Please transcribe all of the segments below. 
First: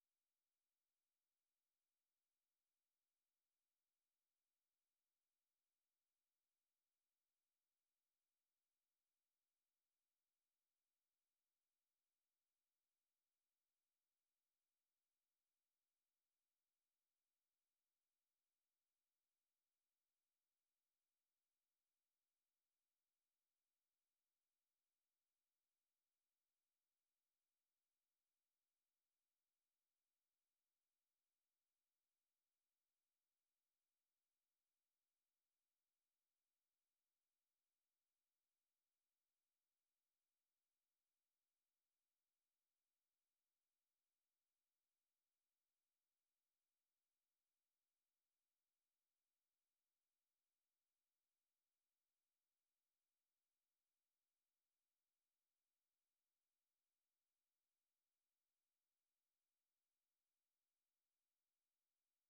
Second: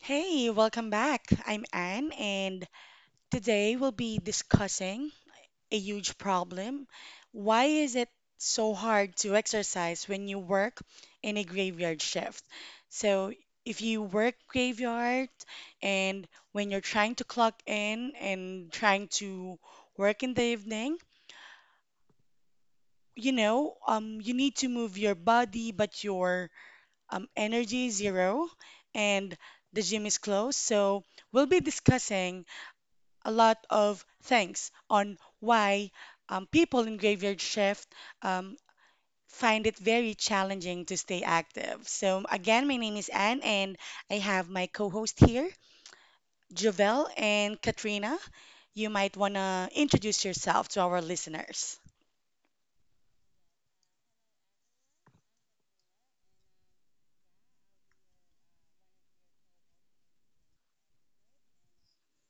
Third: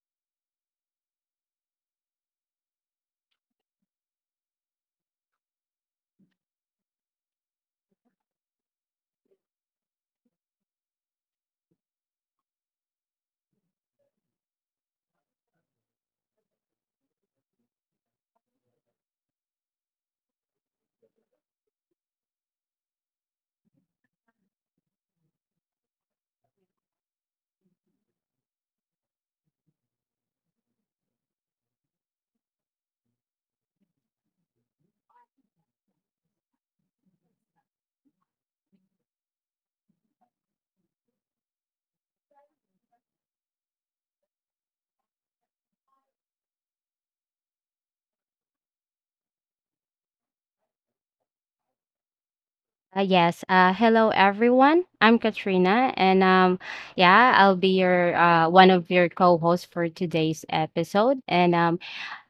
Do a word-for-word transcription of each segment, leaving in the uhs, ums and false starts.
Hey, welcome back. I'm Anne, and today we'll be discussing a huge problem. Why is it so hard to exercise when you work in a graveyard shift? So, if you work graveyard and when you're trying to clock in and trying to work in the evening, you know, um, you need to move your body, but your um, energy is zero, and the gym is closed. So, we'll be discussing a lot of things on why um, people in graveyard shift um, find it very challenging to stay active. So, again, my name is Anne, and I have my co host here, Javel and Katrina. You might want to introduce yourself to our listeners. Uh, yes. Uh, hello, everyone. I'm Katrina, and um, yeah, I'll be your uh, one of your co-hosts for today's episode. And um,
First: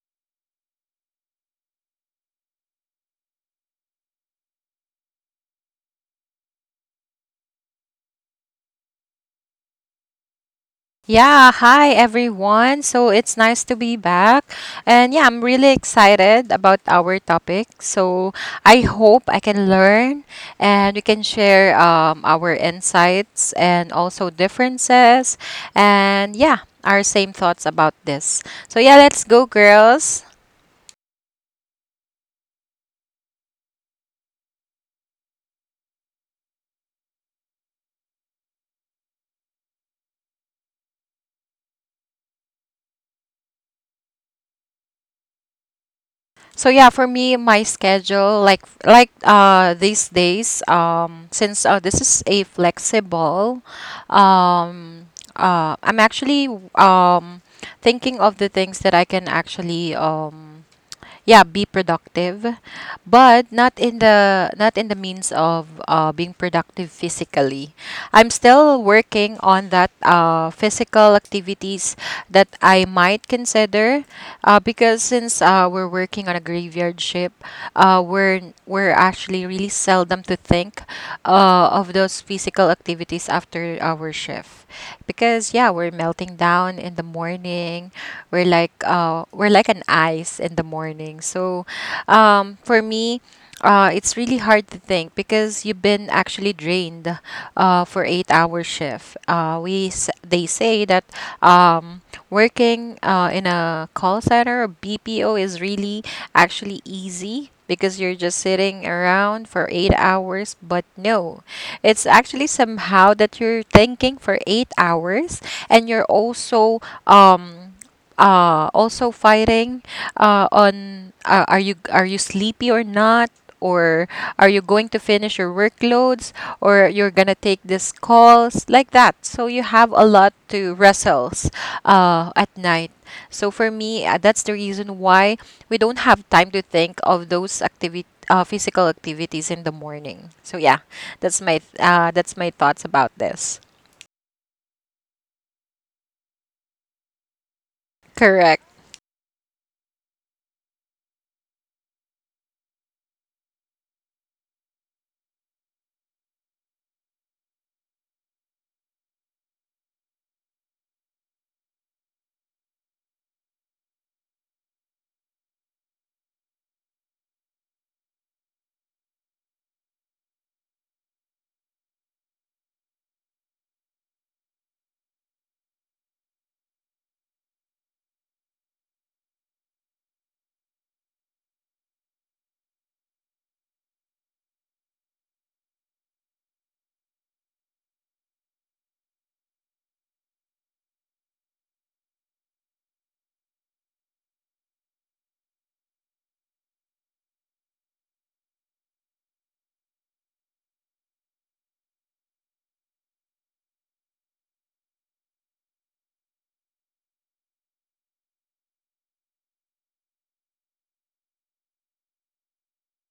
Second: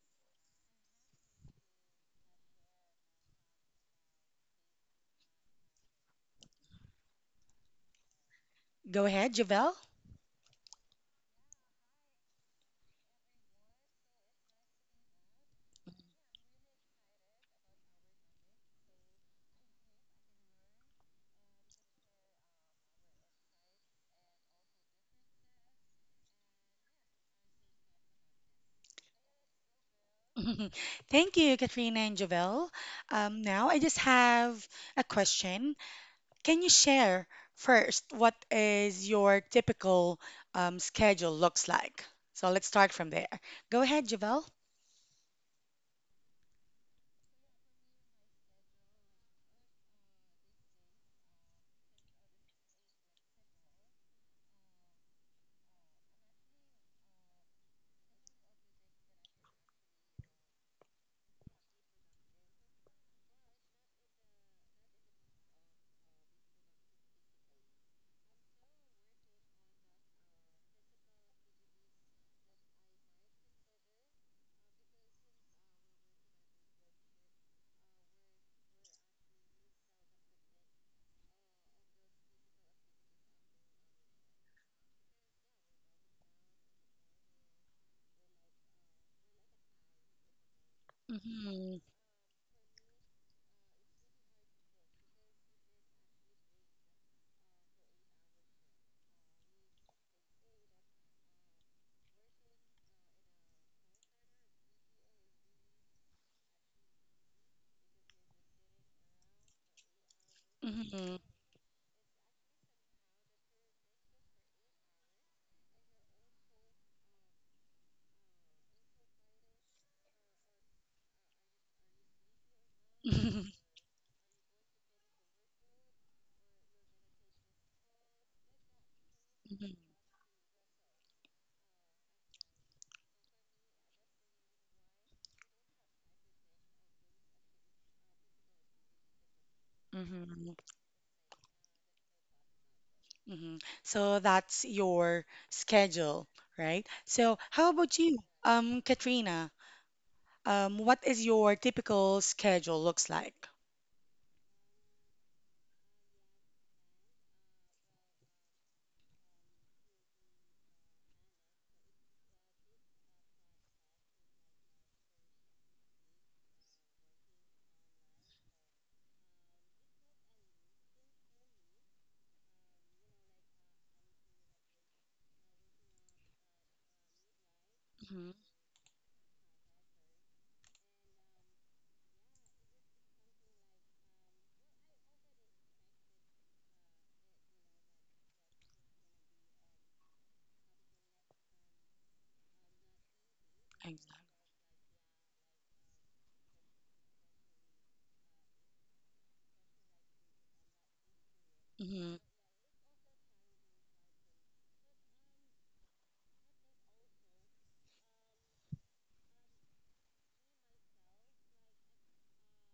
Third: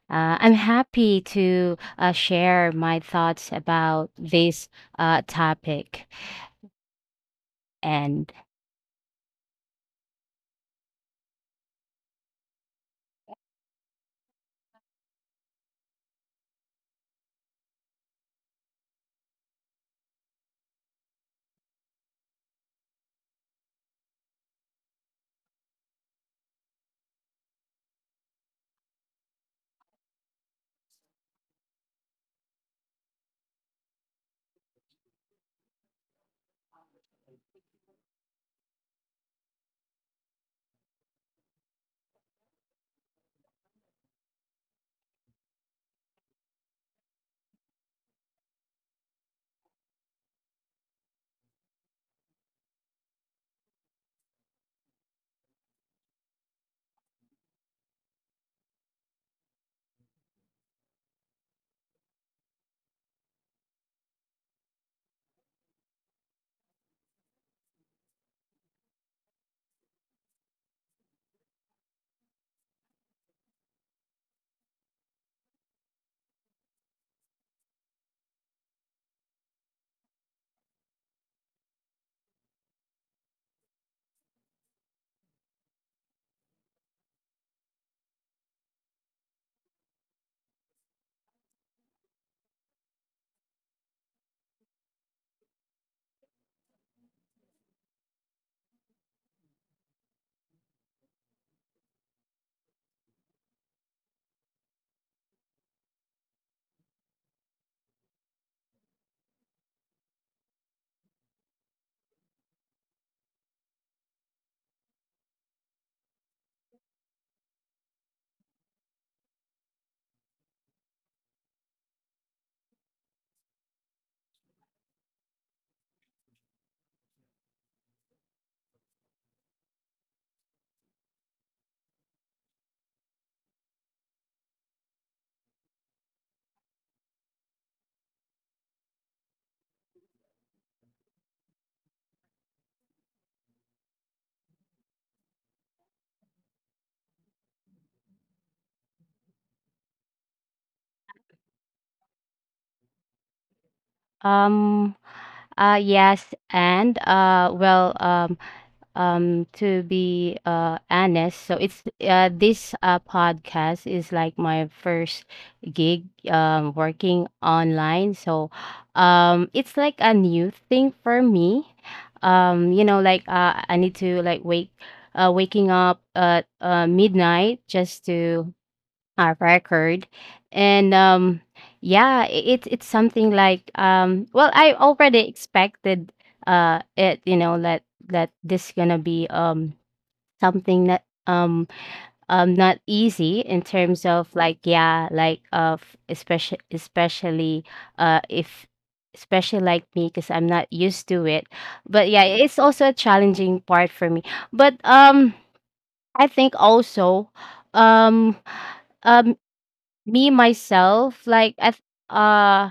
uh, I'm happy to uh, share my thoughts about this uh, topic. And Go ahead, Javel. Yeah, hi everyone. So it's nice to be back. And yeah, I'm really excited about our topic. So I hope I can learn and we can share um, our insights and also differences and yeah, our same thoughts about this. So yeah, let's go, girls. Thank you, Katrina and Javel. Um, now, I just have a question. Can you share first what is your typical um, schedule looks like? So let's start from there. Go ahead, Javel. So yeah, for me, my schedule like like uh these days um since uh, this is a flexible um uh I'm actually um thinking of the things that I can actually um yeah be productive but not in the not in the means of uh, being productive physically. I'm still working on that uh, physical activities that I might consider uh, because since uh, we're working on a graveyard ship. Uh, we're we're actually really seldom to think uh, of those physical activities after our shift because yeah we're melting down in the morning. We're like uh we're like an ice in the morning. So Mm-hmm. um for me uh, it's really hard to think because you've been actually drained uh, for eight hour shift. Uh, we s- they say that um, working uh, in a call center or B P O is really actually easy because you're just sitting around for eight hours. But Mm-hmm. no, it's actually somehow that you're thinking for eight hours and you're also um, uh also fighting uh on uh, are you are you sleepy or not, Mm-hmm. or are you going to finish your workloads, or you're going to take these calls like that, so you have a lot to wrestles uh at night. So for me uh, that's the reason why we don't have time to think of those activity uh, physical activities in the morning. So yeah, Mm-hmm. that's my uh that's my thoughts about this. Mm-hmm. So that's your schedule, right? So how about you, Correct. um, Katrina? Um, what is your typical schedule looks like? um, uh, yes, and uh, well, um, um to be uh honest, so it's uh this uh podcast is like my first gig, um working online. So um it's like a new thing for me. Um you know, like, uh I need to like wake uh waking up at uh midnight just Mm-hmm. to I've record. And um yeah, i- it's it's something like, um well, I already expected uh it, you know, that that this gonna be um something that, um um not easy in terms of, like, yeah, like of especially especially uh if especially like me, because I'm not used to it. But Exactly. yeah, it's also a challenging part for me. But um I think also, um um me myself, like, at uh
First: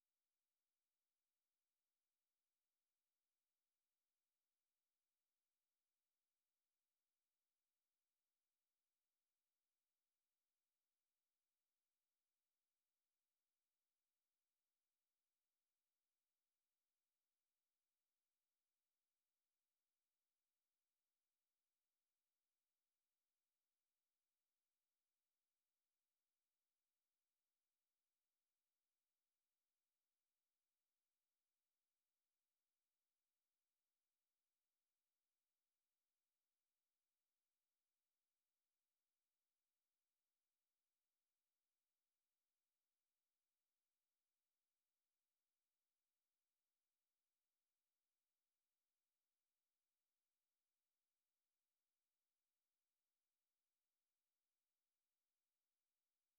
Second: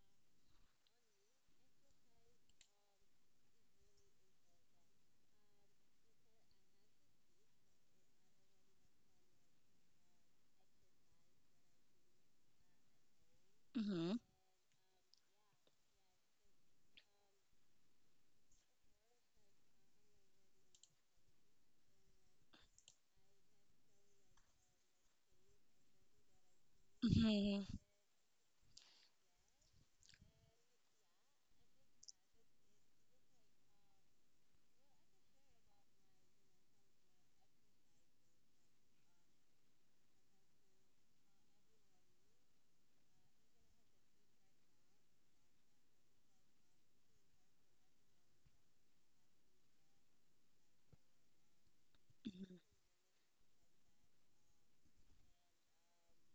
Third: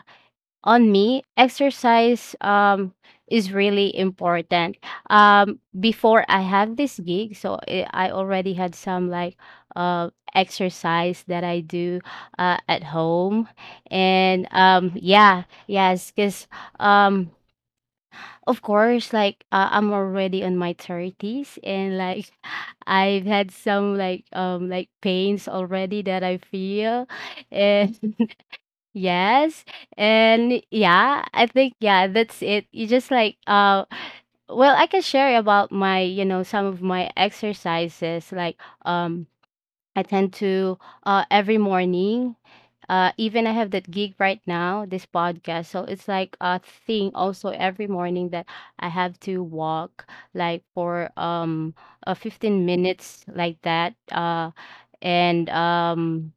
on me, exercise um is really important. Um before I have this gig, so i I already had some, like, uh exercise that I do uh at home. Mm-hmm. And um yeah, yes, because um of course, like, uh, I'm already in my thirties, and like, I've had some, like, um like, pains already that I feel Mm-hmm. and Yes. And yeah, I think, yeah, that's it. You just like, uh well, I can share about my, you know, some of my exercises, like, um I tend to, uh every morning, uh even I have that gig right now, this podcast. So it's like a thing also every morning that I have to walk, like, for um uh, fifteen minutes, like that. Uh and um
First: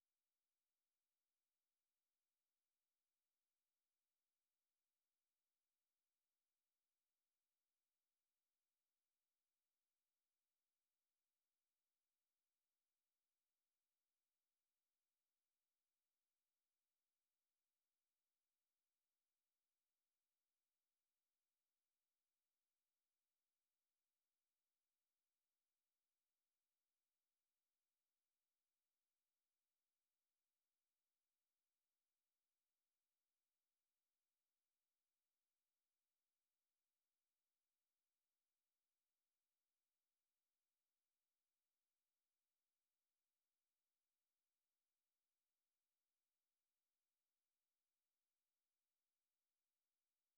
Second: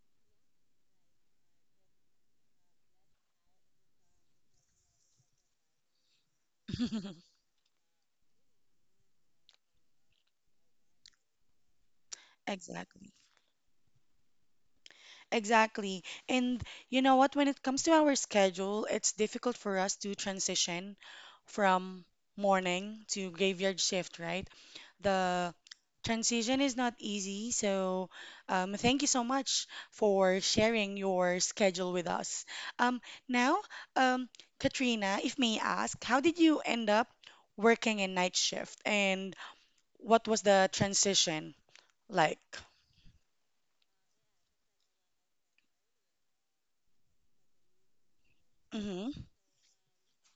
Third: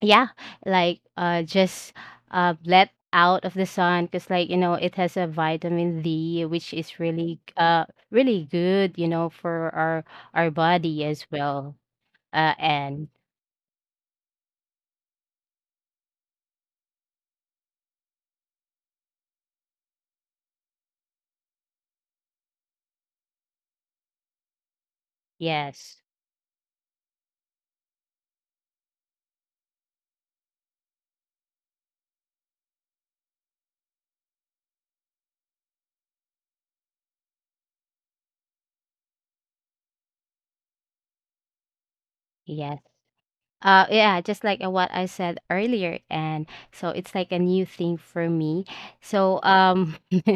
yeah, like, uh just uh let out of the sun, because like, you know, it has a vitamin D, which is Mm-hmm. really uh really good, you know, for our our body as well. Uh and Exactly. Exactly. And you know what? When it comes to our schedule, it's difficult for us to transition from morning to graveyard shift, right? The yes. transition is not easy. So, um, thank you so much for sharing your schedule with us. Um, now, um, Katrina, if may I ask, how did you end up working a night shift and what was the transition like? Yes. Uh, yeah, just like, uh, what I said earlier, and so it's like a new thing for me. Mm-hmm, So um,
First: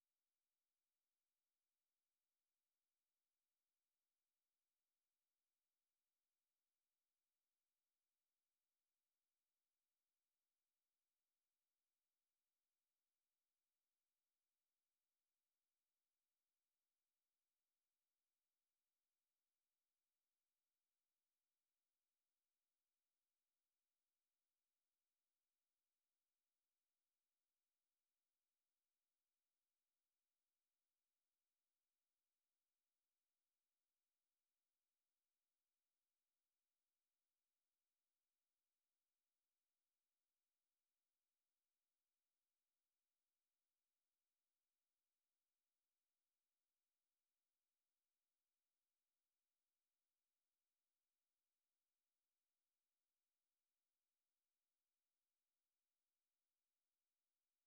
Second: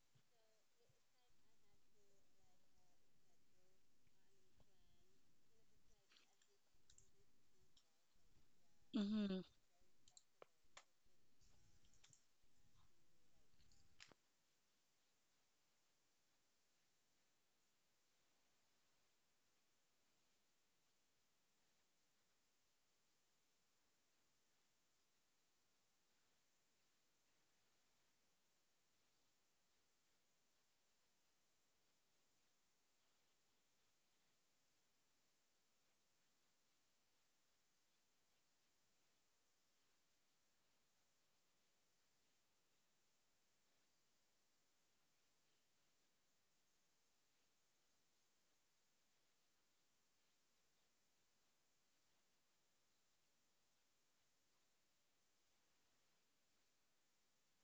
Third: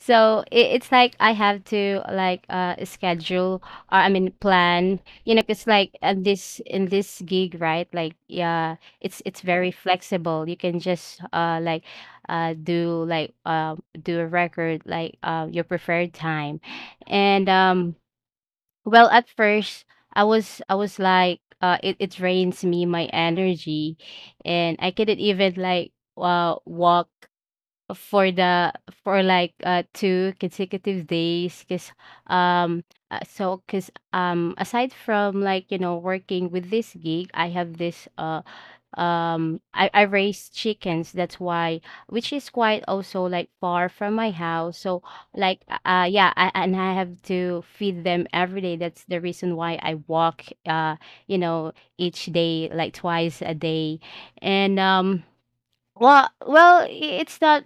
so it, it's like I have to, like, uh schedule, or I mean, plan, you know, because, like, uh, this in this gig, right? Like, yeah, it's it's mm-hmm, very flexible. You can just uh like, uh do, like, um do a record, like, uh, your preferred time, and um. Well, at first, I was I was like, uh, it it drains me, my energy, and I couldn't even, like, uh walk for the for, like, uh two consecutive days, because um uh, so because, um aside from, like, you know, working with this gig, I have this uh um I, I raise chickens, that's why, which is quite also, like, far from my house, so like uh uh, yeah, I, and I have to feed them every day, that's the reason why I walk, uh you know, each day, like twice a day. And um well, well, i- it's not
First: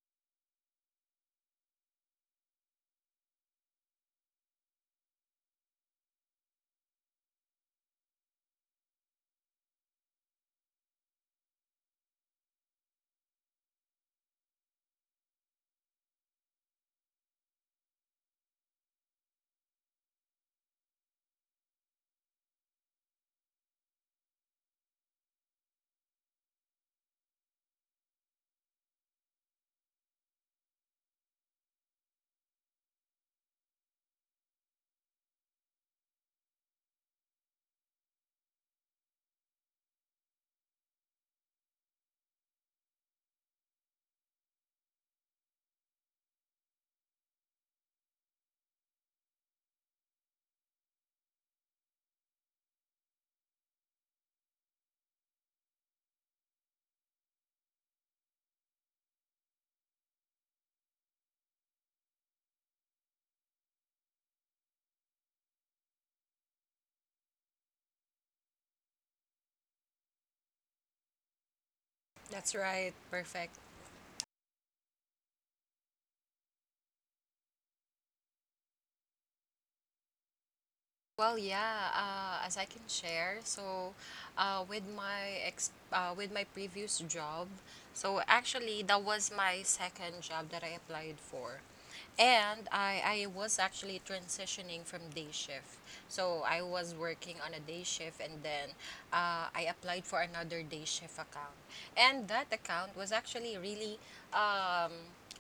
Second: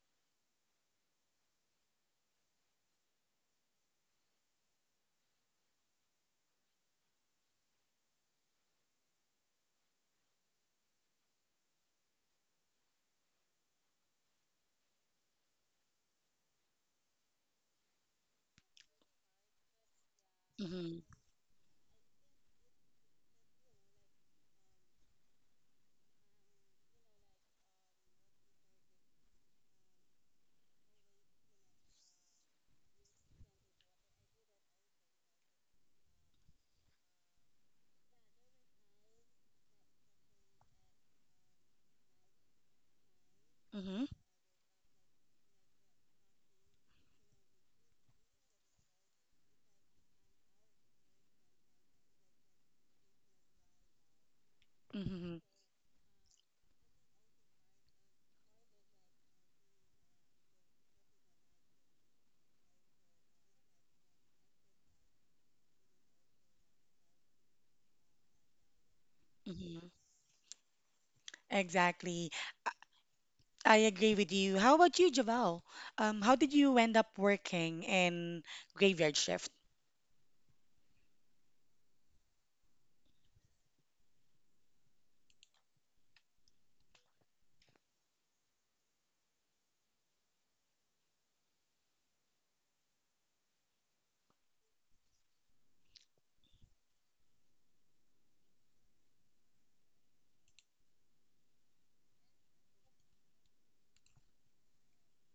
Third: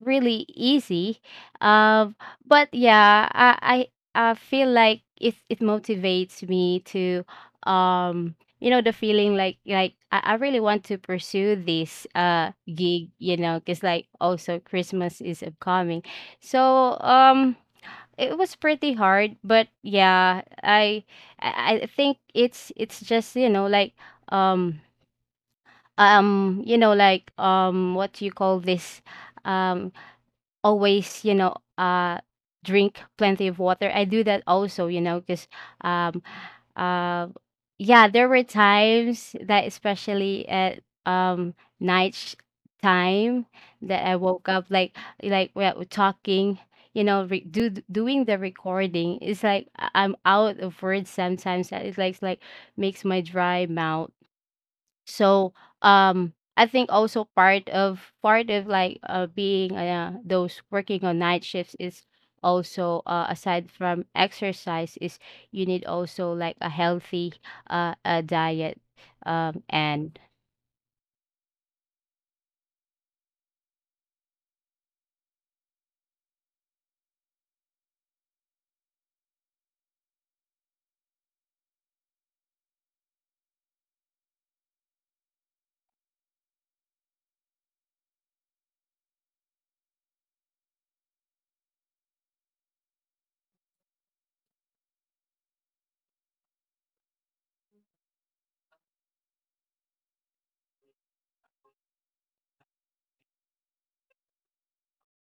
really easy. Um, but yeah, I, I I feel like it it motivates me to, um you know, the feeling, like, like I, I really want to pursue this uh gig, you know, because, like, also Christmas is upcoming, so um it was pretty hard, but yeah, mm-hmm, I I I think it's it's just, you know, like, um um you know, like, um what do you call this, um always, you know, uh drink plenty of water, I do that also, you know, because, um uh yeah, there were times that, especially at, um night sh- time, mm-hmm. that I woke up, like, like we're talking, you know, re- do doing the recording, it's like, I- I'm out of words sometimes, it's like it's like makes my dry mouth. Hmm. So um I think also, part of part of like, uh being uh those working on night shifts, is also uh aside from exercise, is you need also, like, a healthy uh a diet, um Hmm. and Exactly. That's I right. Perfect. I agree with you. How about you, Javel? Um, how did you end up working in graveyard shift? Well, yeah, uh, as I can share, so uh, with my ex uh, with my previous job, so actually that was my second job that I applied for. And I, I was actually transitioning from day shift. So I was working on a day shift, and then uh, I applied for another day shift account. And that account was actually really, um,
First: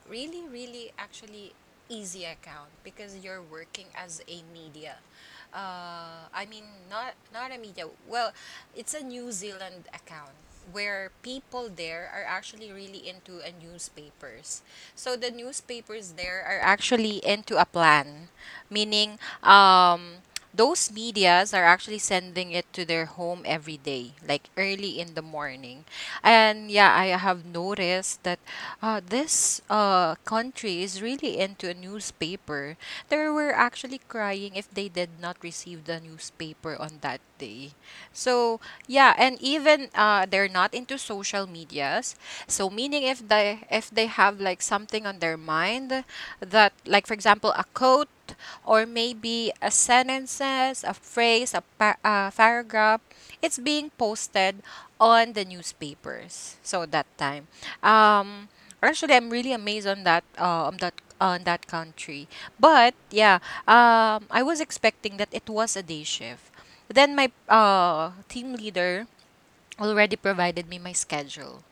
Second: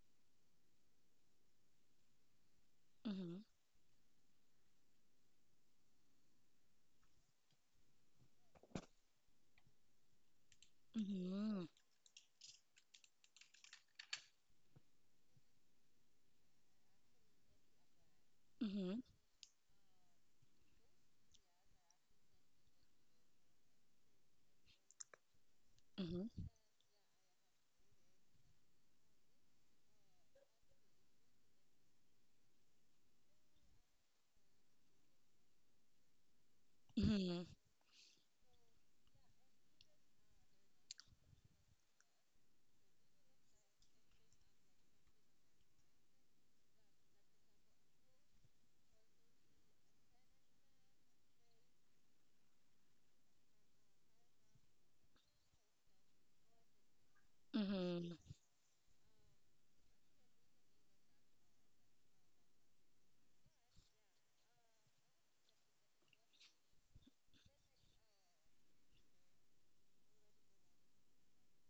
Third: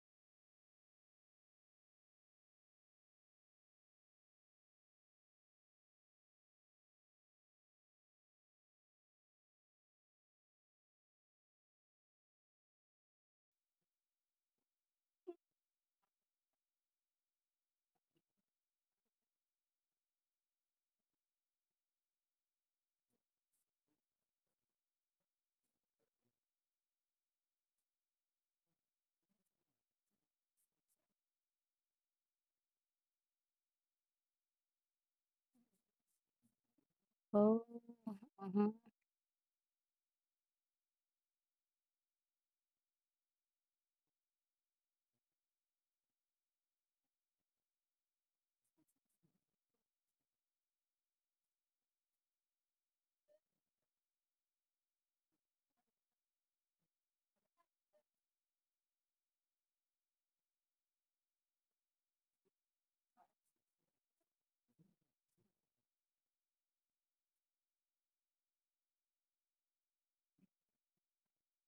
really, really actually easy account because Mm-hmm. you're working as a media uh, I mean, not not a media. Well, it's a New Zealand account where Mm-hmm. people there are actually really into a newspapers. So the newspapers there are actually into a plan, meaning um those medias are actually sending it to their home every day, like early in the morning. Mm-hmm. And yeah, I have noticed that uh, this uh, country is really into a newspaper. They were actually crying if they did not receive the newspaper on that Mm-hmm. oh, day. So mhm, yeah, and even uh, they're not into social medias. So meaning if they if they have like something on their mind, that like for example a quote, or maybe a sentences, a phrase, a, pa- a paragraph. It's being posted on the newspapers. So that time, Mm-hmm. um, actually, I'm really amazed on that uh, on that on that country. But yeah, um, I was expecting that it was a day shift. Then my uh, team leader already provided me my schedule.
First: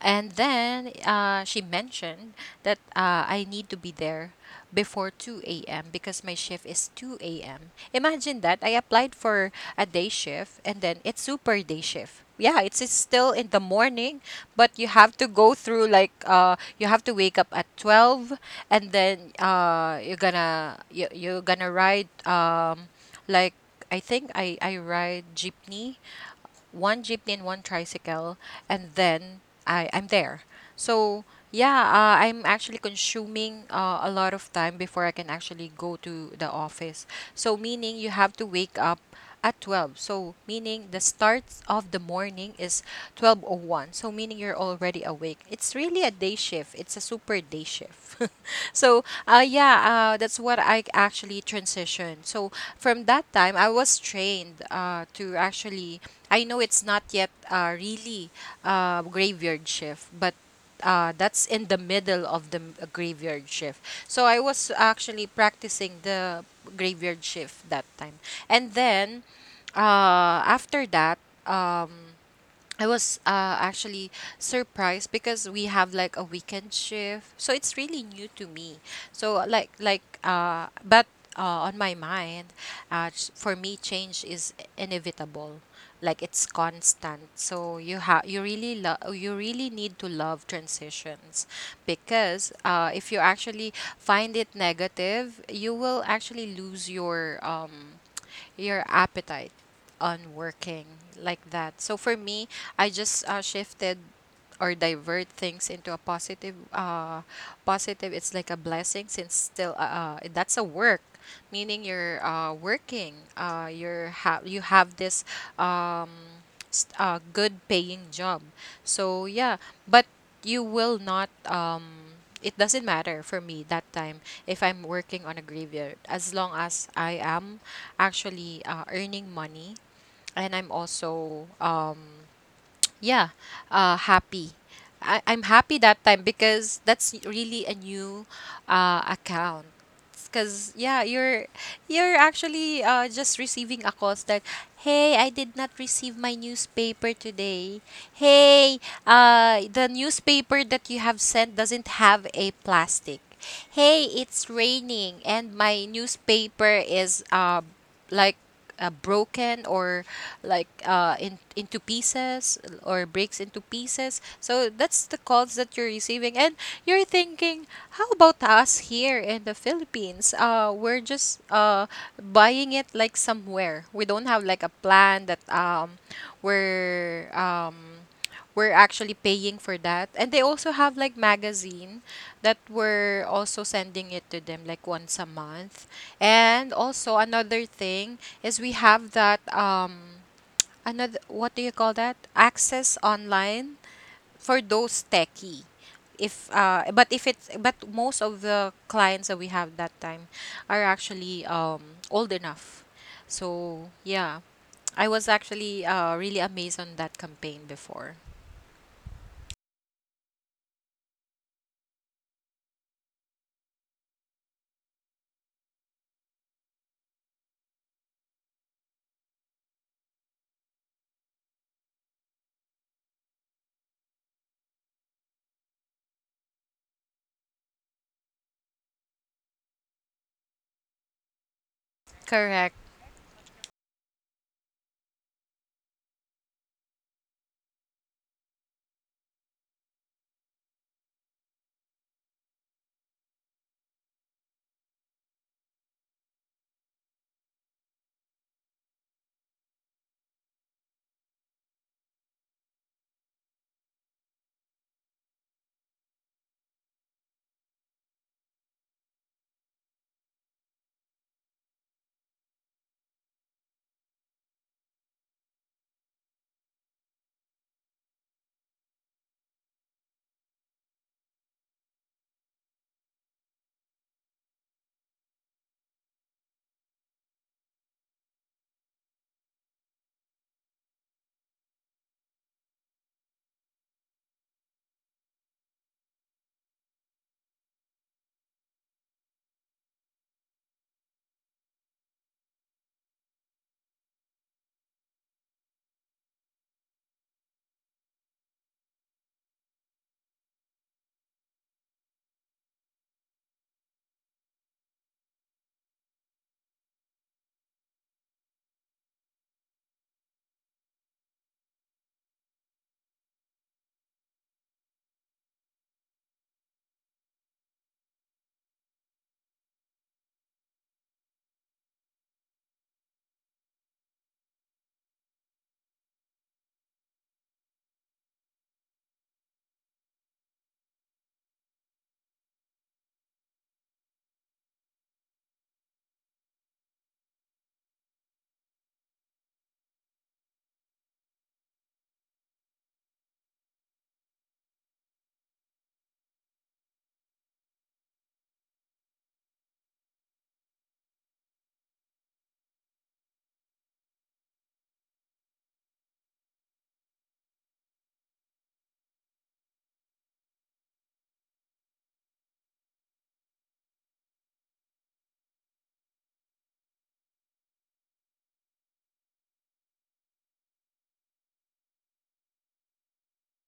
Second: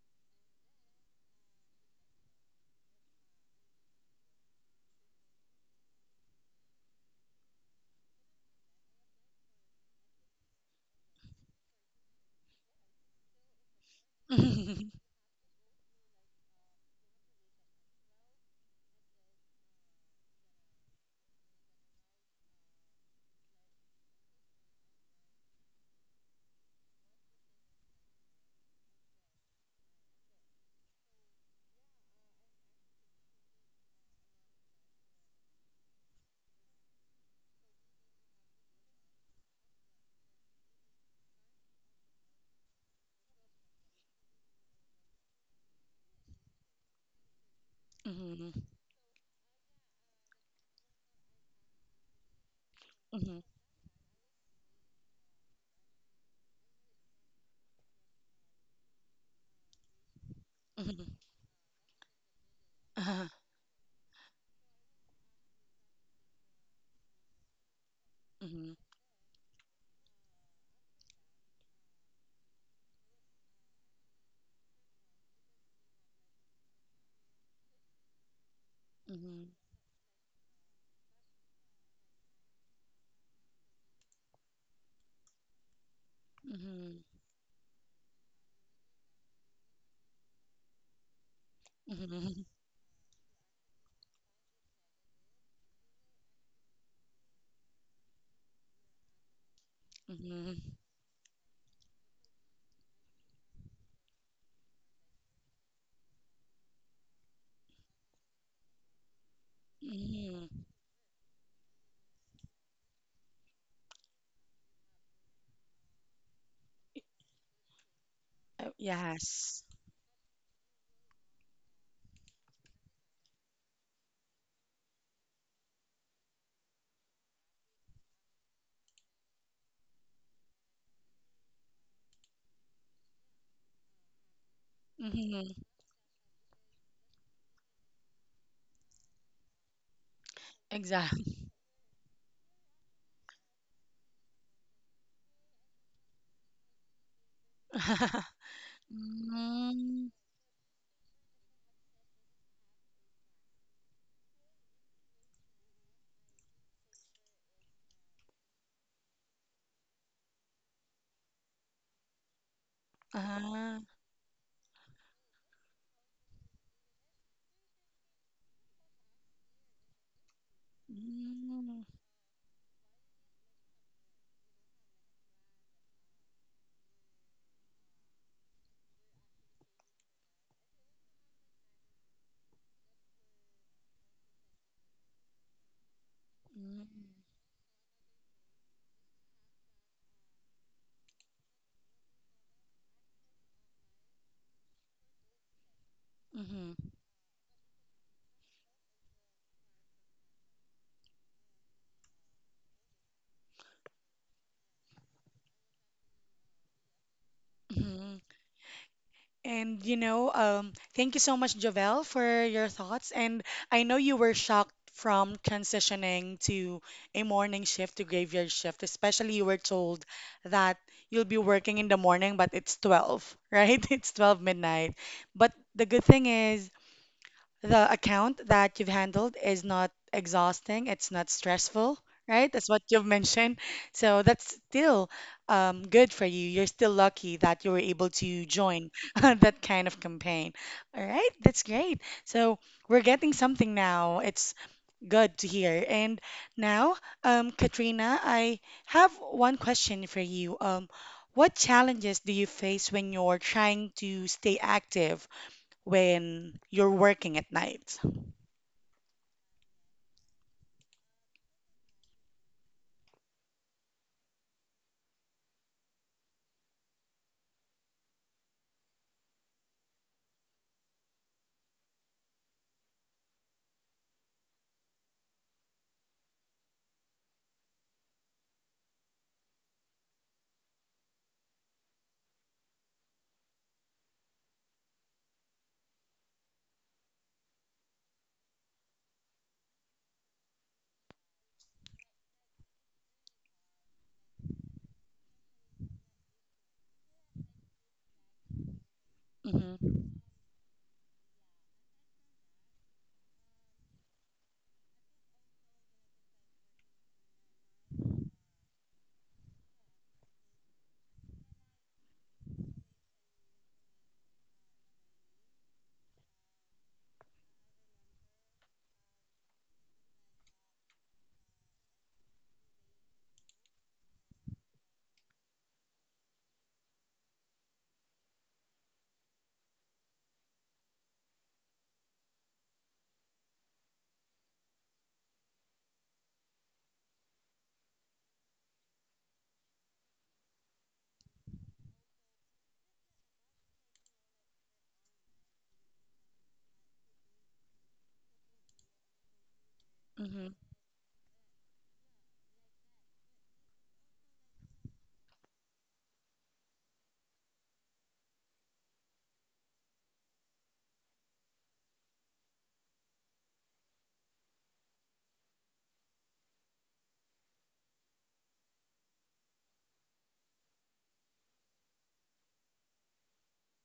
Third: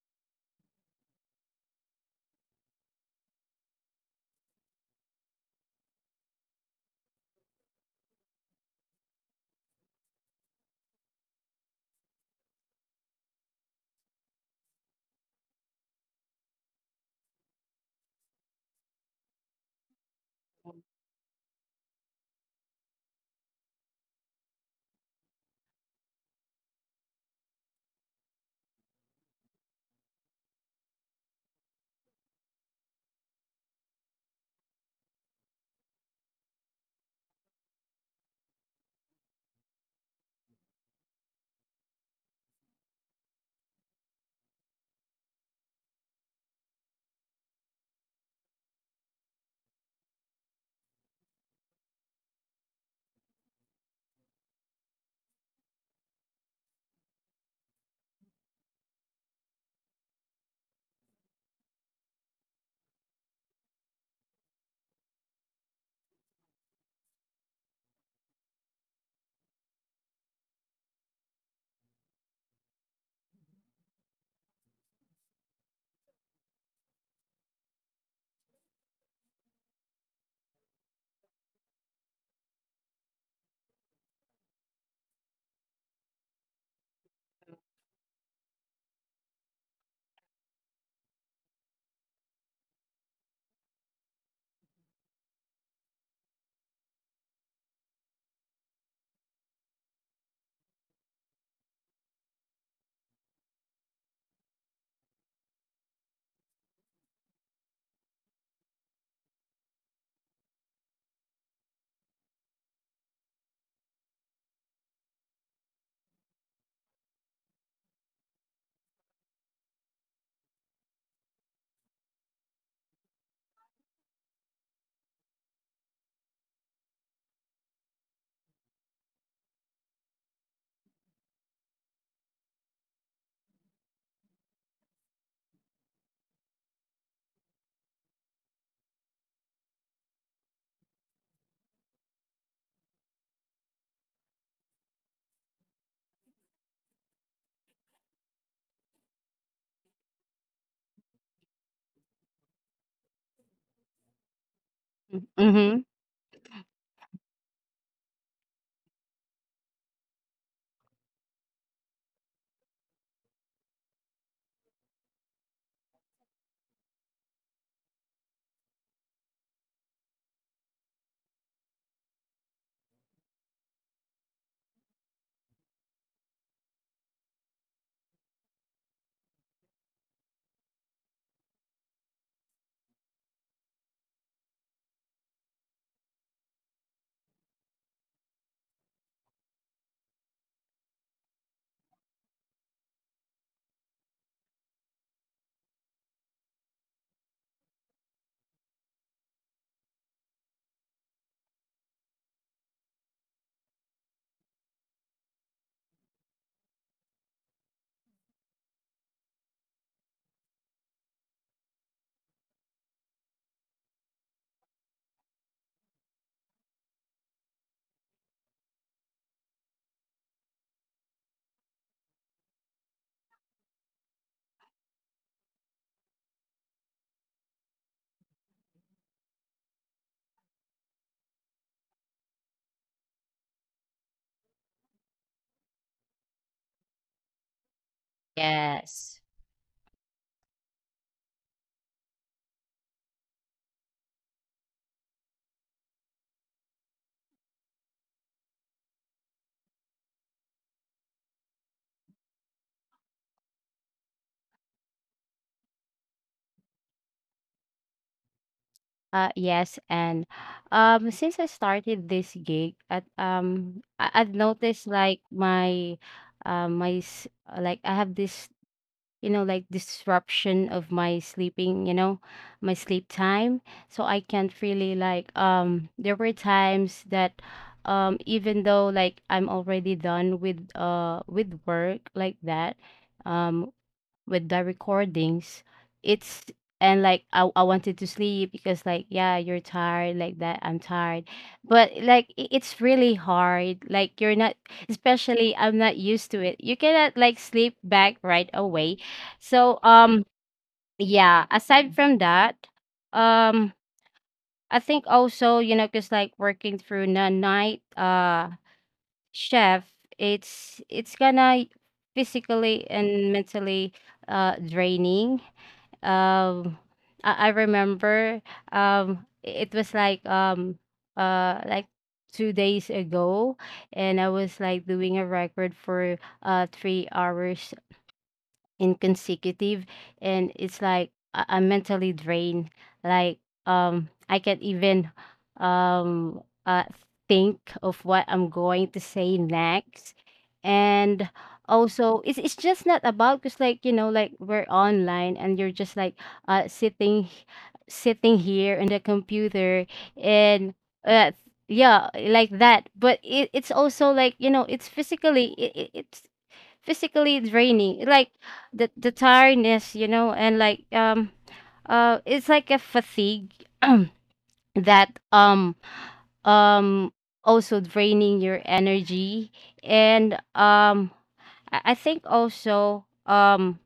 And then uh, she mentioned that uh, I need to be there before two a m because my shift is two a m. Imagine that. I applied for a day shift, and then it's super day shift. Yeah, it's, it's still in the morning, but Mm-hmm. you have to go through like uh, you have to wake up at twelve, and then uh, you're gonna you, you're gonna ride um, like I think I, I ride jeepney, one jeepney and one tricycle, and then I I'm there. So yeah, uh, I'm actually consuming uh, a lot of time before I can actually go to the office. So meaning you have to wake up at twelve. So meaning the start of the morning is twelve oh one. So meaning you're already awake. It's really a day shift. It's a super day shift. So uh, uh, yeah, uh, that's what I actually transitioned. So from that Mm-hmm. time, I was trained uh, to actually, I know it's not yet uh, really uh, graveyard shift, but Mm-hmm. Mm-hmm. uh, Mm-hmm. that's in the middle of the m- uh, Uh-huh. graveyard shift. So I was actually practicing the graveyard shift that time. And Mm-hmm. then uh, after that, um, I was uh, actually surprised because we have like a weekend shift, so it's really new to me. So Mm-hmm. like like uh, but uh, On my mind, uh, ch- for me, change is inevitable. Like it's Mm-hmm. constant. So you have you really love you really need to love transitions, Mm-hmm. because uh, if you actually find it negative, you will actually lose your um your appetite on Mm-hmm. working like that. So for me, I just uh, shifted or divert things into a positive uh positive. It's like a blessing since still uh uh, that's a Mm-hmm. work, meaning you're uh working uh you're ha- you have this um s- uh, good paying job. Uh, so yeah, yes. but you will not um it doesn't matter for me that time if I'm working on a graveyard, as long as I am actually uh, earning money and I'm also um yeah uh happy. I, I'm Mm-hmm. happy that time because that's really a new uh account. Cause yeah, Exactly. you're you're actually uh just receiving a call that, hey, I did not receive my newspaper today. Hey, uh Mm-hmm. the newspaper that you have sent doesn't have a plastic. Hey, it's mhm, raining and mhm. my newspaper is uh like uh, broken, or like uh, in, into pieces, or breaks Uh-huh. into pieces. So that's the calls that you're receiving. And you're thinking, how about us here in the Philippines? Uh, we're just Mm-hmm. uh, buying it like somewhere. We don't have like a plan that um, we're. Um, we're actually paying for that. And they also have like magazine that we're also sending it to them like once a month. Mm-hmm. And also another thing is we have that um another, what do you call that? Access online for those techie. If Mm-hmm. uh but if it's, but most of the clients that we have that time are actually um old enough. So yeah. I was actually uh, really amazed on that campaign Mhm. before. And you know, um, thank you so much, Jovel, for your thoughts. And I know you were shocked from transitioning to a morning shift to graveyard shift, especially you were told that you'll be working in the morning, but it's twelve, right? It's twelve midnight. But the good thing is the account that you've handled is not exhausting, it's not stressful, right? That's what Correct. you've mentioned. So that's still um, good for you. You're still lucky that you were able to join Yes. that kind of campaign. All right, that's great. So we're getting something now. It's good to hear. And now, um, Katrina, I have one question for you. Um, what challenges do you face when you're trying to stay active when you're working at night? Uh yes. And um since I started this gig, at um I, I've noticed like my, um my s- like, I have this, you know, like, disruption of my sleeping, you know, my sleep time. So I can't really, like, um there were times that, um even though, like, I'm already done with uh with work, like that, um with the recordings, it's and like, I, I wanted to sleep because, like, yeah, you're tired, like that, I'm tired. But like, i- it's really hard, like, you're not especially I'm not used to it, you cannot, like, sleep back right away. So Mhm. um yeah, aside from that, um I think also, you know, because, like, working through the night, uh chef, it's it's gonna, physically and mentally, uh draining. um I, I remember, um it was like, um uh like, two days ago, and I was like doing a record for uh three hours in consecutive, and it's like, I- I'm mentally drained, like, um I can't even, um uh, think of what I'm going to say next. And also, it's, it's just not about, because, like, you know, like, we're online and you're just like, uh sitting sitting here in the computer, Mhm. and uh yeah, like that, but it, it's also, like, you know, it's physically, it, it, it's physically draining, like, the the tiredness, you know, and like, um uh it's like a fatigue that, um um also draining your energy, and um i I think also, um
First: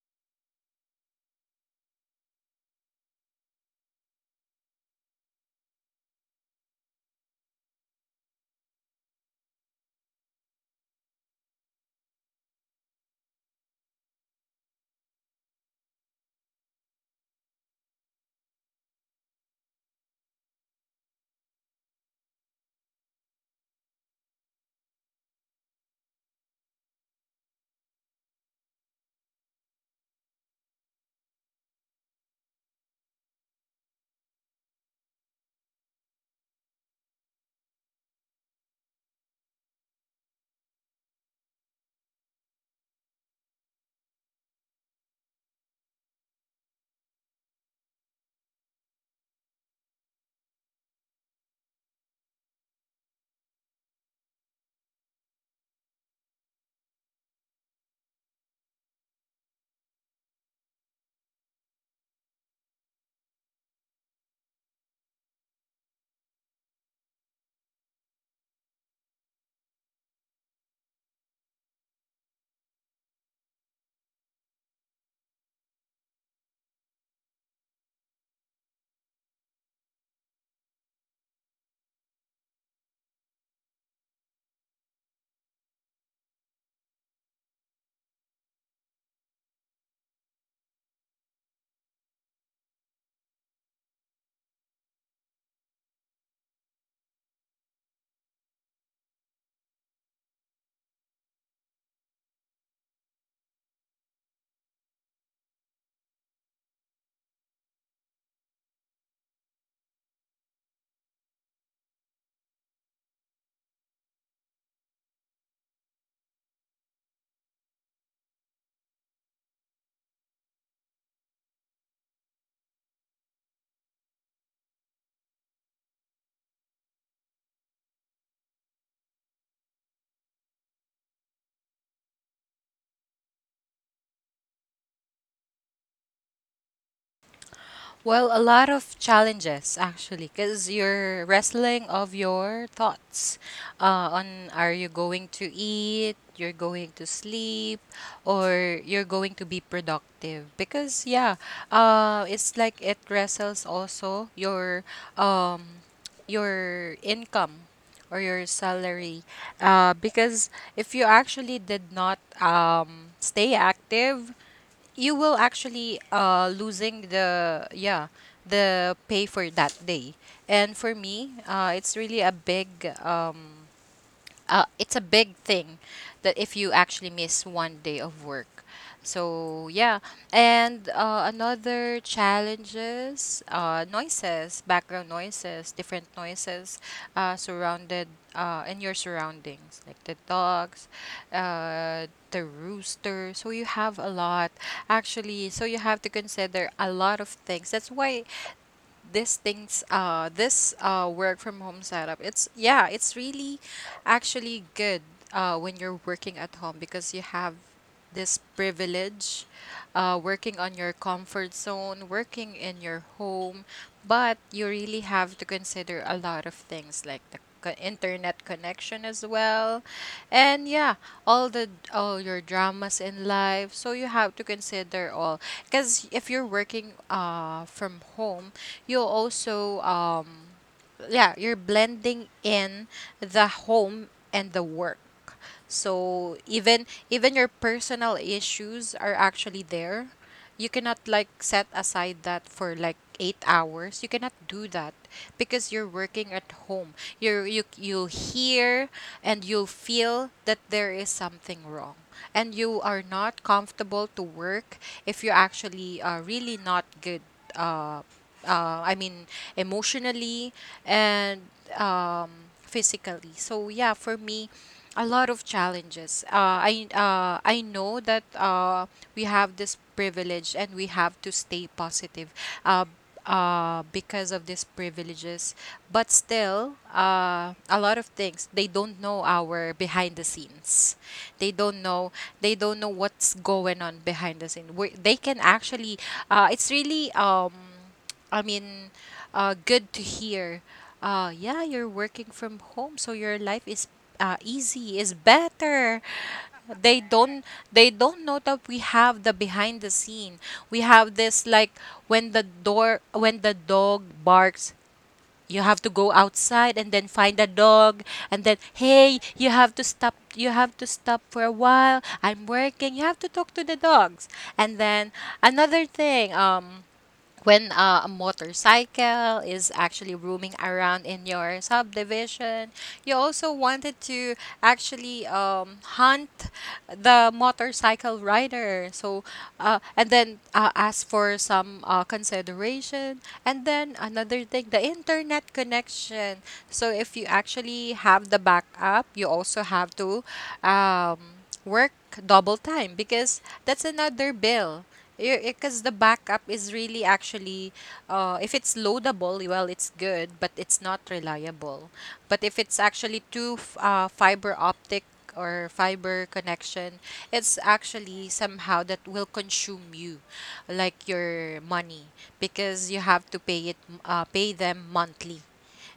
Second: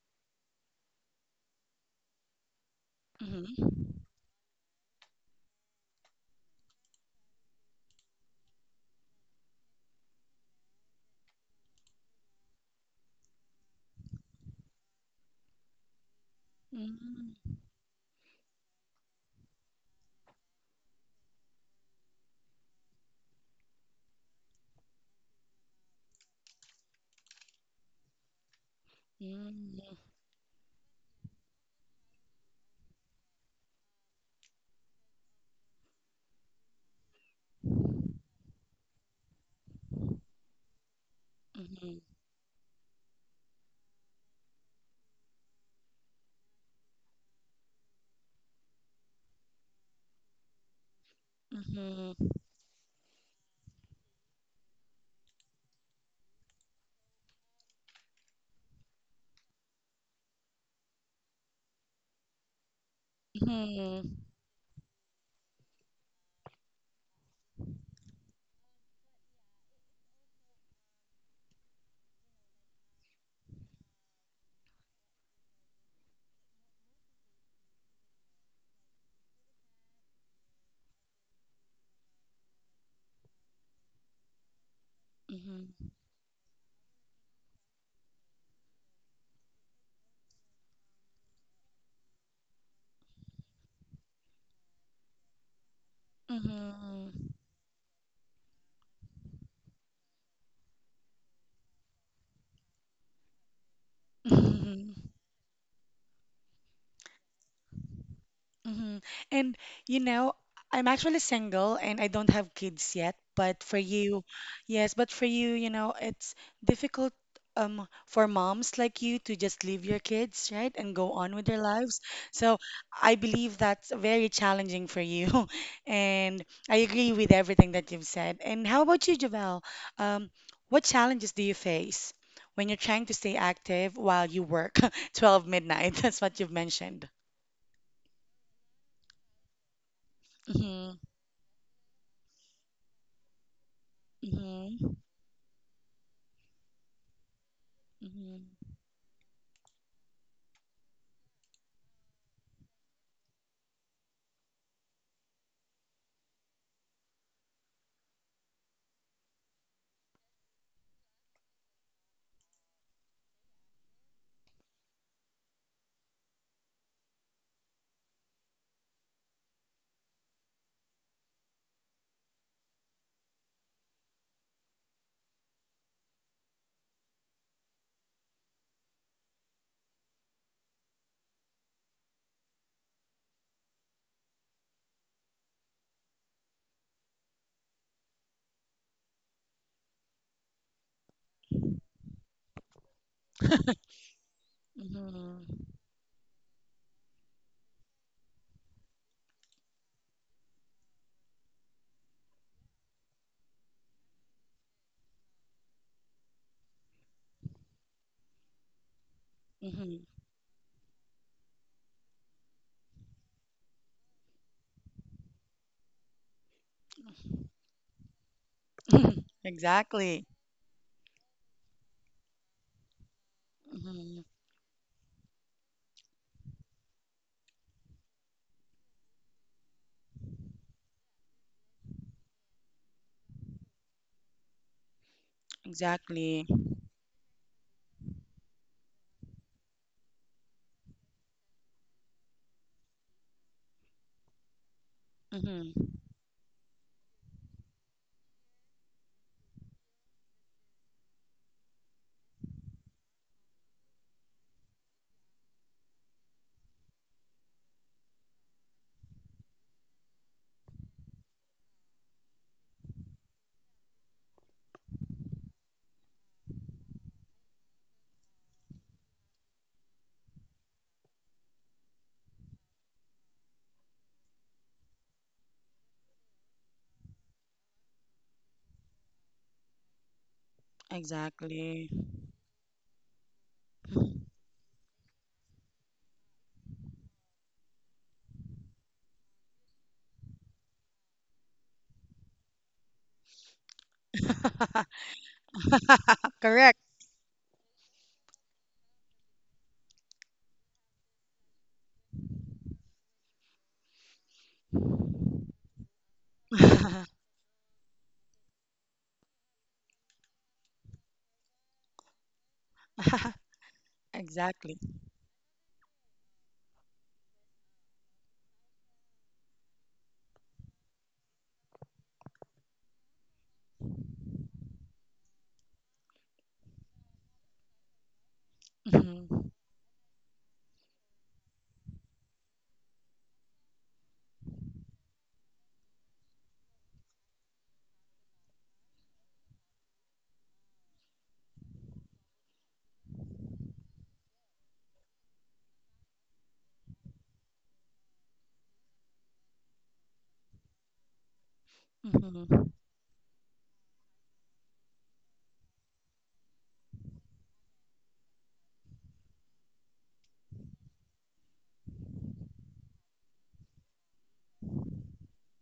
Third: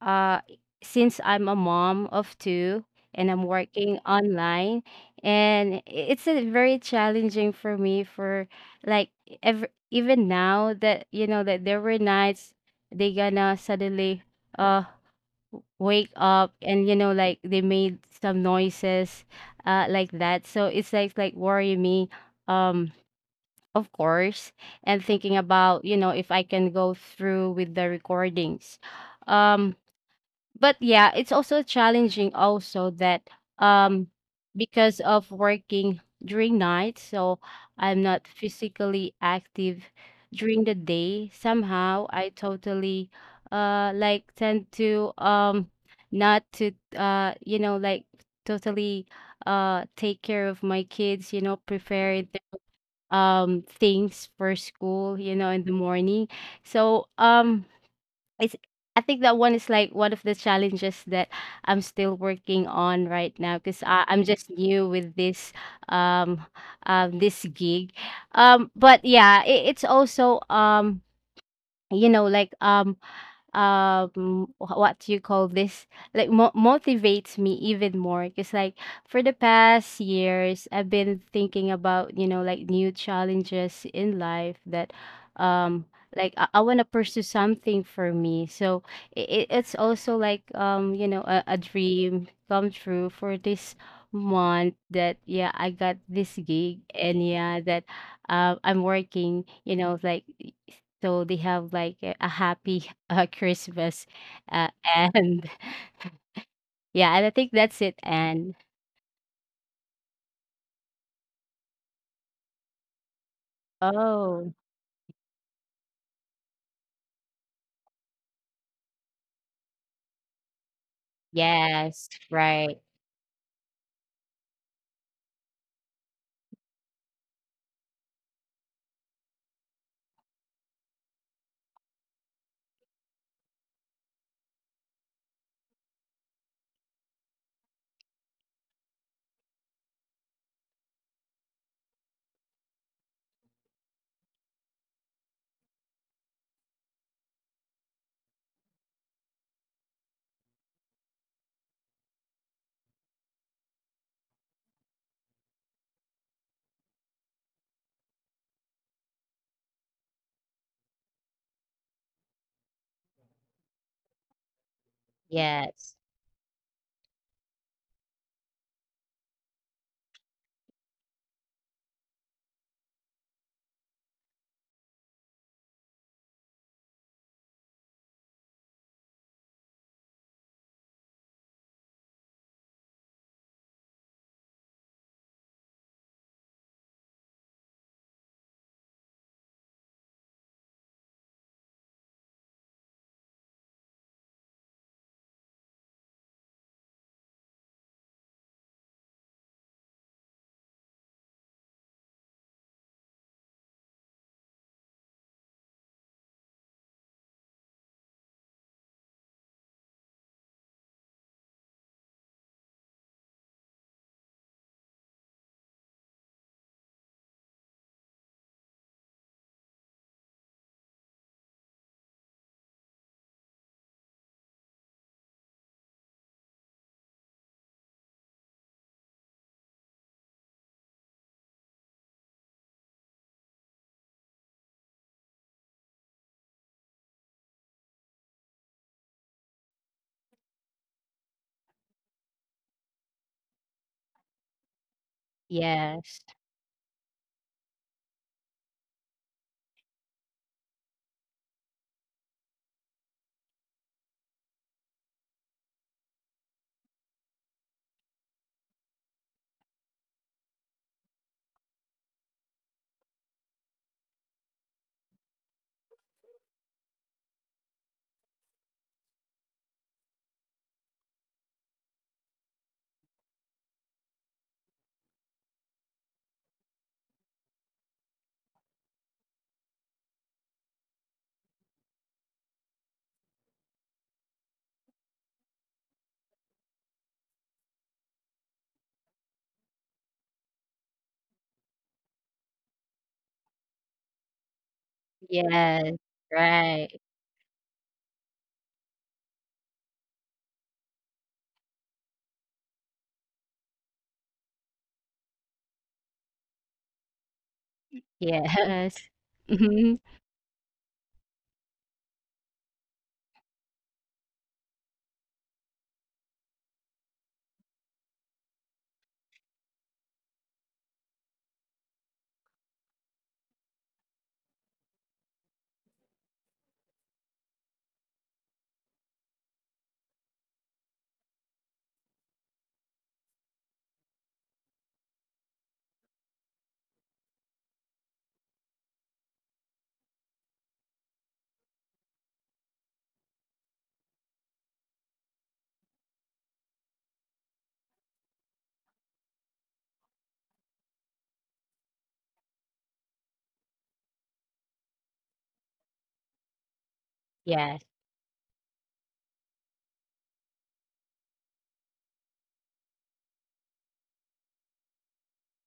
uh, since I'm a mom of two, and I'm working Mhm. online, and i- it's a very challenging for me, for, like, ever even now, that, you know, that there were nights, they gonna suddenly uh wake up and, you know, like, Mm. they made some noises, uh like that, so it's like, like worry me, um of course, and thinking about, you know, if I can go through with the recordings, um Mm. but yeah, it's also challenging also that, um because of working during night, so I'm not physically active during the day. Mhm. Somehow I totally, uh like, tend to, um not to, uh you know, like, totally uh take care of my kids, you know, Mhm. prepare the, um things for school, you know, in the morning. So um it's I think that one is, like, one of the challenges that I'm still working on right now, because Mhm. I'm just new with this, um um this gig. Um but yeah, it, it's also, um you know, like, um um wh- what do you call this, like, mo- motivates me even more, because, like, for the past years, I've been thinking about, you know, like, new challenges in life, that, um Mhm. like, i, I want to pursue something for me, so it, it's also like, um you know, a, a dream come true for this month, that yeah, I got this gig, and Mhm. yeah, that, uh, I'm working, you know, like, so they have like a a happy uh, Christmas. Uh, Mhm. and yeah, and I think that's it. And Hmm. And you know, I'm actually single and I don't have kids yet, but for you, oh, yes, but for you, you know, it's difficult um for moms like you to just leave your kids, right, and go on with their lives. yes, So right. I believe that's very challenging for you. And I agree with everything that you've said. And how about you, Javel? Um, what challenges do you face when you're trying to stay active while you work twelve midnight? That's what you've mentioned. Well, a lot of challenges actually, because you're wrestling of your thoughts uh, on, are you Mm-hmm. going to eat, you're going to sleep, Mm-hmm. or you're going to be productive? Because yeah, uh, it's like it wrestles also your um, your income or your salary. Uh, because if you actually did not um, stay active, you will actually Yes, uh losing the, yeah, the pay for that day. And for me uh it's really a big um uh, it's a big thing that if you actually miss one day of work. So yeah, and uh, another challenges, uh, noises, background noises, different noises, uh, surrounded uh, in your surroundings, like the dogs, uh, the rooster. So you have a lot actually. So you Mm-hmm. have to consider a lot of things. That's why this things uh this uh work from home setup, it's yeah it's really actually good uh when you're working at home, because you have this privilege, uh, Mm-hmm. working on your comfort zone, working in your home, but you really have to consider a lot of things, like the co- internet connection as well, Exactly. and yeah, all the, all your dramas in life, so you have to Mm-hmm. consider all. Because if you're working uh from home, you'll also um yeah, you're blending in the home and the work. So Exactly. even even your personal issues are actually there. You cannot like set aside that for like eight hours. You cannot do that because you're Mm-hmm. working at yes, home. You you you'll hear and you'll feel that there is something wrong. And you are not comfortable to work if you're actually uh, really not good uh uh, I mean, emotionally and um, physically. So yeah, for me, a lot of challenges. Uh, I uh, I know that uh, we have this privilege and we have to stay positive. Uh, uh, because of these privileges, but still, uh, a lot of things, they don't know our behind the scenes. They don't know. Exactly. They don't know what's going on behind the scene. We they can actually. Uh, it's really um I mean, uh, good to hear. Uh, yeah, you're working from home, so your life is uh, easy, is better. yes, They Correct. right. don't they don't know that we have the behind the scene. We have this like, when the door when the dog barks, you have to go outside and then find a dog, and then hey, Yes, you have to stop hmm, you have to stop for a while. I'm working. You have to talk to the dogs. And then Exactly. another thing, um when uh, a motorcycle is actually roaming around in your subdivision, you also wanted to actually um, hunt the motorcycle rider. So uh, Mm-hmm. and then uh, ask for some uh, consideration. And then another thing, the internet connection. So if you actually have the backup, you also have to um, work double time because that's another bill, because the backup is really actually uh, if it's loadable, well, it's good, but it's not reliable. But if it's Mm-hmm. actually two f- uh, fiber optic or fiber connection, it's yes. actually somehow that will consume you, like your money, because you have to pay it, uh, pay them monthly.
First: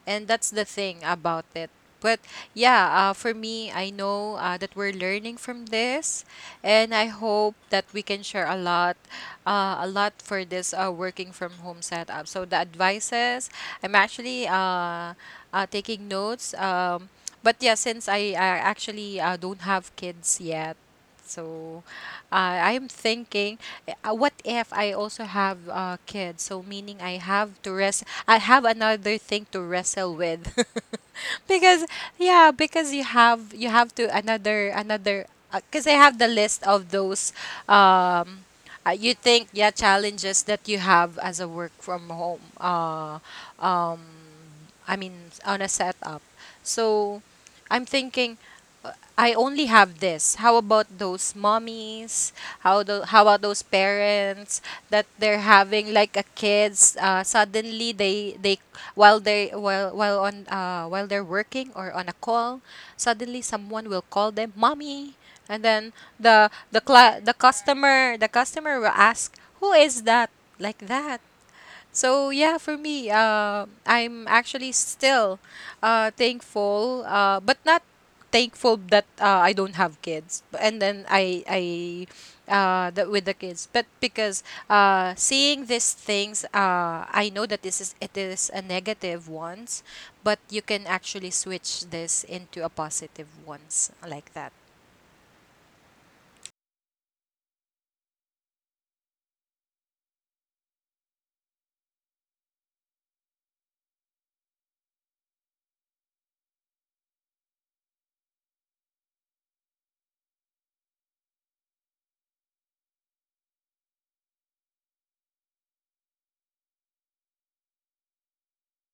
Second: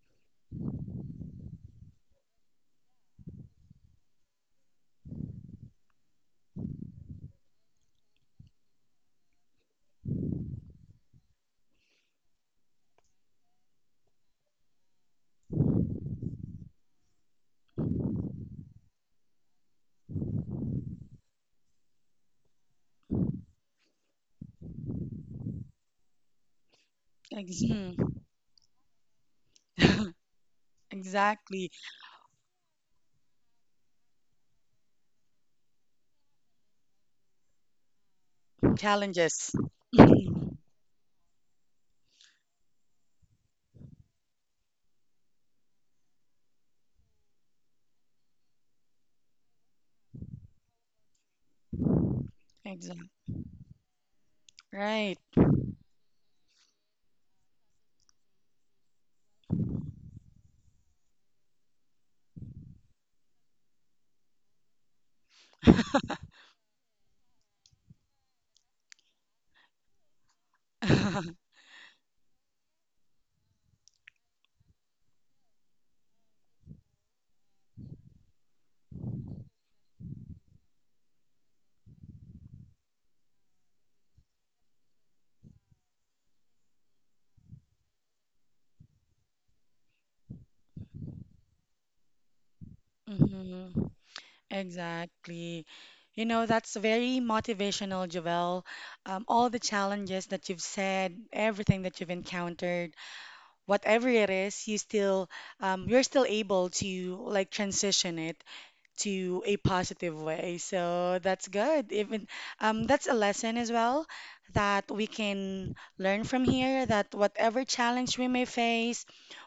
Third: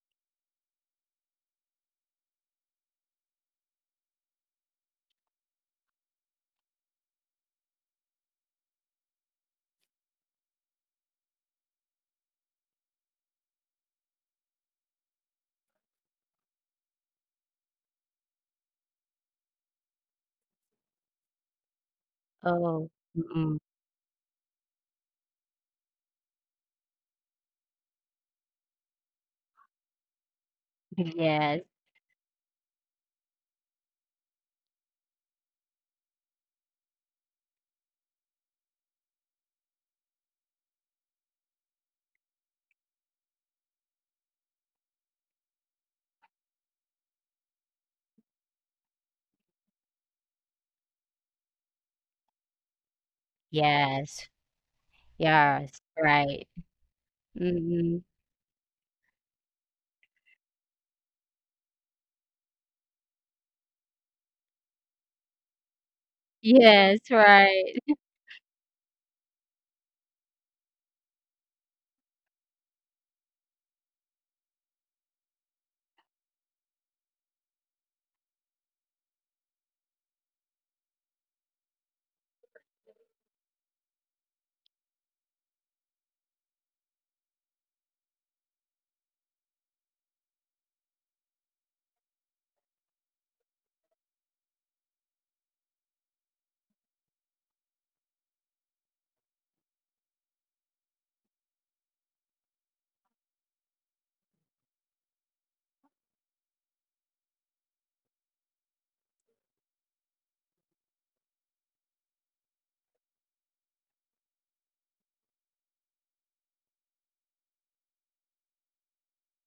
And that's the thing about it. But yeah, uh, for me, I know uh, that we're learning from this, and I hope that we can share a lot, uh, a lot for this uh, working from home setup, so the advices. I'm actually uh, uh, taking notes um, But yeah, since i, I actually uh, don't have kids yet, so uh, I Oh, am mm, thinking, uh, what if I also have uh, kids? So meaning I Ex- have to mhm. rest. I have another thing to wrestle with, yes, Exactly. because yeah, because you have you have to another another. Because I have the list of those. Um, uh, you Challenges. think, yeah, challenges Mhm. that you have as a work from home. Uh, I mean, on a setup. So I'm thinking, I only have this. How about those mommies? How do, Exactly. how about those yes, parents that Right. they're yes, having like a right. kids? Uh, suddenly Mm, they they while they while while on uh, while they're working or on a call, suddenly someone will call them mommy. And then the the yes, cla the right. customer the customer will ask, "Who is that?" Like that. So yeah, for me, uh, I'm actually still uh, thankful, uh, but not thankful that uh, I don't have kids. B- And then I I uh, that with the kids, but because uh, seeing these things, uh, I know that this is it is a negative ones, but you can actually switch this into a Mm-hmm. positive ones, like that. Exactly. You know, that's very motivational, Joelle. Um, all the challenges that you've said, everything that you've encountered, whatever it is, you still, um, you're still able to like transition it to a positive way. So that's good. Even um, that's a lesson as well that we can learn from here that whatever challenge we may face,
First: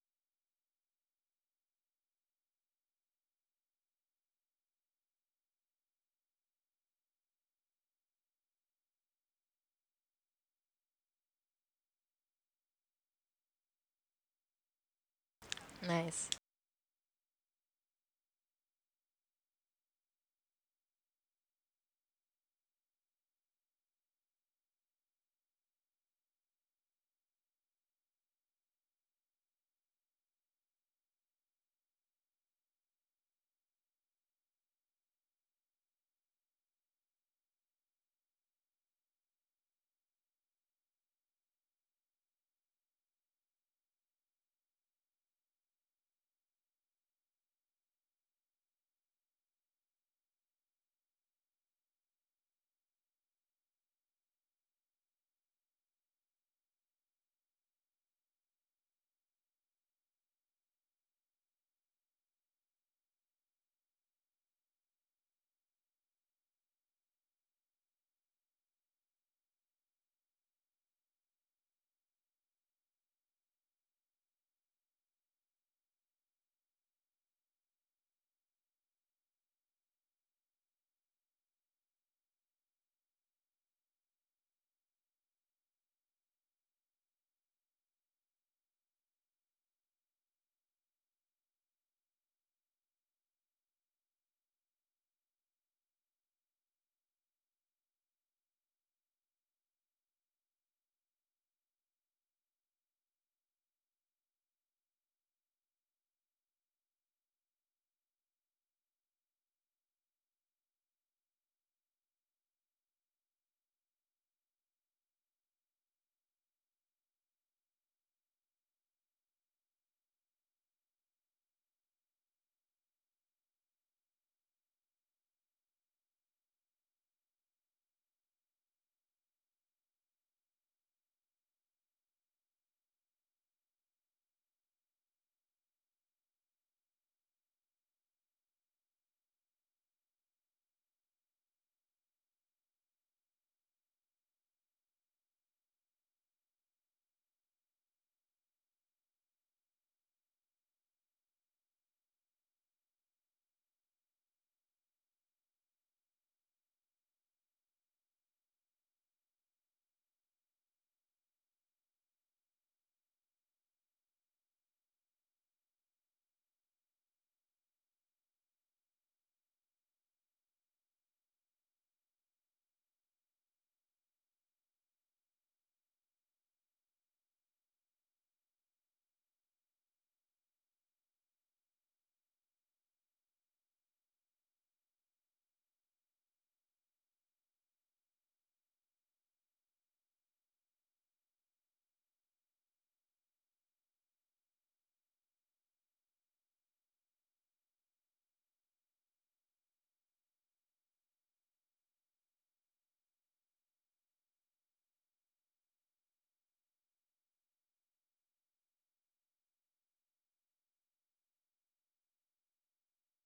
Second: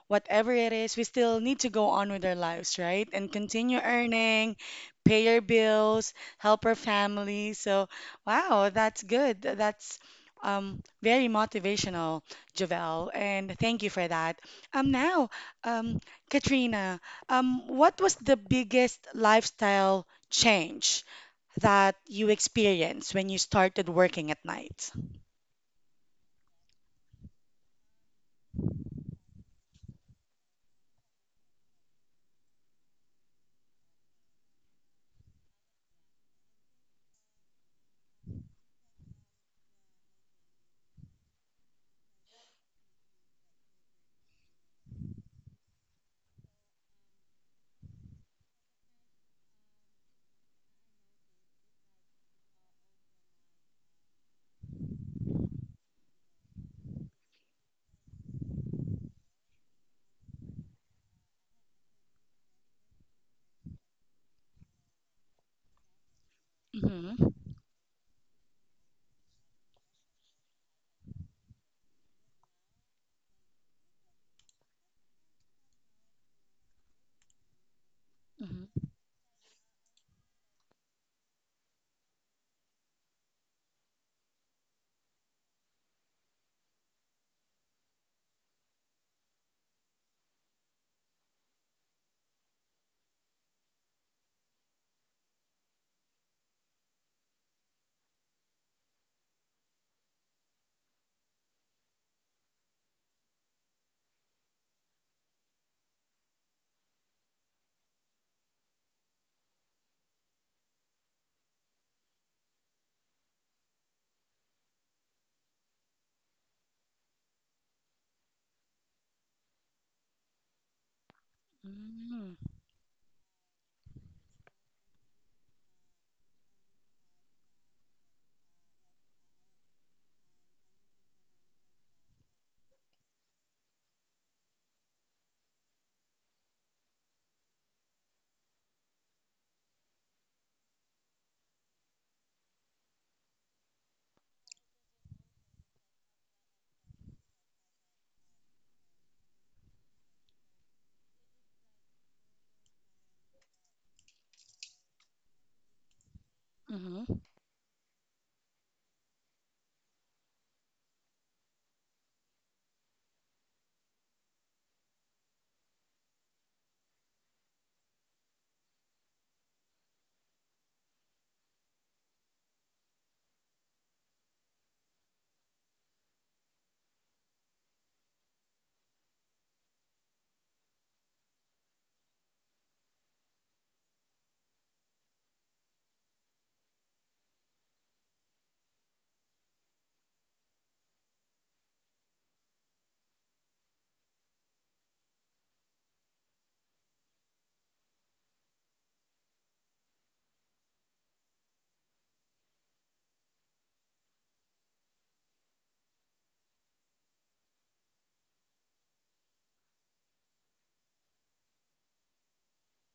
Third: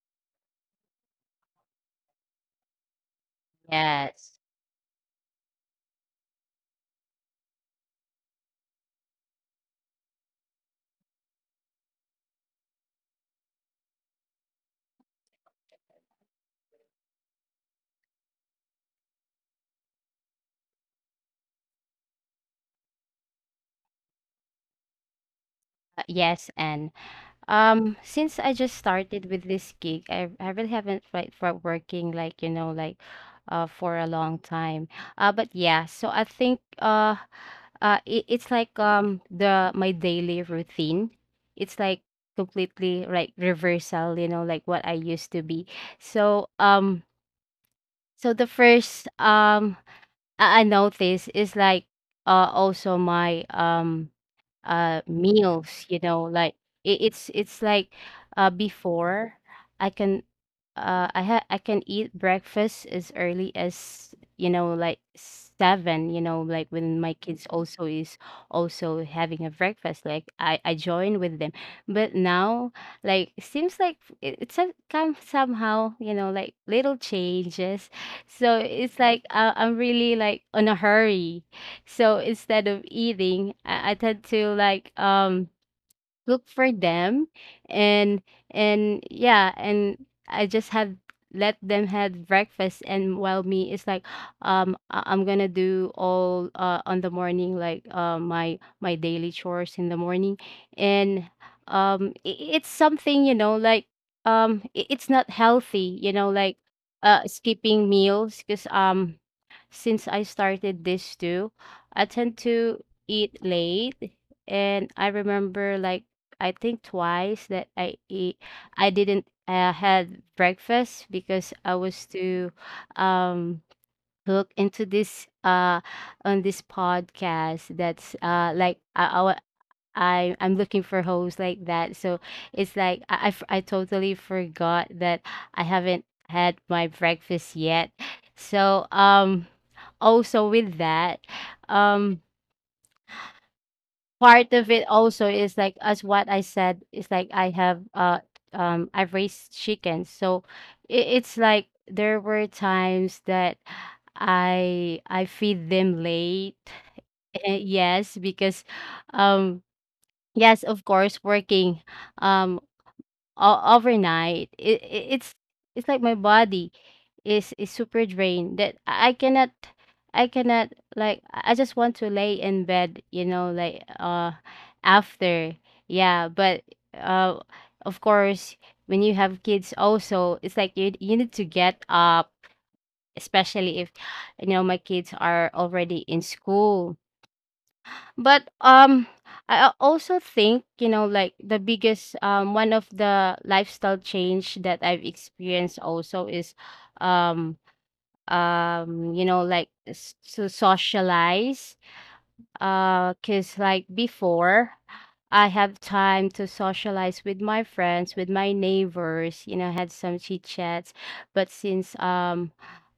whatever it is, we still need to go on with our lives, right? And continue Yes. earning, pay your bills, help our family. So, wow, that's good. That's um, very motivational, Javel, and thank you for that. Um, now, um, Nice. Katrina. Um, what was the biggest lifestyle change that you experienced when you started working at night? Uh, yes. And Um, since I just started with this gig, I I really haven't tried for working, like, you know, like, uh for a long time. Uh but yeah, so I think, uh uh it, it's like, um the my daily routine. It's, like, completely like reversal, you know, like what I used to be. So um so the first, um I, I noticed, is like uh also my, um uh meals, you know, like, it, it's it's like, uh before i can uh i ha- I can eat breakfast as early as, you know, like, seven, you know, like, when my Mm-hmm. kids also is also having a breakfast, like i i join with them. But now, like, it seems like it, it's a come somehow, you know, like, little changes, so Mm-hmm. it's like, uh, I'm really, like, on a hurry, so instead of eating, I, I tend to, like, um look for them, and and yeah, and I just have let them have breakfast, and while me is like, um I- I'm gonna do all uh on the morning, like, uh my my daily chores in the morning, and um I it's something, you know, like, um i- it's not healthy, you know, like, uh skipping meals, because um since I started this too, I tend to eat late, and I remember, like, I think twice that I eat I didn't, uh, had breakfast, because I was too um hooked into this, uh on this podcast, that's, uh like, I, I I'm looking for hosts, like that. So it's like I I f- I totally forgot that I haven't had my breakfast yet. So um also with that, um part of it also is like, as what I said, is like I have uh um I've raised chickens. So it, it's like there were times that I I feed them late. Mm-hmm. Yes, because um yes, of course, working um o- overnight. It, it's it's like my body is is super drained that I cannot I cannot like I I just want to lay in bed, you know, like uh after. Yeah, but uh of course, when you have kids also, it's like you you need to get up, especially if, you know, my kids are already in school. But um I a- also, think, you know, like the biggest, um one of the lifestyle change that I've experienced also is, um um you know, like s- to socialize, uh cuz like before, I have time to socialize with my friends, with my neighbors, you know, had some chit chats. But since um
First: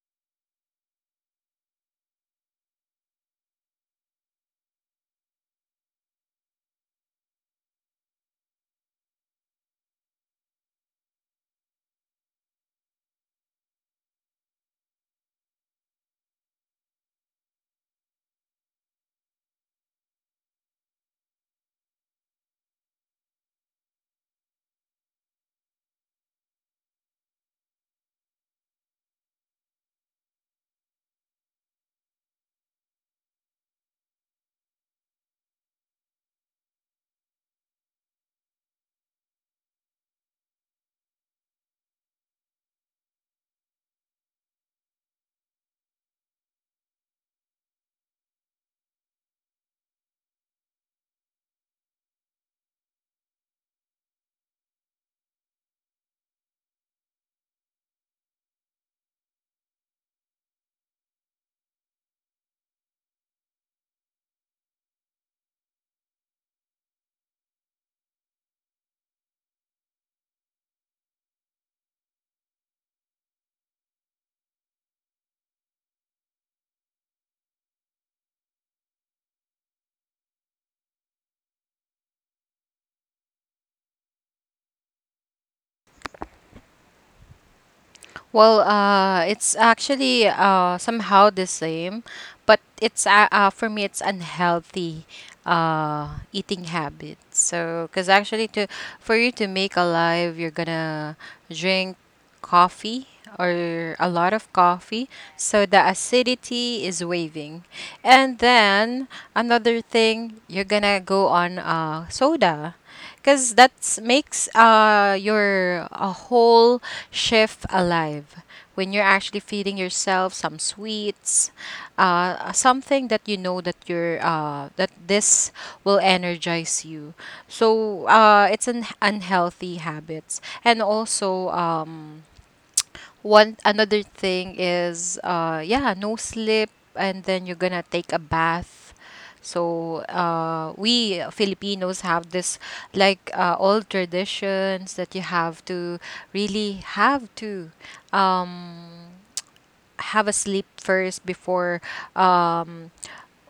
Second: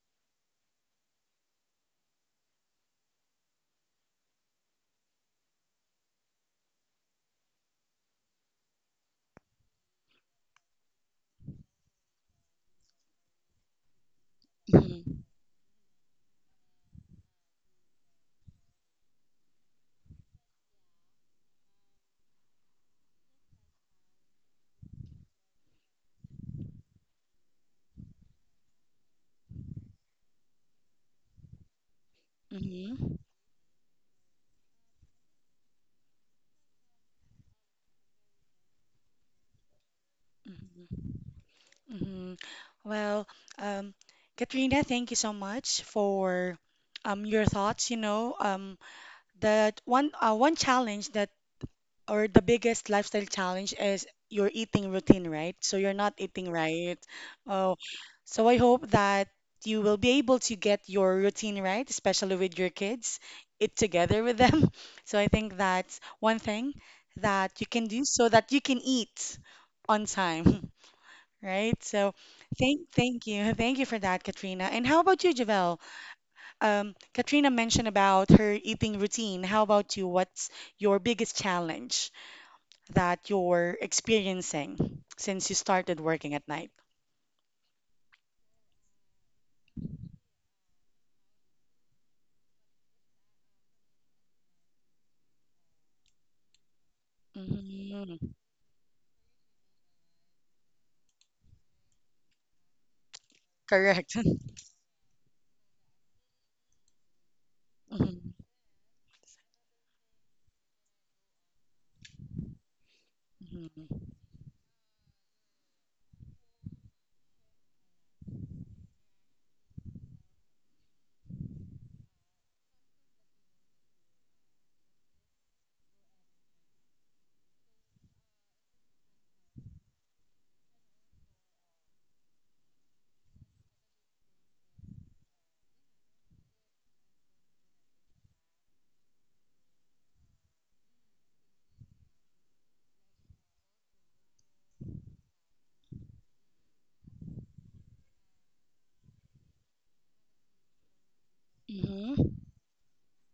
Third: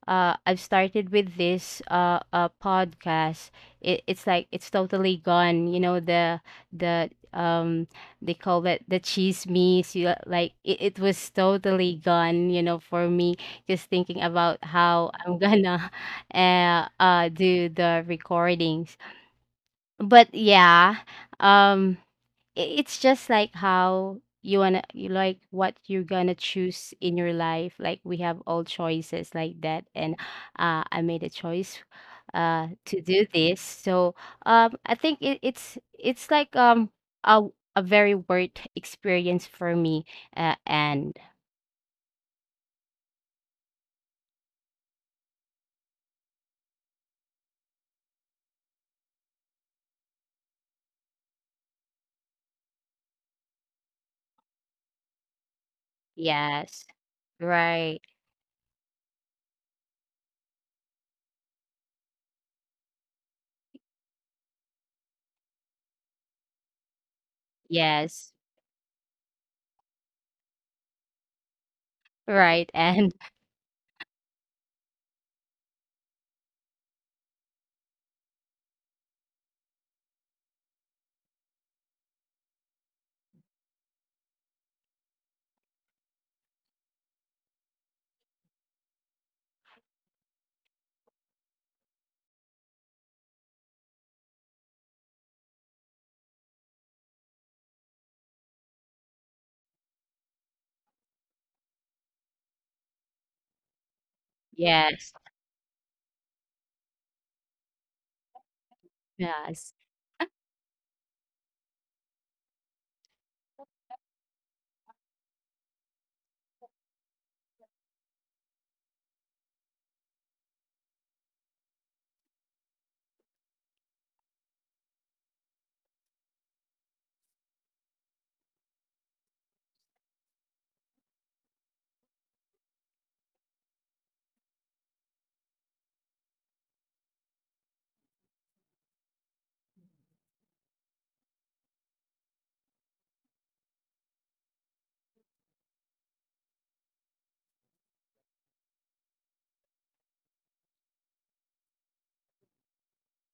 uh I've started with this uh uh podcast, it, it's like it's totally gone, you know, the the um they call it the cheese me's, you like, it, it was totally gone, you know, for me, just thinking about how Mm-hmm. I'm gonna uh uh do the recordings. But yeah, um i- it's just like how you wanna you like what you're gonna choose in your life, like we have all choices like that. And uh I made a choice uh to do this. So um I think it, it's it's like um a a very worth experience for me. uh, Mm-hmm. And Mm-hmm. Well, um, Katrina, thank you so much for um, your thoughts. You know, um, that one uh, one challenge that or the biggest lifestyle challenge is your eating routine, right? So you're not eating yes, right. Oh, right. so I hope that you will be able to get your routine right, especially with your kids, eat together with them. So I think that's one thing that you can do so Yes, that you can eat on time, right? So right. thank And thank you. Thank you for that, Katrina. And how about you, Javel? Um, Katrina mentioned about her eating routine. How about you? What's your biggest challenge? That you're experiencing since you started working at night. Well, uh, it's actually uh, somehow the same, but it's uh, uh, for me, it's unhealthy uh, eating habit. So, because Hmm. actually to for you to make alive, you're gonna drink coffee or a Correct. lot of coffee, yes, so the acidity is waving. And Mhm, then another yes, thing, you're gonna go on uh, soda, because that makes uh your a whole shift alive. When you're actually feeding yourself some sweets, uh uh, something that you know that you're uh that this will energize you. So uh it's an unhealthy habits. And also um one another thing is uh yeah, no sleep. And then you're gonna take a bath. So uh, we Filipinos have this like uh, old traditions that you have to really have to have a sleep first before mhm, um,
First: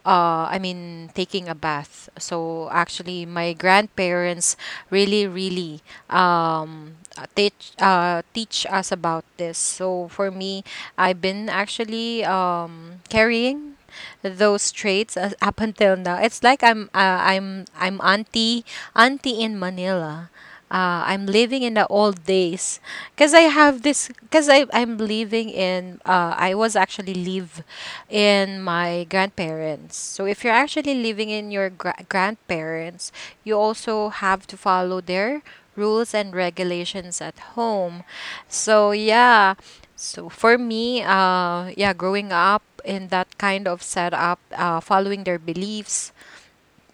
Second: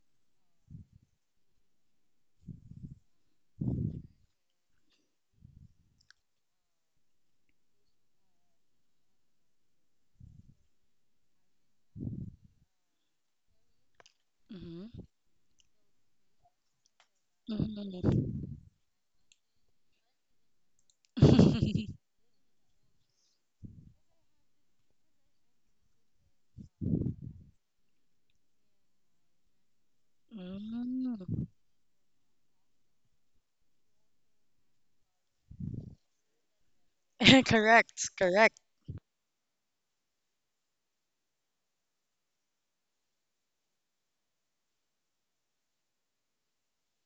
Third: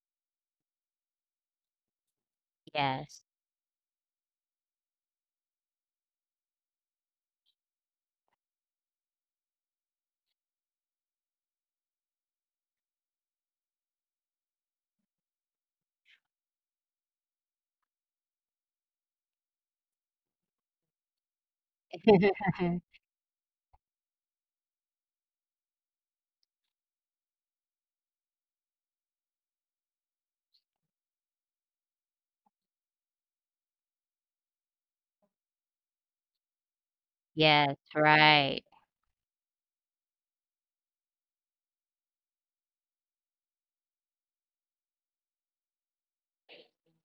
uh, I mean, taking a bath. So yes. actually, my grandparents really, really um, uh, teach uh, teach us about this. So for me, I've been actually um, carrying those mhm, traits as, up until now. It's like I'm uh, I'm I'm mhm, auntie auntie in Manila. Uh, I'm living mhm. in the old days because I have this because I I'm living in uh, I was actually living in my grandparents. So if you're actually Mm. living in your gra- grandparents, you also have to follow their rules and regulations at Yes, Correct, home. correct. right, So yeah, so for me, uh, yeah, growing up in that kind of setup, uh, following their beliefs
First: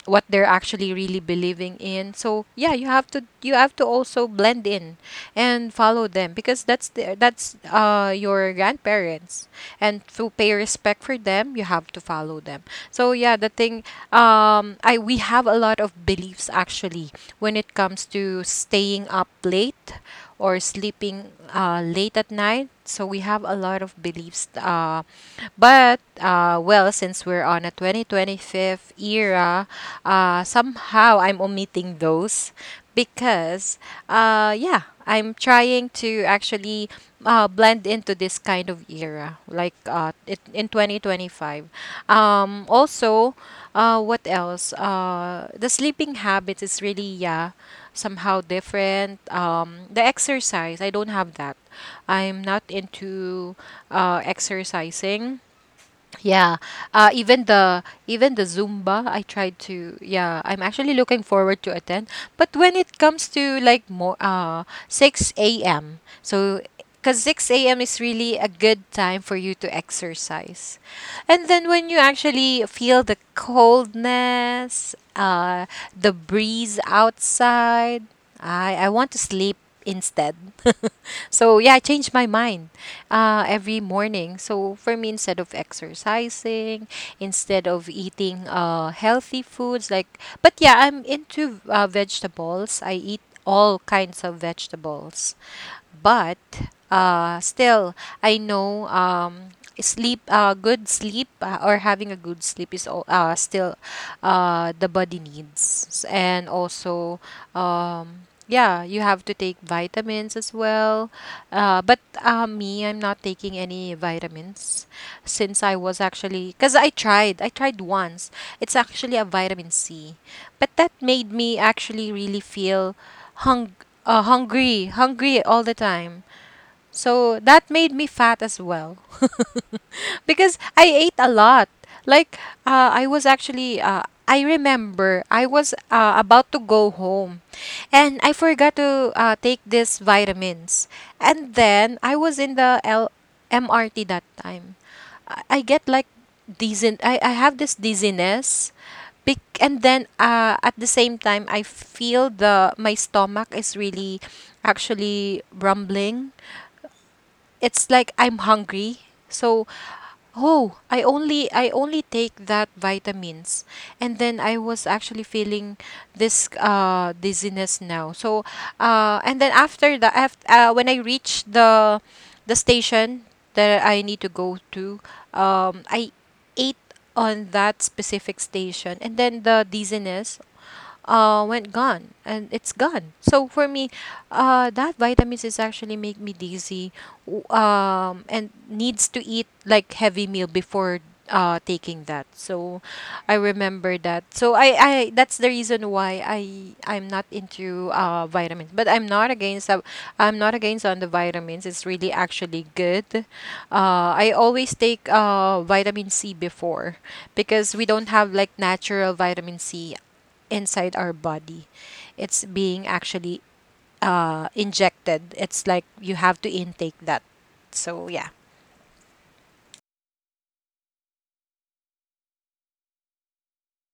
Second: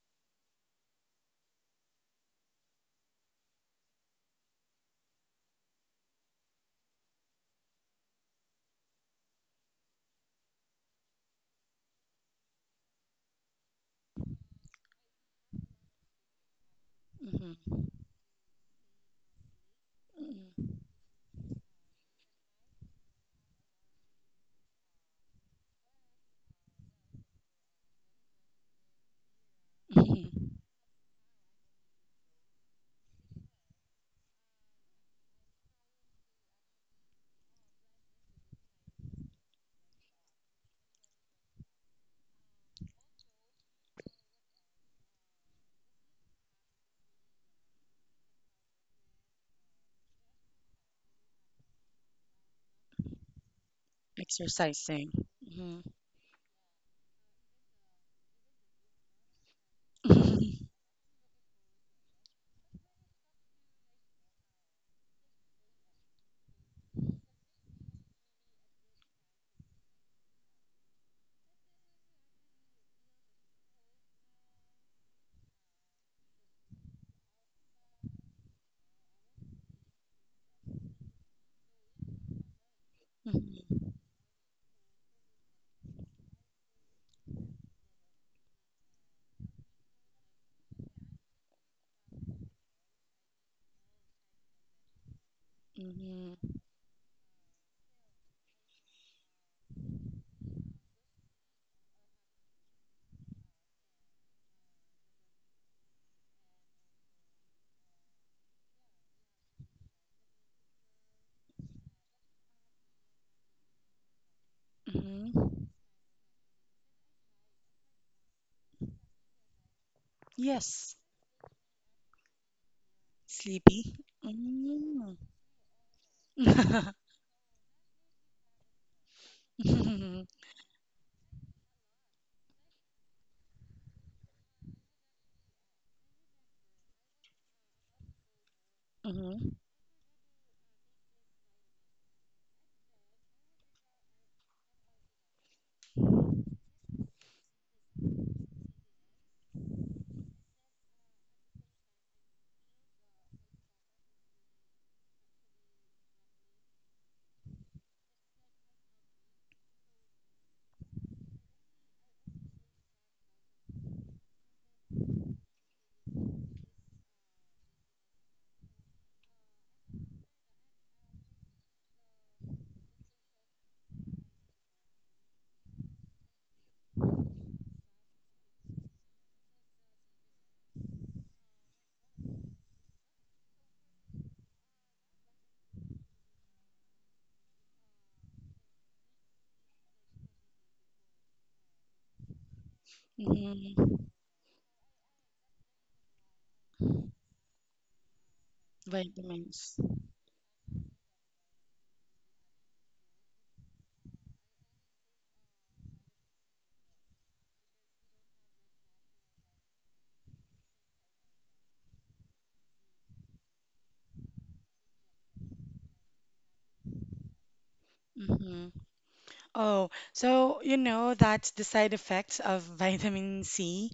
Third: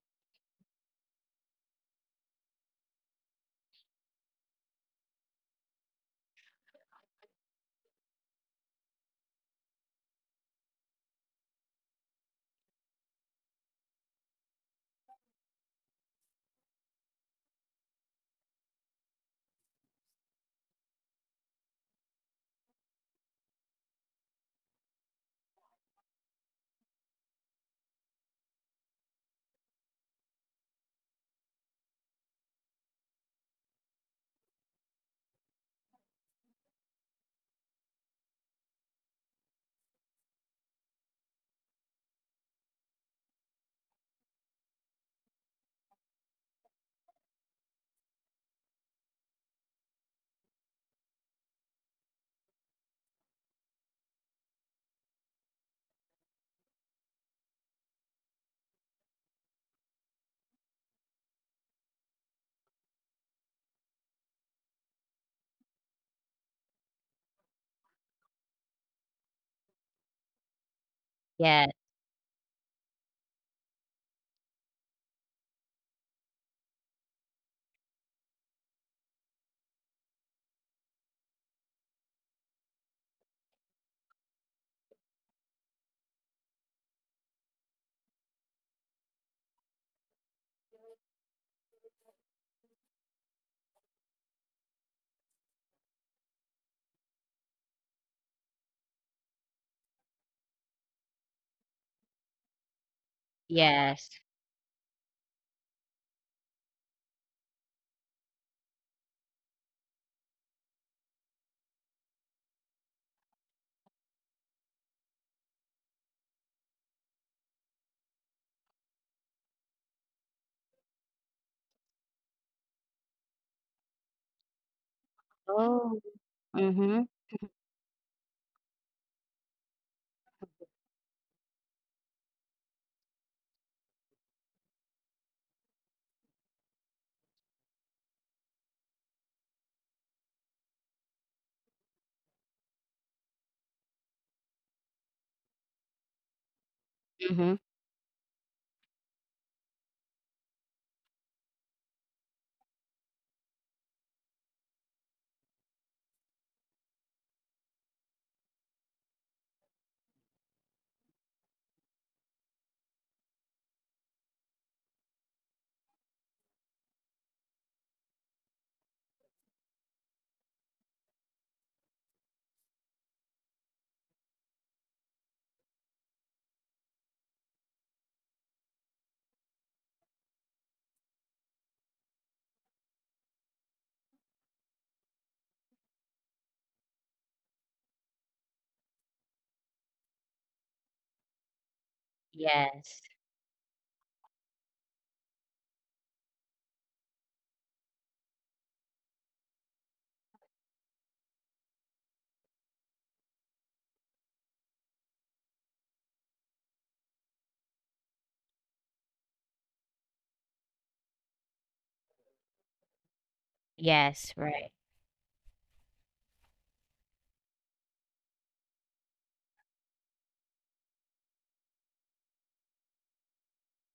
what they're actually really believing in. So yeah, you have to you have to also blend in and follow them, because that's the, that's uh your grandparents, and to pay respect for them, you have to follow them. So yeah, the thing, um I we have a lot of beliefs actually when Mhm, it comes to staying up late or mhm, sleeping uh late at night. So we have a lot of beliefs, uh but uh, well, since we're on a twenty twenty-five era, uh, mhm. somehow I'm omitting those, because uh, yeah, I'm trying to actually uh, blend into this kind of era, like uh, it, in twenty twenty-five. Um, also, uh, what else? Uh, the sleeping habits is really, yeah, somehow different. Um, the exercise, I don't have that. I'm not into uh, Exercising. exercising, Mhm, yeah. Uh, even the even the Zumba, I tried to. Yeah, I'm mhm, actually looking forward to attend. But when it comes to like more uh six a m. So because six a m is really a good time for you to exercise. And then yes, when you actually feel the coldness, uh, the breeze outside, I I want to sleep instead. So yeah, I changed my mind uh, every morning. So for me, instead of exercising, instead of eating uh, healthy foods, like, but yeah, I'm into uh, vegetables. I eat all kinds of vegetables. But mhm, uh, still, I know um, sleep, uh, good sleep, uh, or having a good sleep is al- uh, still, yes. uh, the body needs. S- And also, um, yeah, you have to take vitamins as well. Uh, but uh, me, I'm not taking any vitamins since mhm. I was actually, because I tried, I tried once. It's actually a vitamin C. But that Yes, made me actually really feel hung sleepy. uh, hungry, Mm. hungry all the Oh. time. Mhm, So that made me fat as well Mhm, because I ate a lot. Like uh, I was actually uh, I remember I was uh, about to go home and I forgot to uh, mhm, take these vitamins. And then I was in the L- M R T that time. I, I get like dizzy, I, I mhm. have this dizziness. Bec- and then uh, At the same time, I feel the my stomach is really actually rumbling. It's like I'm hungry. So, oh, I only I only take that vitamins, and then I was actually feeling this uh dizziness now. So, uh and then after the af uh, when I reached the the station that I need to go to, um I ate on that specific station, and then the dizziness uh, went gone, and it's gone. So for me, uh, that vitamins is actually make me dizzy, w- um, and needs to eat like heavy meal before uh, taking that. So Yes. I mhm. remember that. So I, I that's the reason why I I'm not into uh, vitamins. But I'm not against Vitamins. uh, I'm not against on the vitamins. It's really actually good. Uh, I always take uh, vitamin C before, because we don't have like natural vitamin C inside our body. It's being actually Yes, uh, right. injected. It's like you have to intake that. So, yeah. Mhm. Oh, so you know that's the side effects of vitamin C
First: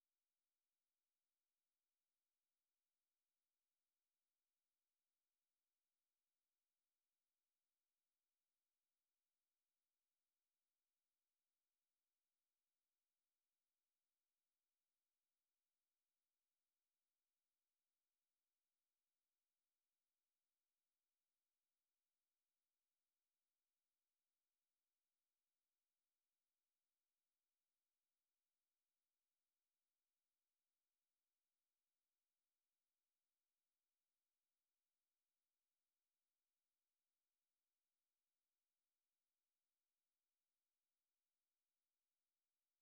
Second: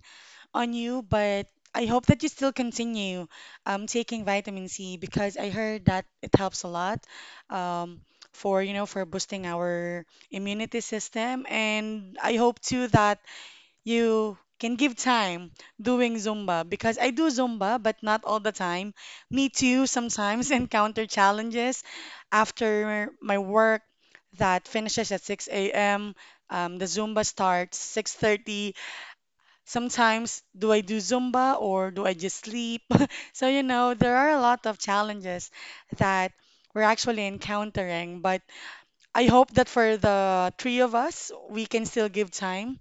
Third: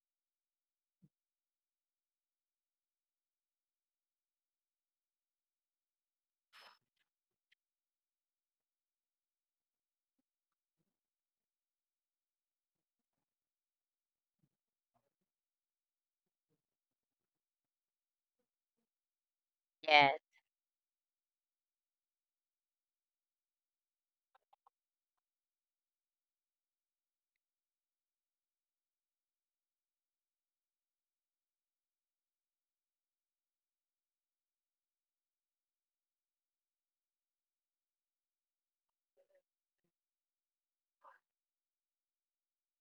on you, but I hope that you still continue um, taking vitamin C because I heard that it helps a lot um, for you know for boosting our immunity system, and I hope too that you can give time doing Zumba because I do Zumba, but not all the time. Me too, Yes, sometimes encounter challenges after my work that finishes at six a m. Um, the Zumba starts six thirty. Sometimes do I do Zumba or do I just sleep? So, you know, there are a lot of challenges that we're actually encountering, but I hope that for the three of us, we can still give time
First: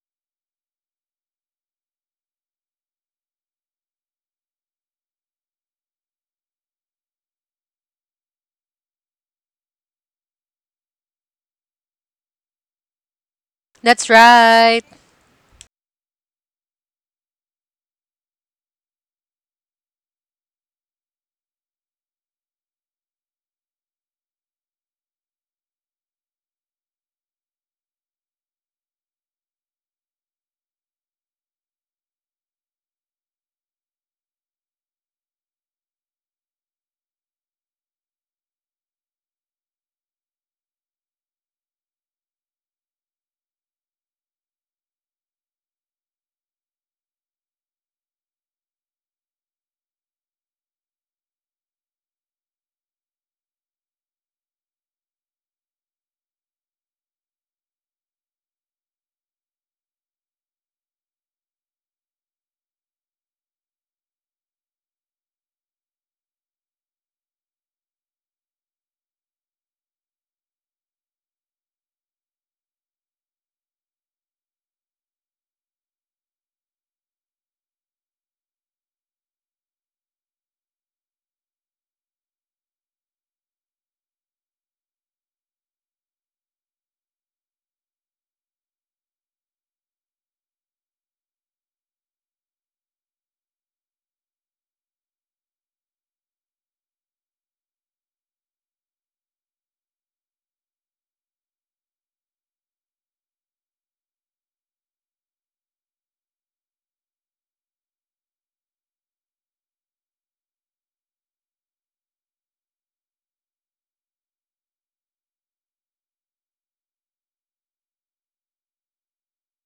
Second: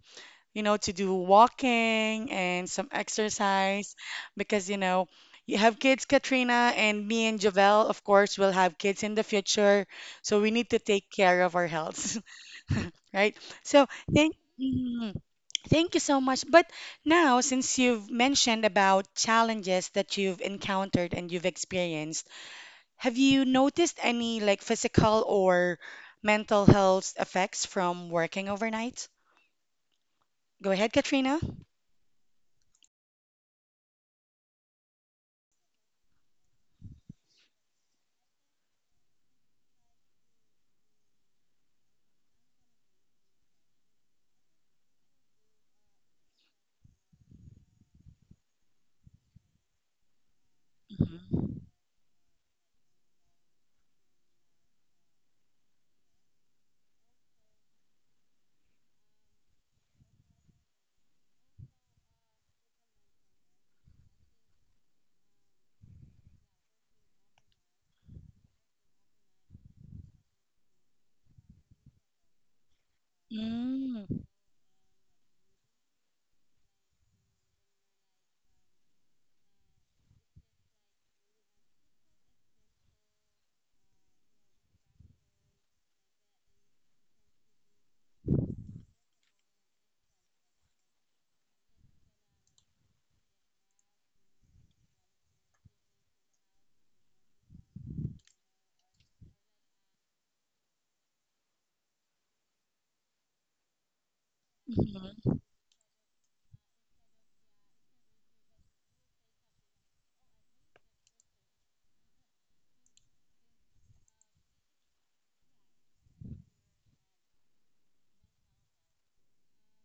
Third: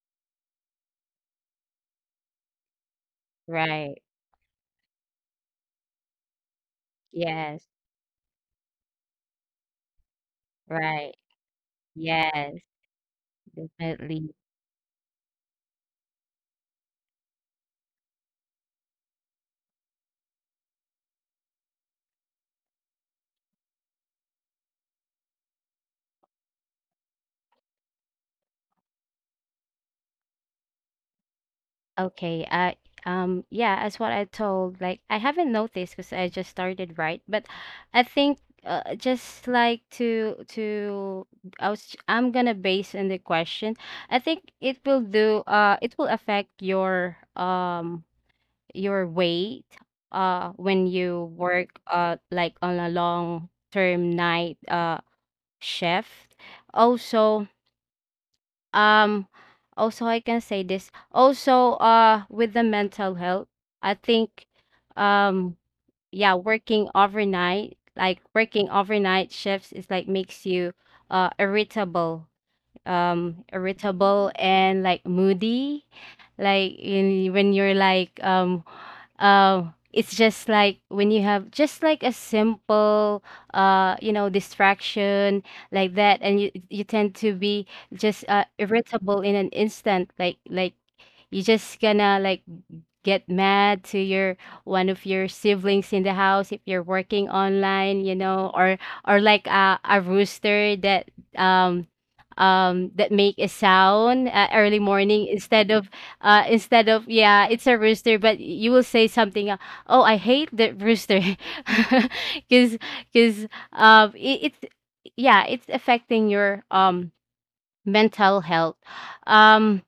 you know, to do walking and some exercise right. because, you know, you have kids, Katrina, and me and Yes, Javel, of course, will have kids in the future. So we need to take right. care of our health, Yes, right? So That's definitely. thank, right. mhm, thank you so much. But now, since you've mentioned about challenges that you've encountered and you've experienced, have you noticed any like physical or mental health effects from working overnight? Go ahead, Katrina. Okay. Uh, um, yeah, as what I told, like I haven't noticed because I just started, right? But I think, uh, just like to to I was I'm gonna base on the question. I think it will do, uh it will affect your um your weight uh when you Mhm. work uh like on a long term night uh shift. Also, um also I can say this also uh with the mental health. I think um yeah, working overnight like working overnight shifts is like makes you uh irritable, um Mm. irritable and like moody, like in, when you're like, um uh, it's just like when you have just like a simple, uh you know, distraction like that, and you you tend to be just, uh, irritable in an instant, like like you just gonna like get mad to your one of your siblings in the house if you're working online, you know, or or like a, a rooster that um um that make a sound, uh, early morning Hmm. instead of uh instead of yeah, it's a rooster, but you will say something, uh, oh, I hate the rooster. because because um it, it's, yeah, it's affecting your um mental health. um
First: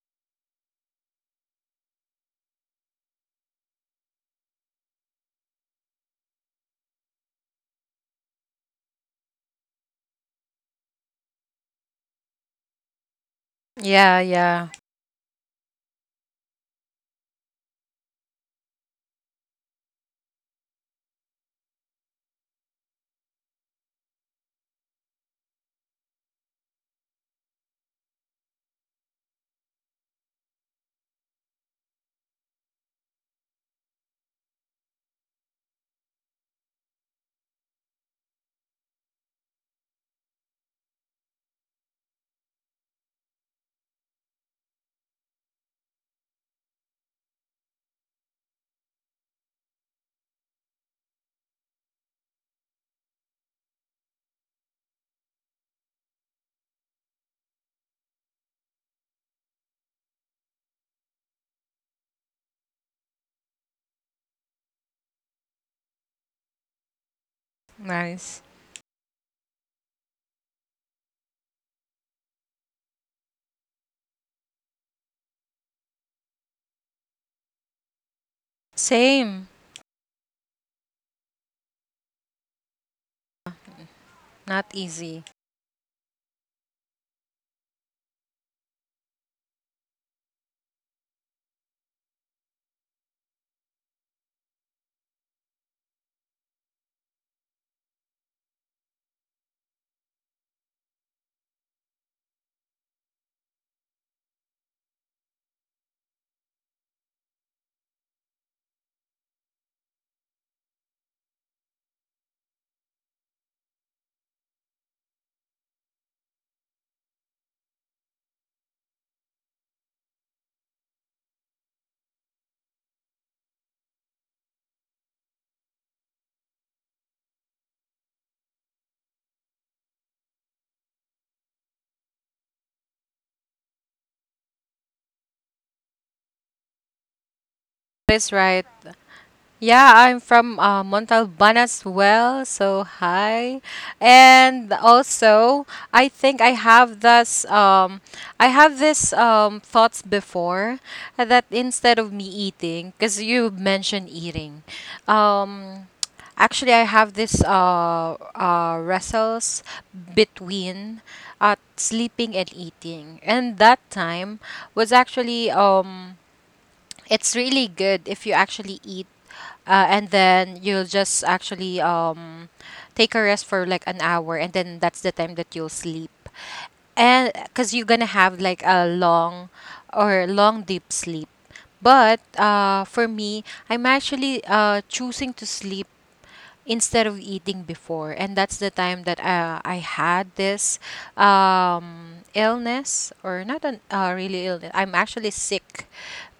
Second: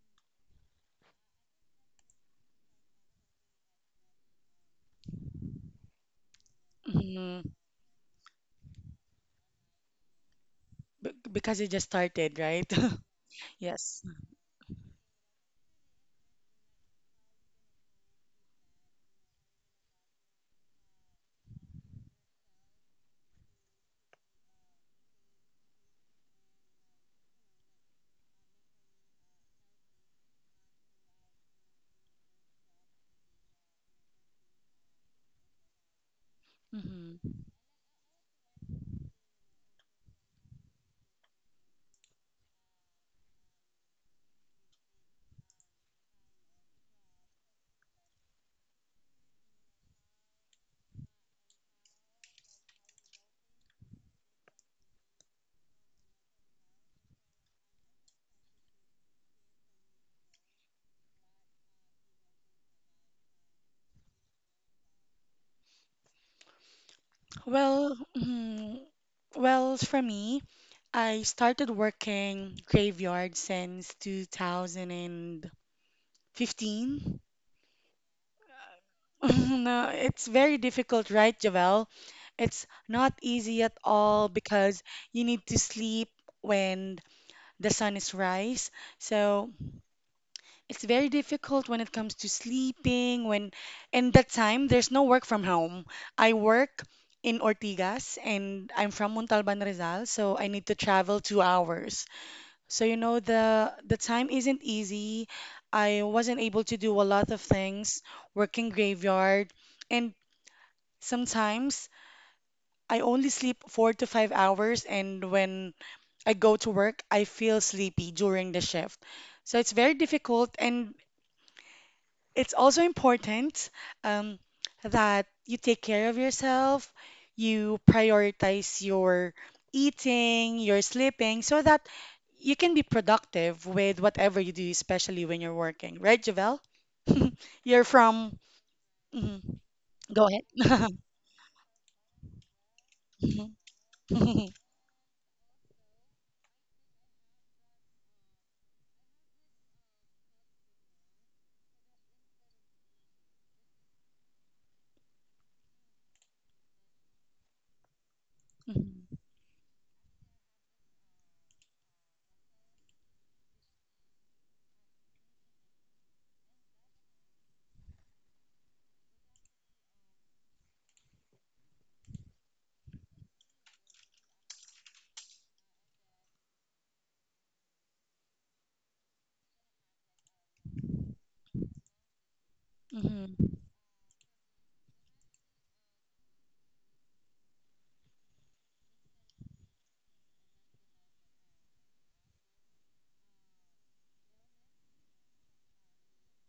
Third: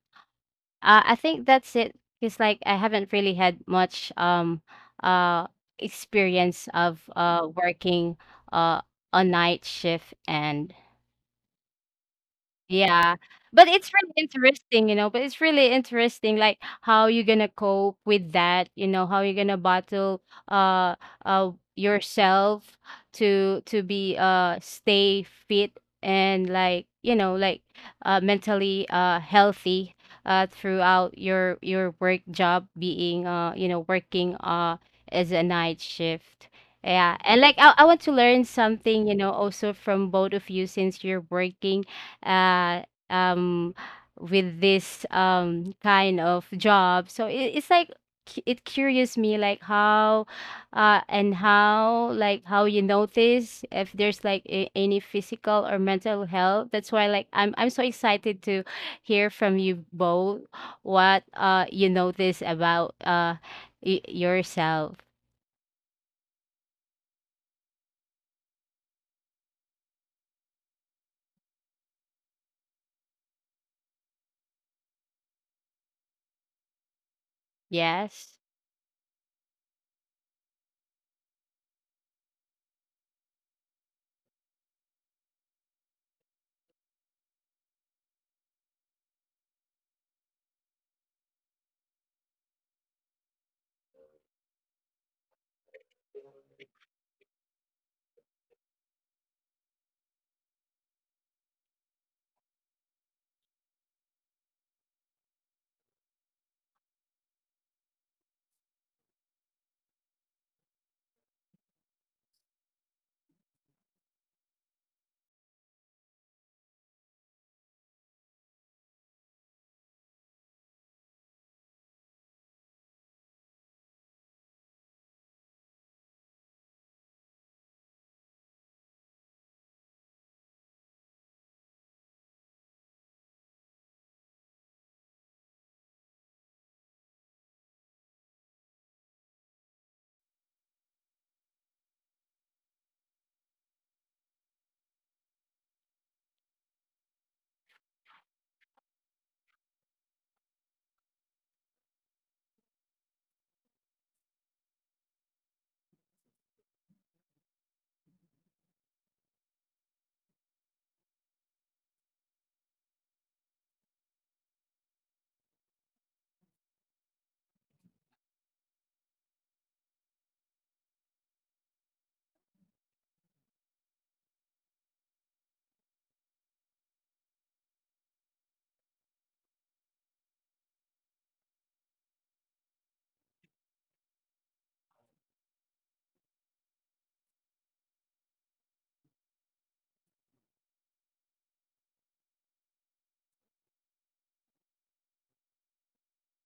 uh, I think that's it, because like I haven't really had much um uh experience of uh Hmm. working uh a night shift. And B because you just started, right? yeah, but it's Yes. really Yeah, yeah. interesting, you know. But it's really interesting, like how you're gonna cope with that, you know, how you're gonna battle uh uh yourself to to be, uh stay fit and, like, you know, like uh mentally uh healthy uh throughout your your work job, being, uh you know, working uh as a night shift. Yeah, Mm-hmm. and like I, I want to learn something, you know, also from both of you, since you're working, uh, um, with this, um, kind of job. So it, it's like cu- it curious me, like how, uh, and how, like how you notice if there's like a, any physical or mental health. That's why like I'm I'm so excited to hear from you both what uh you notice about uh y- yourself. Well, Nice. hmm, well, for me, I started working graveyard since two thousand fifteen. Yes. Same. No, it's very difficult, right, Javel? It's not easy at all Not because you easy. need to sleep when the sun is rise. So it's very difficult when it comes to sleeping, when and that time there's no work from home. I work in Ortigas and I'm from Montalban, Rizal, so I need to travel two hours. So you know the the time isn't easy. I wasn't able to do a lot of things, working graveyard, and sometimes I only sleep four to five hours, and when I go to work, I feel sleepy during the shift. So it's very difficult and it's also important um, that you take care of yourself, you prioritize your eating, your sleeping, so that you can be productive with whatever you do, especially when you're working. Right, Javel? You're from. But it's right. Mhm. Yeah, Go I'm ahead. from uh, Montalban as well. So hi, Mhm. and also I think I have this um I have this um thoughts before that instead of me eating, because you mentioned eating, um actually I have this uh uh wrestles between uh sleeping and eating, and that time was actually um. It's really good if you actually eat, uh, and then you'll just actually um take a rest for like an hour, and then that's the time that you'll sleep. And because you're gonna have like a long or long deep sleep. But uh, for Mhm. me, I'm actually uh, choosing to sleep instead of eating before, and that's the time that uh, I had this um, illness, or not an uh, really illness. I'm actually sick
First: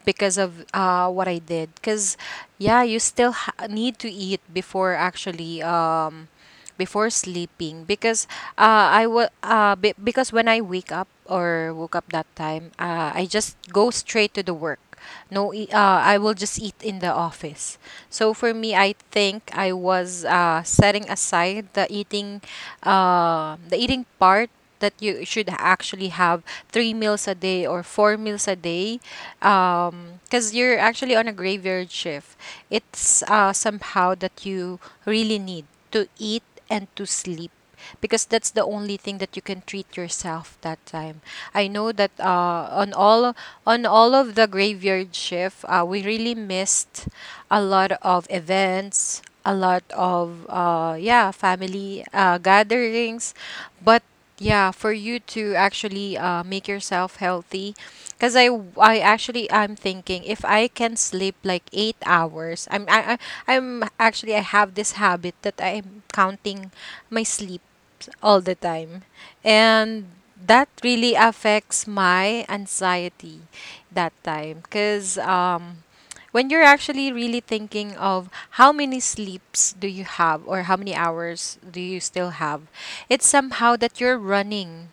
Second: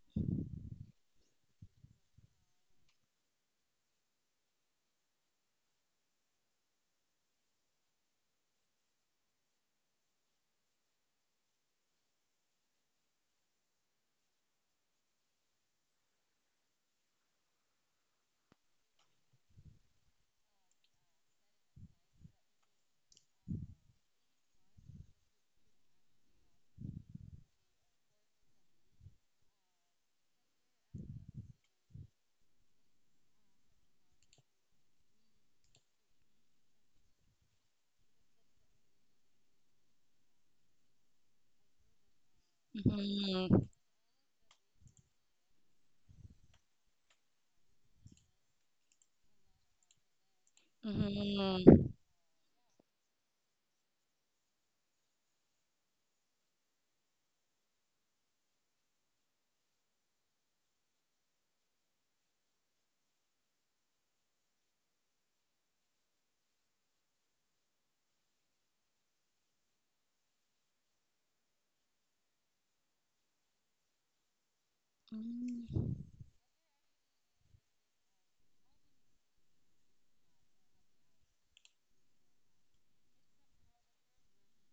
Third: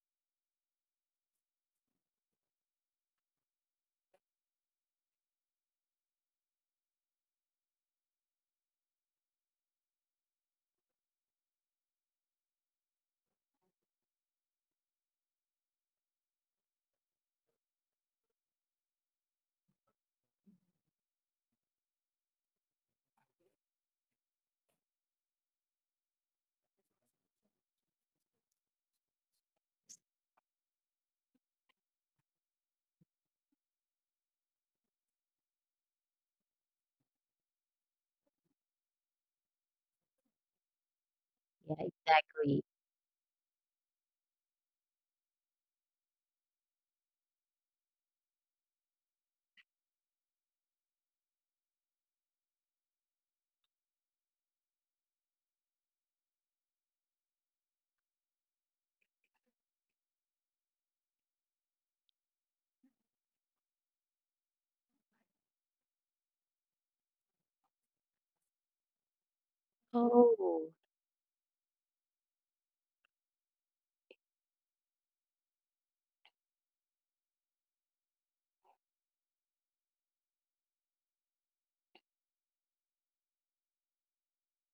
because of uh, what I did. Because yeah, you still ha- need to eat before actually um, before sleeping, because uh, I will uh, be- because when I wake up or woke up that time, uh, I just go straight to the work. No, e- uh, I will just eat in the office. So for me, I think I was uh, setting aside the eating, uh, the eating part, that you should actually have three meals a day or four meals a day, um, because you're actually on a graveyard shift. It's uh, somehow that you really need to eat and to sleep, because that's the only thing that you can treat yourself that time. I know Yeah, that uh, exactly. on all Mhm. on all of the graveyard shift, uh, we really missed a lot of events, a lot of uh, Mhm. yeah, Mhm. family uh, gatherings, but yeah, for you to actually uh, make yourself healthy. Cause I I actually, I'm thinking if I can sleep like eight hours, I'm I I- I'm actually I have this habit that I'm counting my sleep all the time. And that Oh, really affects my anxiety that time. Because um, Mhm. when you're actually really thinking of how many sleeps do you have or how many hours do you still have, it's somehow that you're running,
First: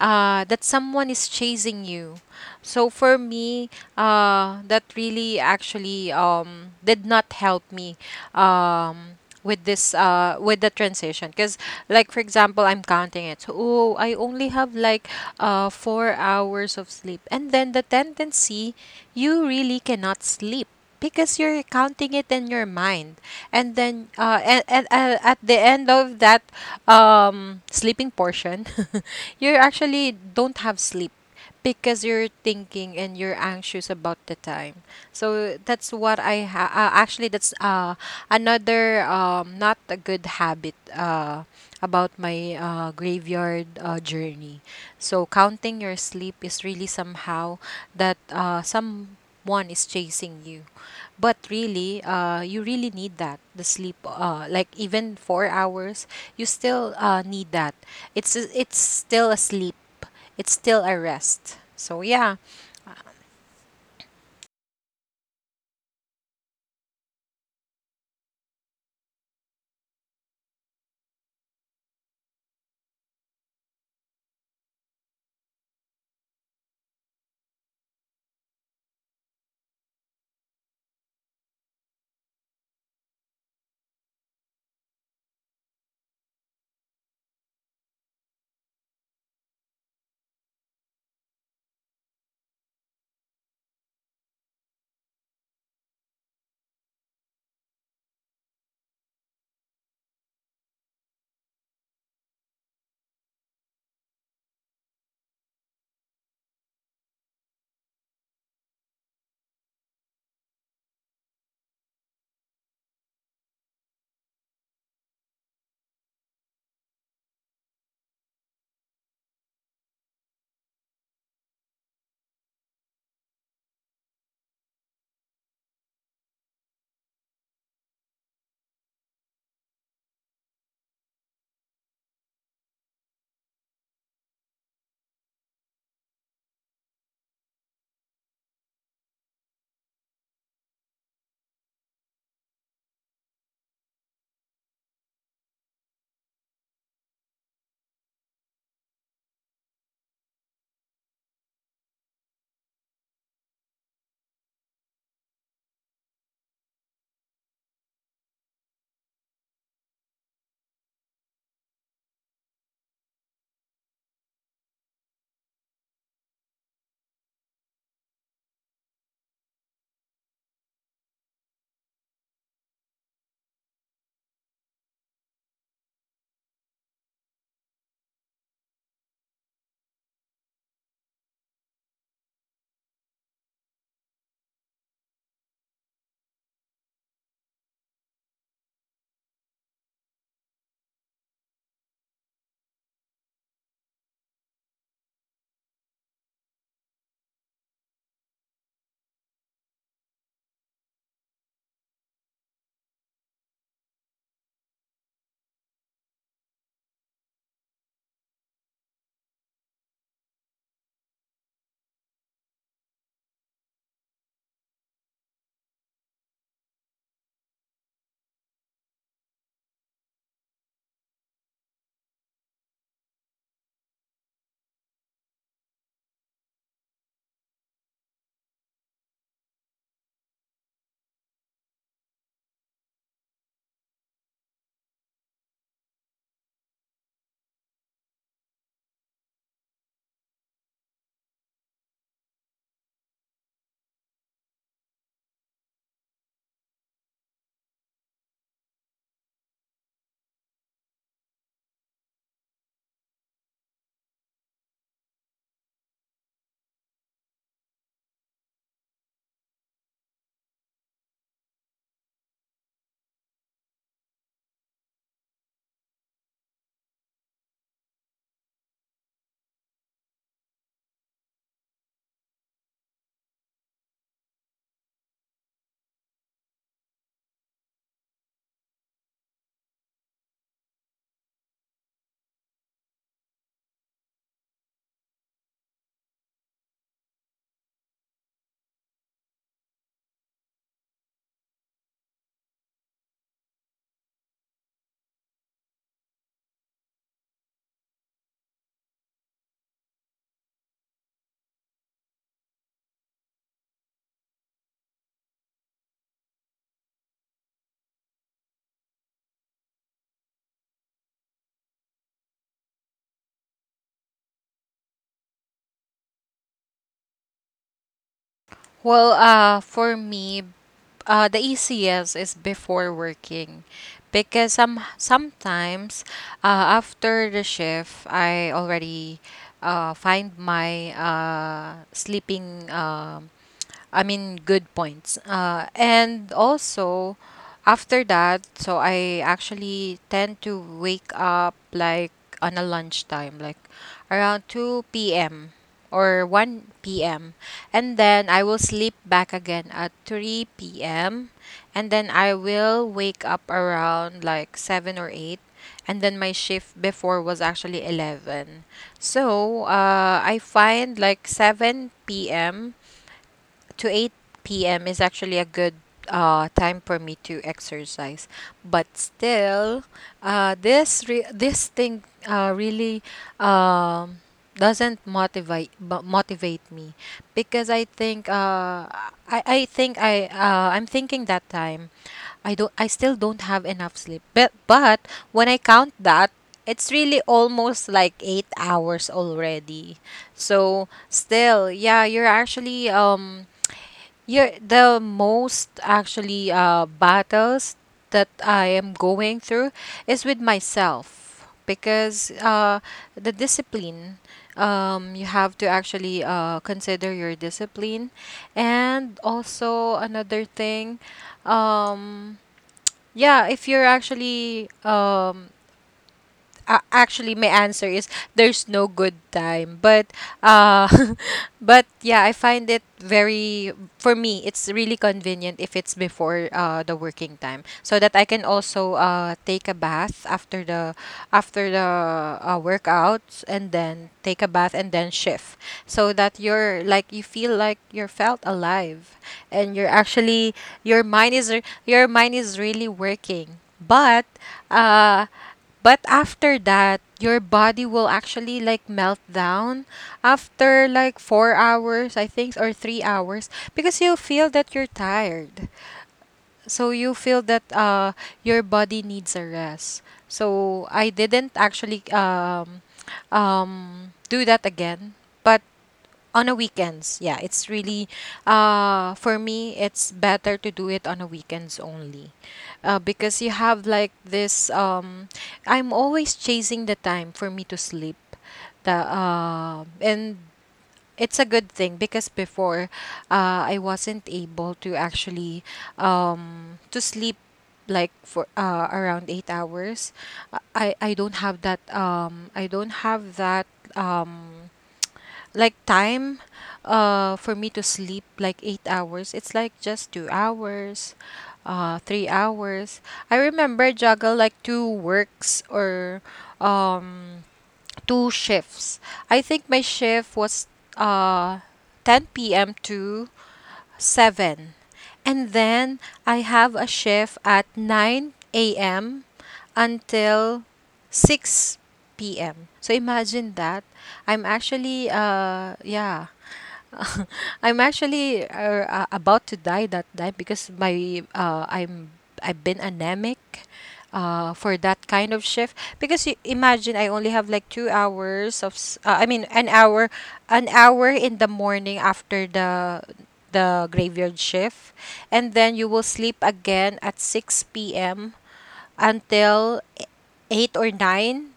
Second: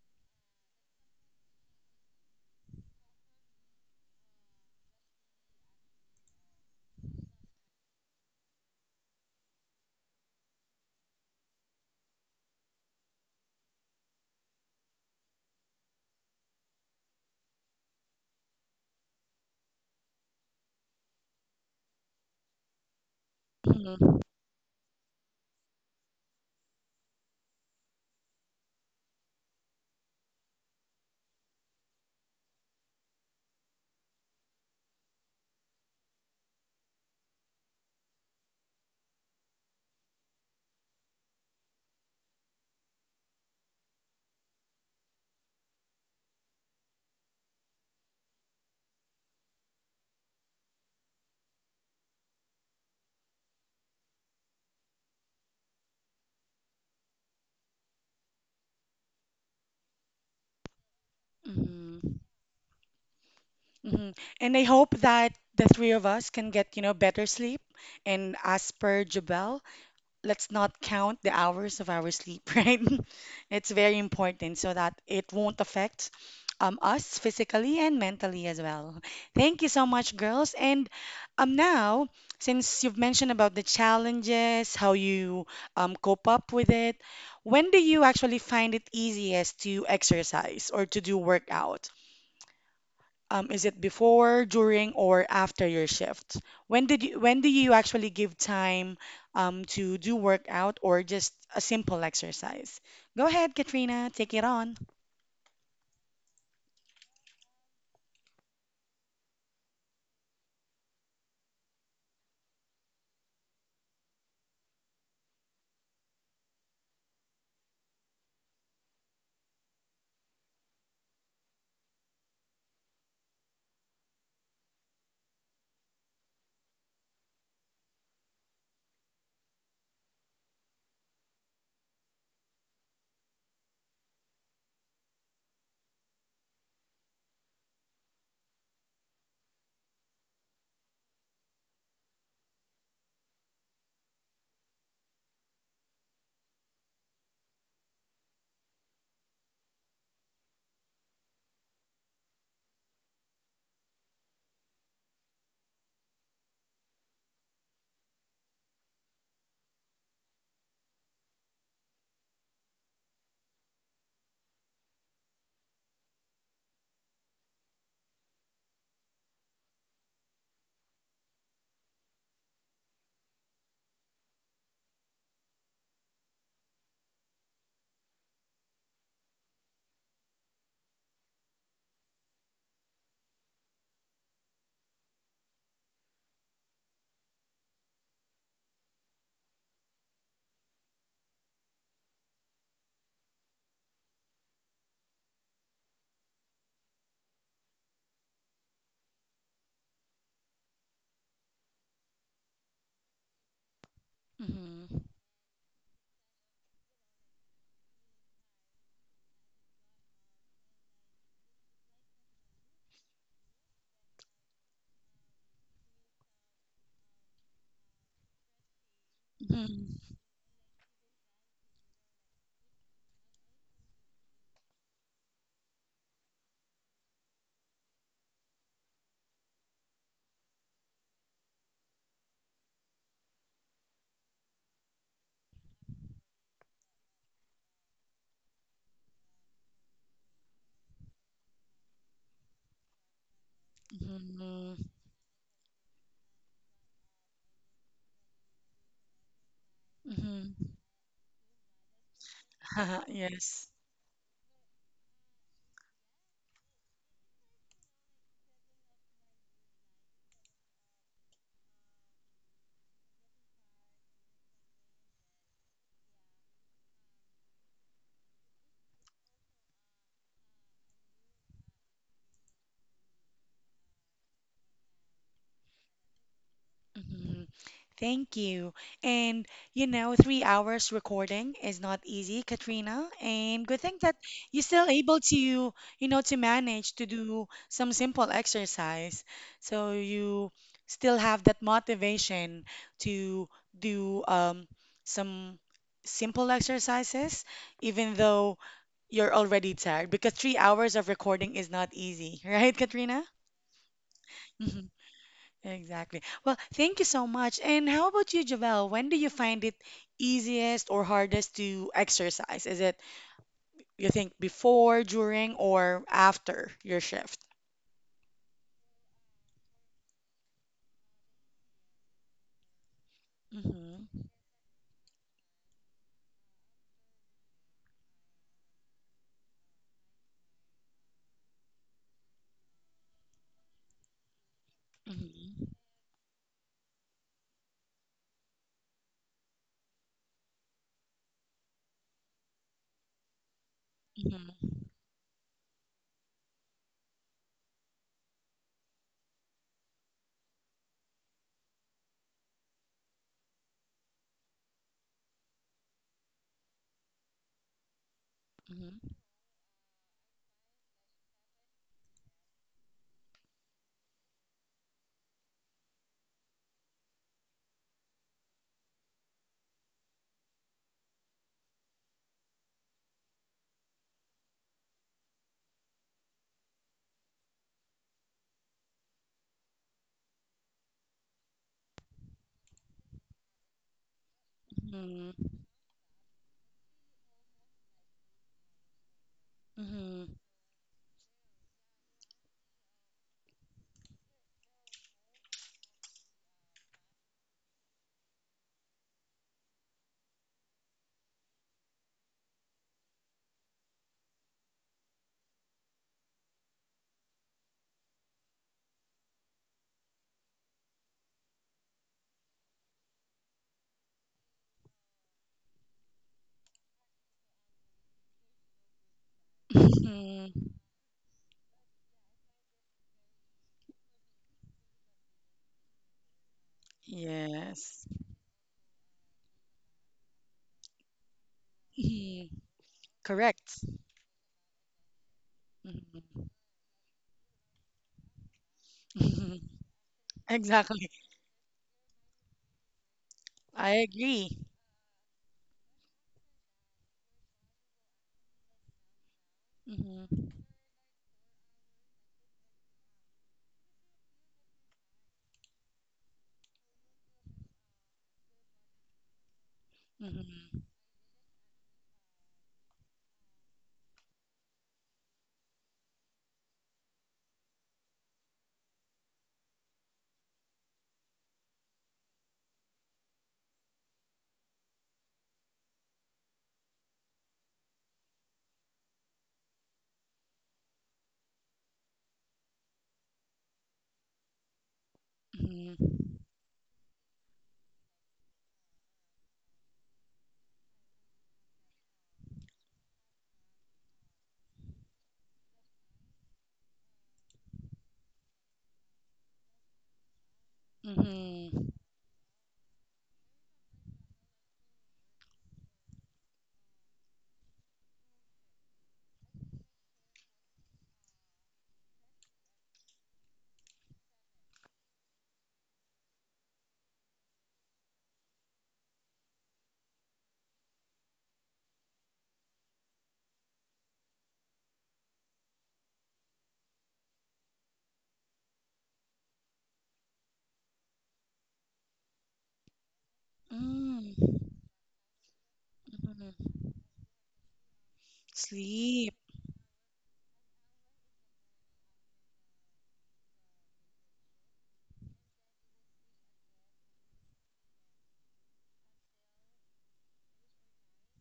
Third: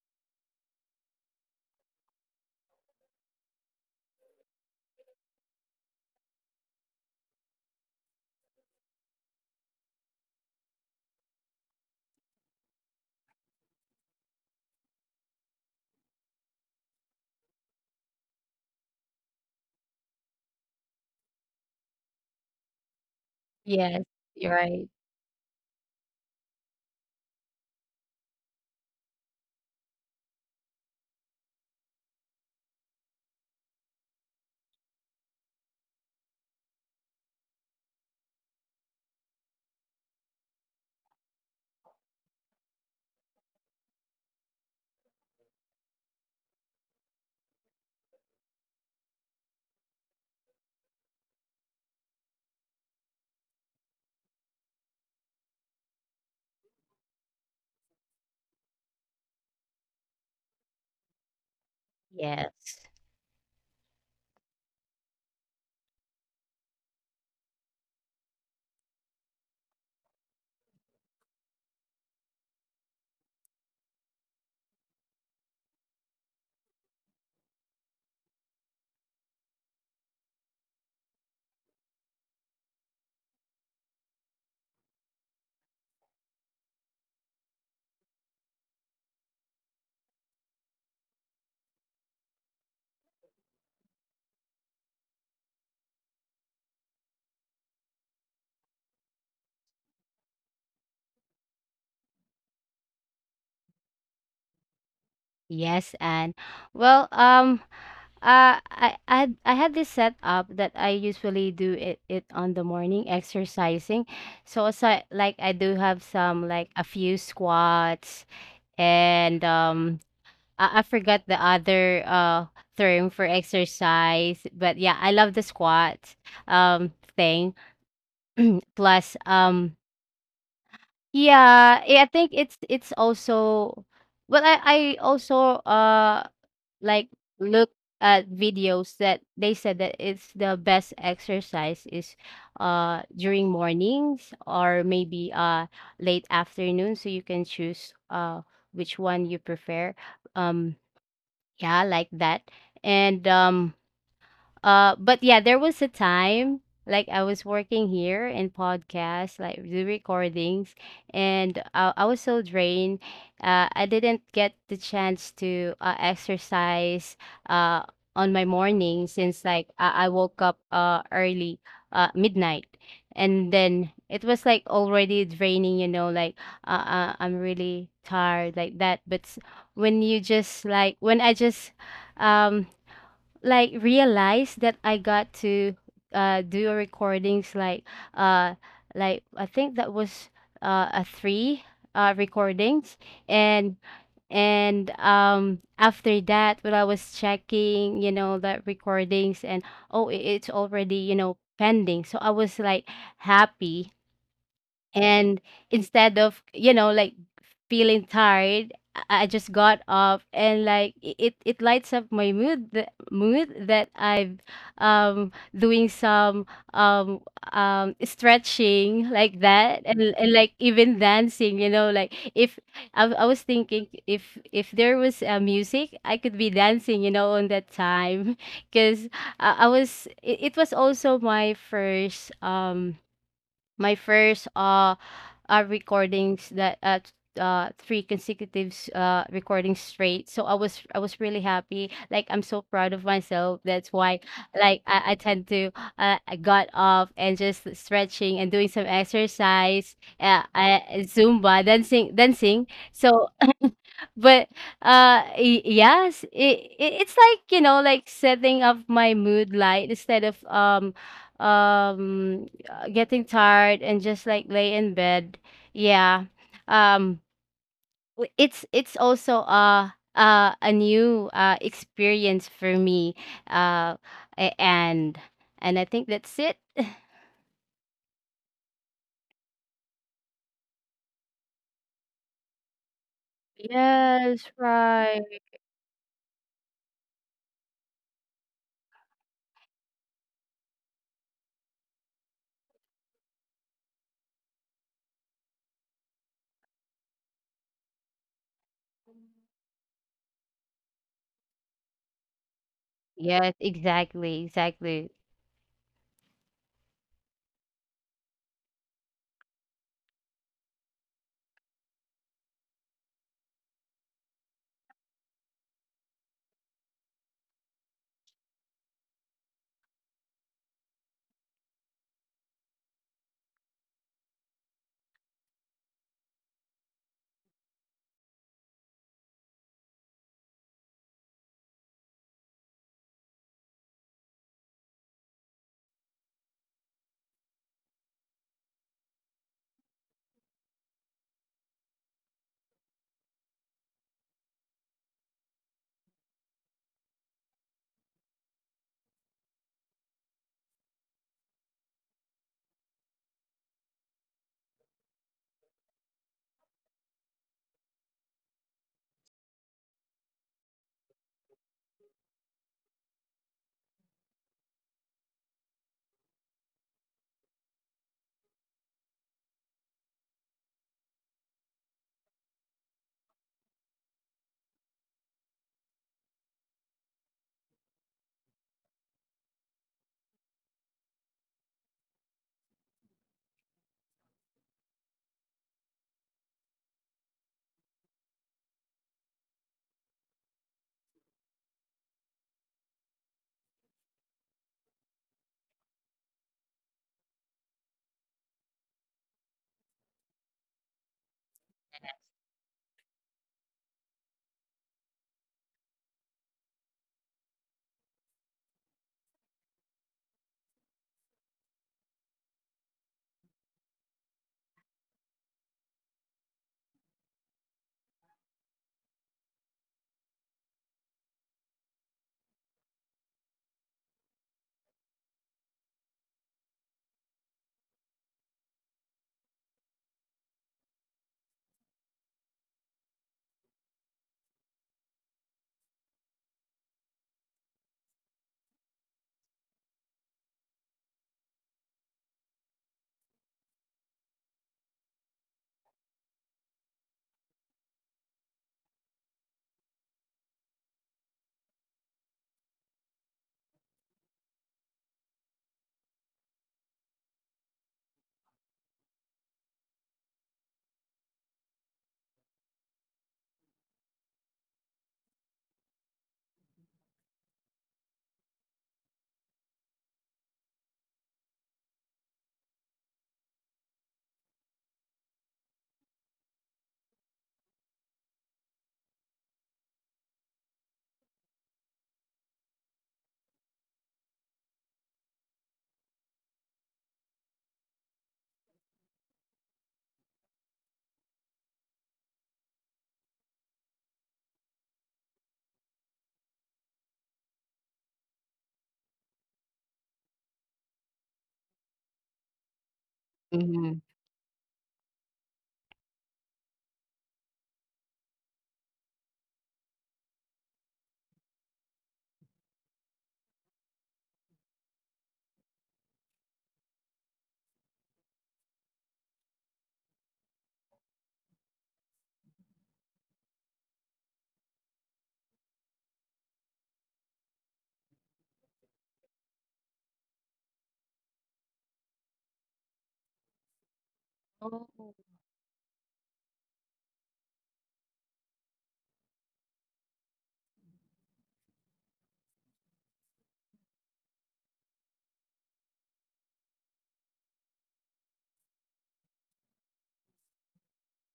uh, that someone is chasing you. So for me, uh, that really actually um, did not help me. Um, with this uh with the transition. Because, like, for example, I'm counting it, so, oh, I only have like uh four hours of sleep, and then the tendency, you really cannot sleep because you're counting it in your mind. And Mhm. yes, then Mhm. uh you're and, and right. uh, at the end of that um sleeping portion, you actually don't have sleep because you're thinking and you're anxious about the time. So that's what i ha- uh, actually, that's uh another um not a good habit uh about my uh, graveyard uh, journey. So counting your sleep is really somehow that uh, someone is chasing you. But really, uh, you really need that the sleep. Uh, like even four hours, you still uh, need that. It's it's still a sleep. It's still a rest. So Mhm. yeah. Yes. Hmm. And I hope that the three of us can get, you know, better sleep. And as per Jabel, let's not count the hours of our sleep, right? It's very important so that it won't affect um, us physically and mentally as well. Thank you so much, girls. And um, now, since you've mentioned about the challenges, how you um, cope up with it, when do you actually find it easiest to exercise or to do workout? Um, is it before, during, or after your shift? When did you, when do you actually give time um, to do workout or just a simple exercise? Go ahead, Katrina, take it on. Yes, and well, um, uh, I I I had this setup that I usually do it, it on the morning exercising. So aside, like like I do have some, like, a few squats. And um I, I forgot the other uh term for exercise, but yeah, I love the squats um thing. Plus um yeah, I I think it's it's also, well, I, I also uh like look at videos that they said that it's the best exercise is, uh during mornings, or maybe uh late afternoon, so you can choose uh which one you prefer. um yeah, like that. And um uh, but yeah, there was a time like I was working here in podcasts, like the recordings, and I, I was so drained. Uh, I didn't get the chance to, uh, exercise uh, on my morning, since like I, I woke up, uh, early, uh, midnight. And then it was like already draining, you know, like, uh, uh, I'm really tired like that. But s- when you just like, when I just um like realize that I got to uh do recordings, like, uh like I think that was uh a three uh recordings. And and um after that, when I was checking, you know, the recordings, and, oh, i- it's already, you know, pending, so I was like happy. Mm-hmm. And instead of, you know, like feeling tired, i I just got up, and like, i- it, it lights up my mood, the mood that I've um doing some um um stretching like that, and, and like, even dancing, you know, like if I, w- I was thinking, if if there was, uh, music, I could be dancing, you know, on that time. Because I, I was, it, it was also my first um my first uh, uh, recordings, that at, uh, three consecutive, uh, recordings straight. So I was, I was really happy. Like, I'm so proud of myself. That's why like Mm-hmm. I, I tend to, uh, I got off, and just stretching, and doing some exercise. Uh, Mm-hmm. I, Zumba dancing dancing. So, Yes. but uh y- yes, it, it, it's like, you know, like setting up my mood light, instead of, um um uh, getting tired and just like lay in bed. Yeah, um w- it's it's also a, uh, a new, uh, experience for me. uh, a- and and I think that's it. Mhm. Thank you. And you know, three hours recording is not easy, Katrina. And good thing that Yes, you're still able right. to, you know, to manage to do some simple exercise. So you still have that motivation to do um, some simple exercises, even though you're already tired, because three hours of recording is not easy, right, Katrina? Yes, exactly, Mm-hmm. exactly. Exactly. Well, thank you so much. And how about you, Javel? When do you find it easiest or hardest to exercise? Is it, you think, before, during, or after your shift? Well, uh, for me, uh, the easiest is before working, Mm-hmm. because some sometimes uh, after the shift, I already uh, find my uh, sleeping. Um, I mean, good points. Uh, Mm-hmm. And also, after that, so I actually tend to wake up like on a lunchtime, like around Mm-hmm. two p m or one p m. And then I will sleep back again at three p m. And then I will wake up around like seven or eight. And then my shift before was actually eleven. So uh, I find like seven p.m to eight p m is actually a good uh, time for me to exercise. But still, uh, this re- this thing uh, really um, doesn't motivate bu- motivate me because I think uh, I I think I uh, I'm thinking that time I don't I still don't have enough sleep. But but when I Mm-hmm. count that, it's really almost like eight hours already. Mm-hmm. So still, yeah, you're actually um yeah, the most actually uh, battles that I am going through is with myself because uh, the discipline, um, you have to actually uh, consider your discipline. And also, another thing, um, yeah, if you're actually um, uh, actually my answer is there's no good time. But Mm-hmm. uh but yeah, I find it very, for me, it's really convenient if it's before uh the working time, so that Yes. I can also uh take a bath after the after the uh, Hmm. workouts, and Correct. then take a bath, and then shift, so that Mm-hmm. you're like, you feel like you're felt alive, Mm-hmm. and you're actually your Exactly. mind is re- your mind is really working. I But agree. uh but after that, your body will actually like melt down Mm-hmm. after like four hours, I think, or three hours, because you feel that you're tired. So you feel that uh your body needs a rest. So Mm-hmm. I didn't actually um um do that again. But on a weekends, yeah, it's really, uh for me, it's better to do it on a weekends only, uh, because you have like this um I'm always chasing the time for me to sleep. The uh, And it's a good thing because before, uh, I wasn't able to actually Mm-hmm. um to sleep like for uh, around eight hours. i i I don't have that um I don't have that um like time uh for me to sleep like eight hours. It's like just two hours, uh three hours. I remember Mm-hmm. juggle like two works or um two shifts. I think my shift was uh ten p.m to seven. And then I have a shift at nine a m until six p m. So imagine that. I'm actually, uh, yeah, I'm actually uh, uh, about to die that time, because my uh, I'm I've been anemic uh, Mm-hmm. for that Oh. kind of shift, because you Mm-hmm. imagine I only have like two hours of s- uh, I mean Sleep. an hour, an hour in the morning after the the graveyard shift. And then you will sleep again at six p m until eight or nine.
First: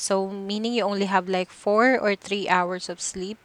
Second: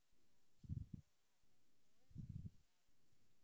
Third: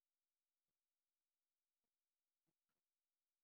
So meaning you only have like four or three hours of sleep.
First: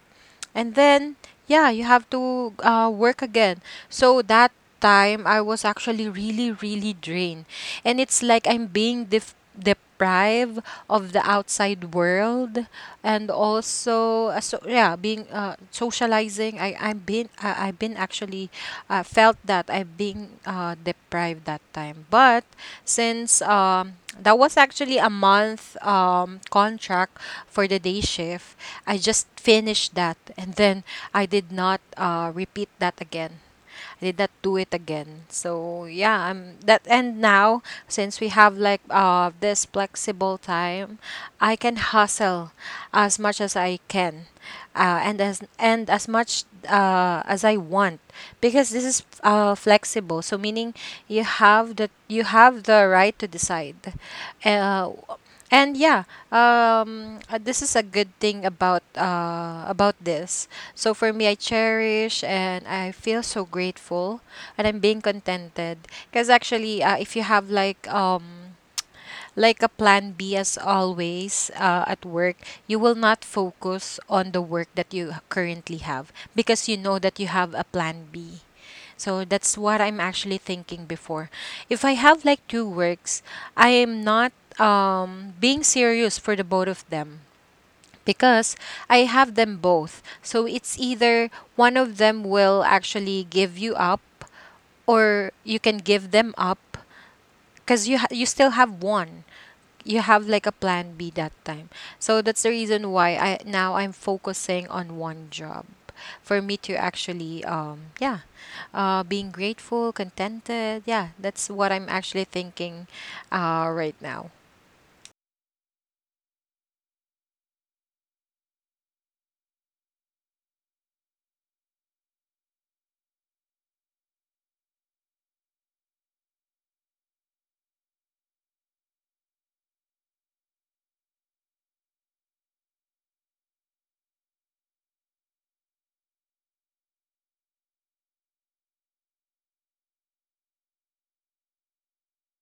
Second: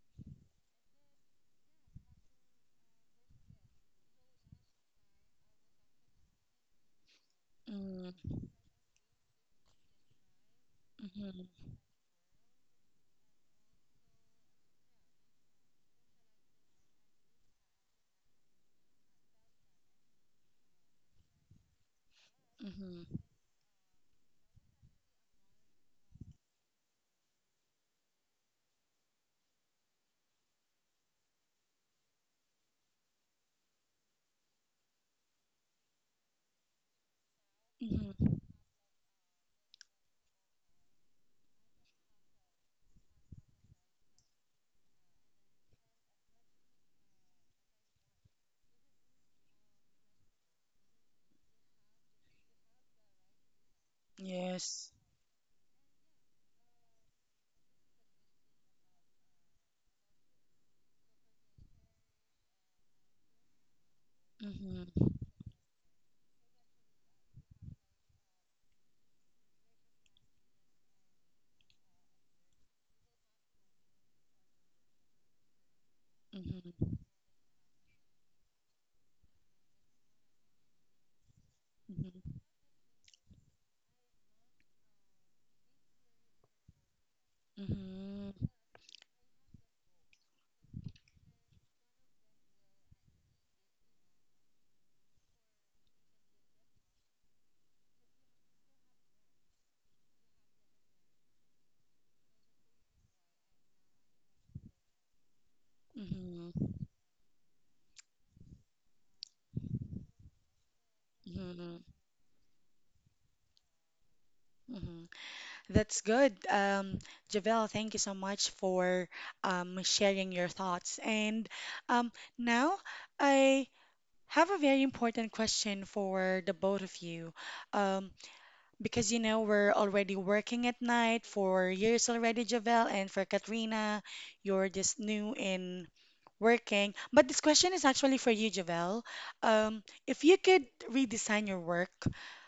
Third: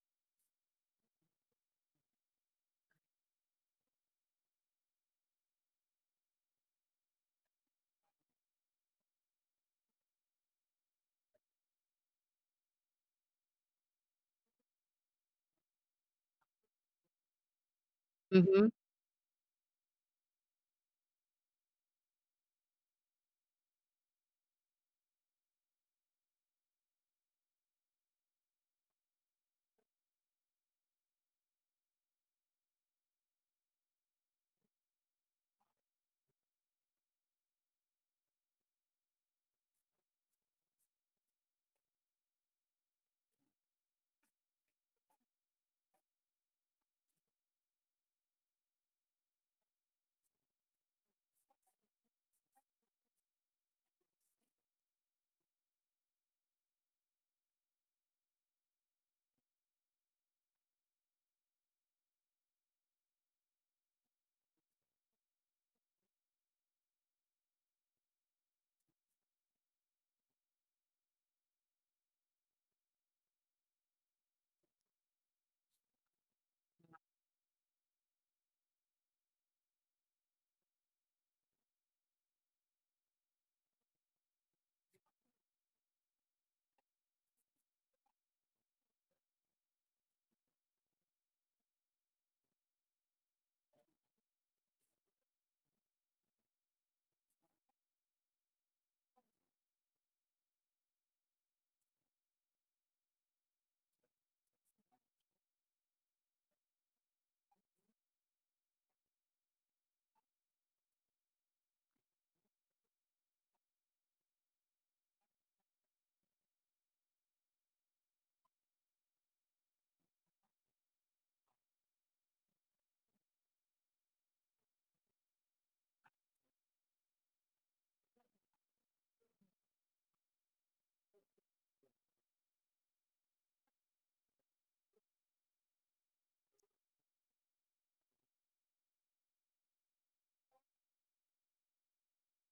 And then, yeah, you have to uh, work again. So that time I was actually really, really drained. And it's Mm. like i'm being def- deprived of the Mm-hmm. outside world. And also, uh, so yeah, being uh, socializing, i i've been uh, I've been actually Mm-hmm. uh, felt that I've been uh, deprived that time. But Mm-hmm. since um that was actually a month um contract for the day shift, I just finished that, and then I did not uh, repeat that again. I did not do it again. So yeah, I'm that, and now, since we Mm-hmm. have like uh this flexible time, I can hustle as much as I can. Uh, and as and as much uh, as I want, because this is uh, flexible, so meaning you have the, you have the right to decide. Yes. uh, and yeah, um, uh, this is a good thing about uh, about this. So for me, I cherish and I feel so grateful, and I'm Mm-hmm. being contented, because actually, uh, if you have like um like a plan B, as always, uh, at work, you will not focus on the work that you currently have, because you Mm-hmm. know that you have a plan B. So that's what I'm actually thinking before. If I have Mm-hmm. like two works, I am not um, being serious for the both of them, Mm-hmm. because I have them both. So it's either one of them will actually give you up, or you can give them up, because you ha- you still have one, you have like a plan B that time. So that's the reason why I, now I'm focusing on one job for me Mm-hmm. to actually um yeah, uh being grateful, contented. Yeah, that's what I'm actually thinking uh right now. Mm-hmm. That's good. Um, Javel, thank you so much for um, sharing your thoughts. And um, now I have a very important question for the both of you. Um, Because you know we're already working at night for years already, Javel, and for Katrina, you're just new in working. But this question is actually for you, Javel. Um, if you could redesign your work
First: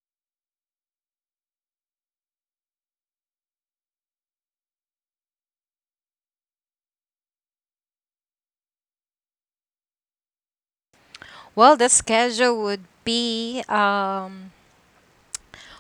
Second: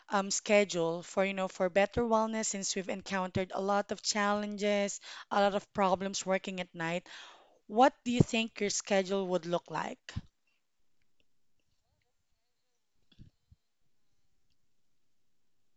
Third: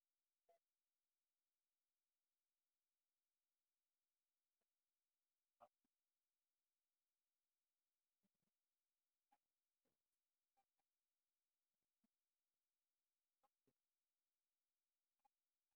um, schedule for you know for better wellness, since we've encountered a lot of challenges, a lot of problems working at night, what do you think your schedule would look like Well, the schedule would be um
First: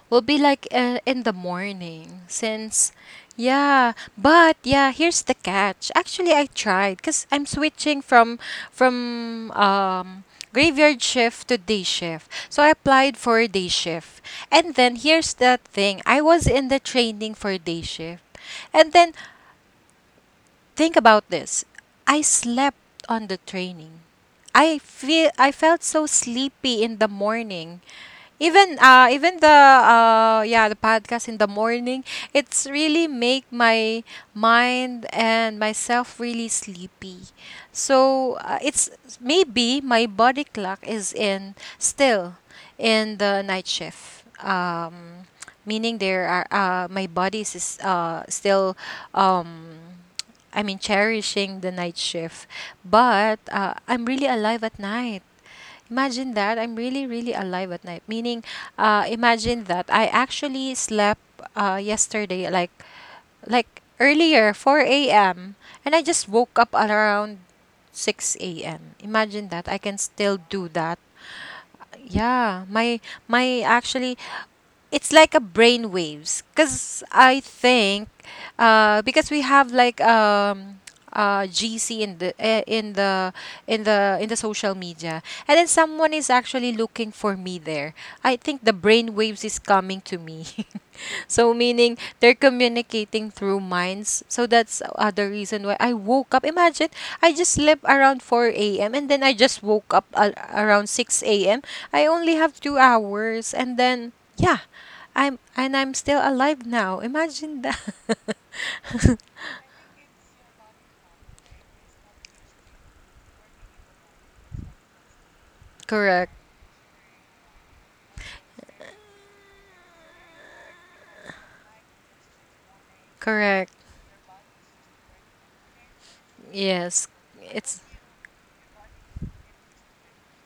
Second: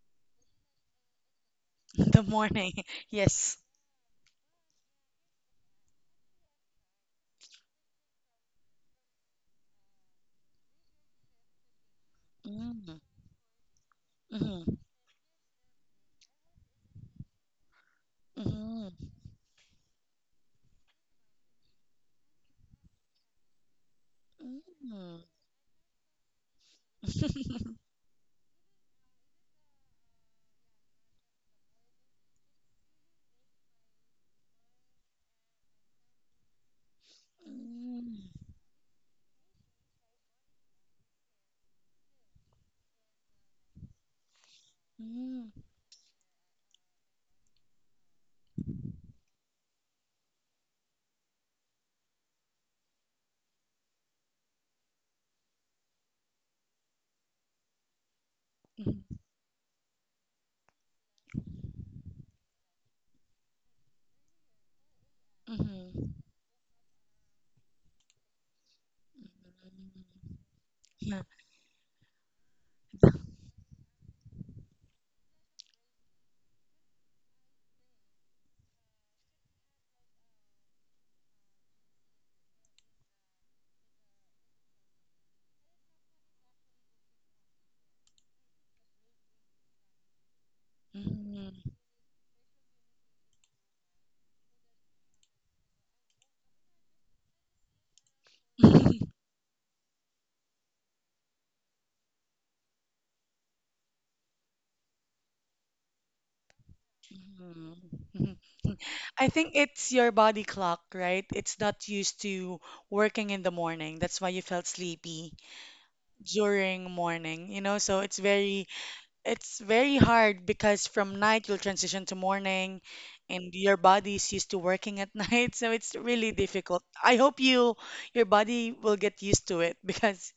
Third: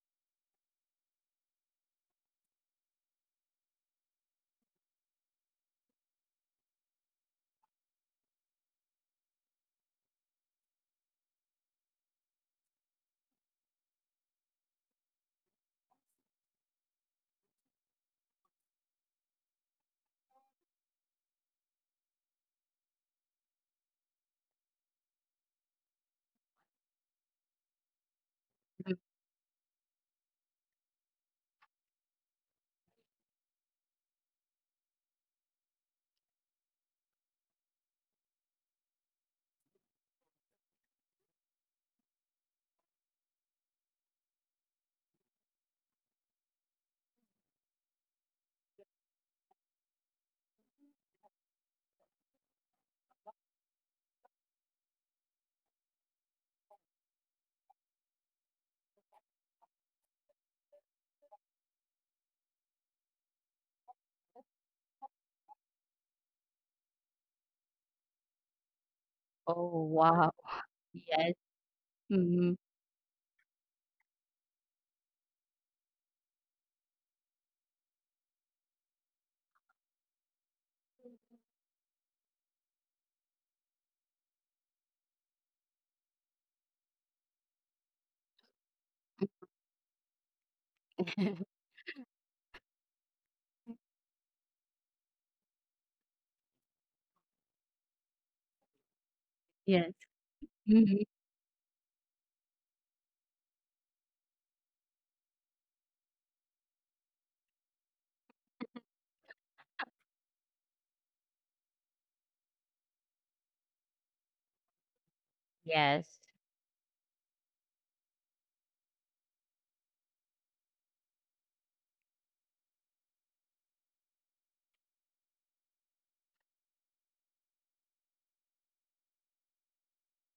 will be like uh, in the in morning, the morning? since, Yes. yeah. But yeah, here's the catch. Actually, I tried, cuz I'm switching from from um graveyard shift to day shift. So I Mm, applied for day shift. And mhm, then here's the thing. I was in the training for day shift. And then mhm, think about this. I slept on the training. I feel mm. I felt so sleepy in the morning. Even uh even the uh yeah, the podcast in the morning, it's really make my mind and myself really sleepy. So uh, it's maybe my body clock is in still in the night shift. um Mm, Meaning there are uh my body is is, uh still um I mean cherishing the night shift. But uh, I'm really alive at night. Imagine that. I'm really, really alive at night. Meaning, uh, mm, imagine that I actually slept uh, yesterday, like like earlier, four a m. mhm, And I mhm, just woke up at around six a m. Imagine that. I Oh, can still wow. mhm. do that. Yes. Mhm. Yeah, my my actually, it's like a brain waves, because I think uh because we have like um uh gc in the eh, in the in the in the social media, and then someone is actually looking for me there. I think the brain waves is coming to me. So Mhm. meaning they're communicating through minds. So that's uh, the reason why I woke up. Imagine I just slept around four a m and then I just woke Yes. up a around Mhm. six a m. I only have two hours, and then yeah, I'm and I'm still alive now. Imagine that. Mhm. Mhm. I think it's your body clock, right? It's not used to working in the morning. That's why you felt sleepy Yes. Correct. during morning, you know? So it's very it's very hard because from night you'll transition to morning and Correct. your body is used to working at night. So it's really difficult. Yes. I hope It's you your body will get used to it because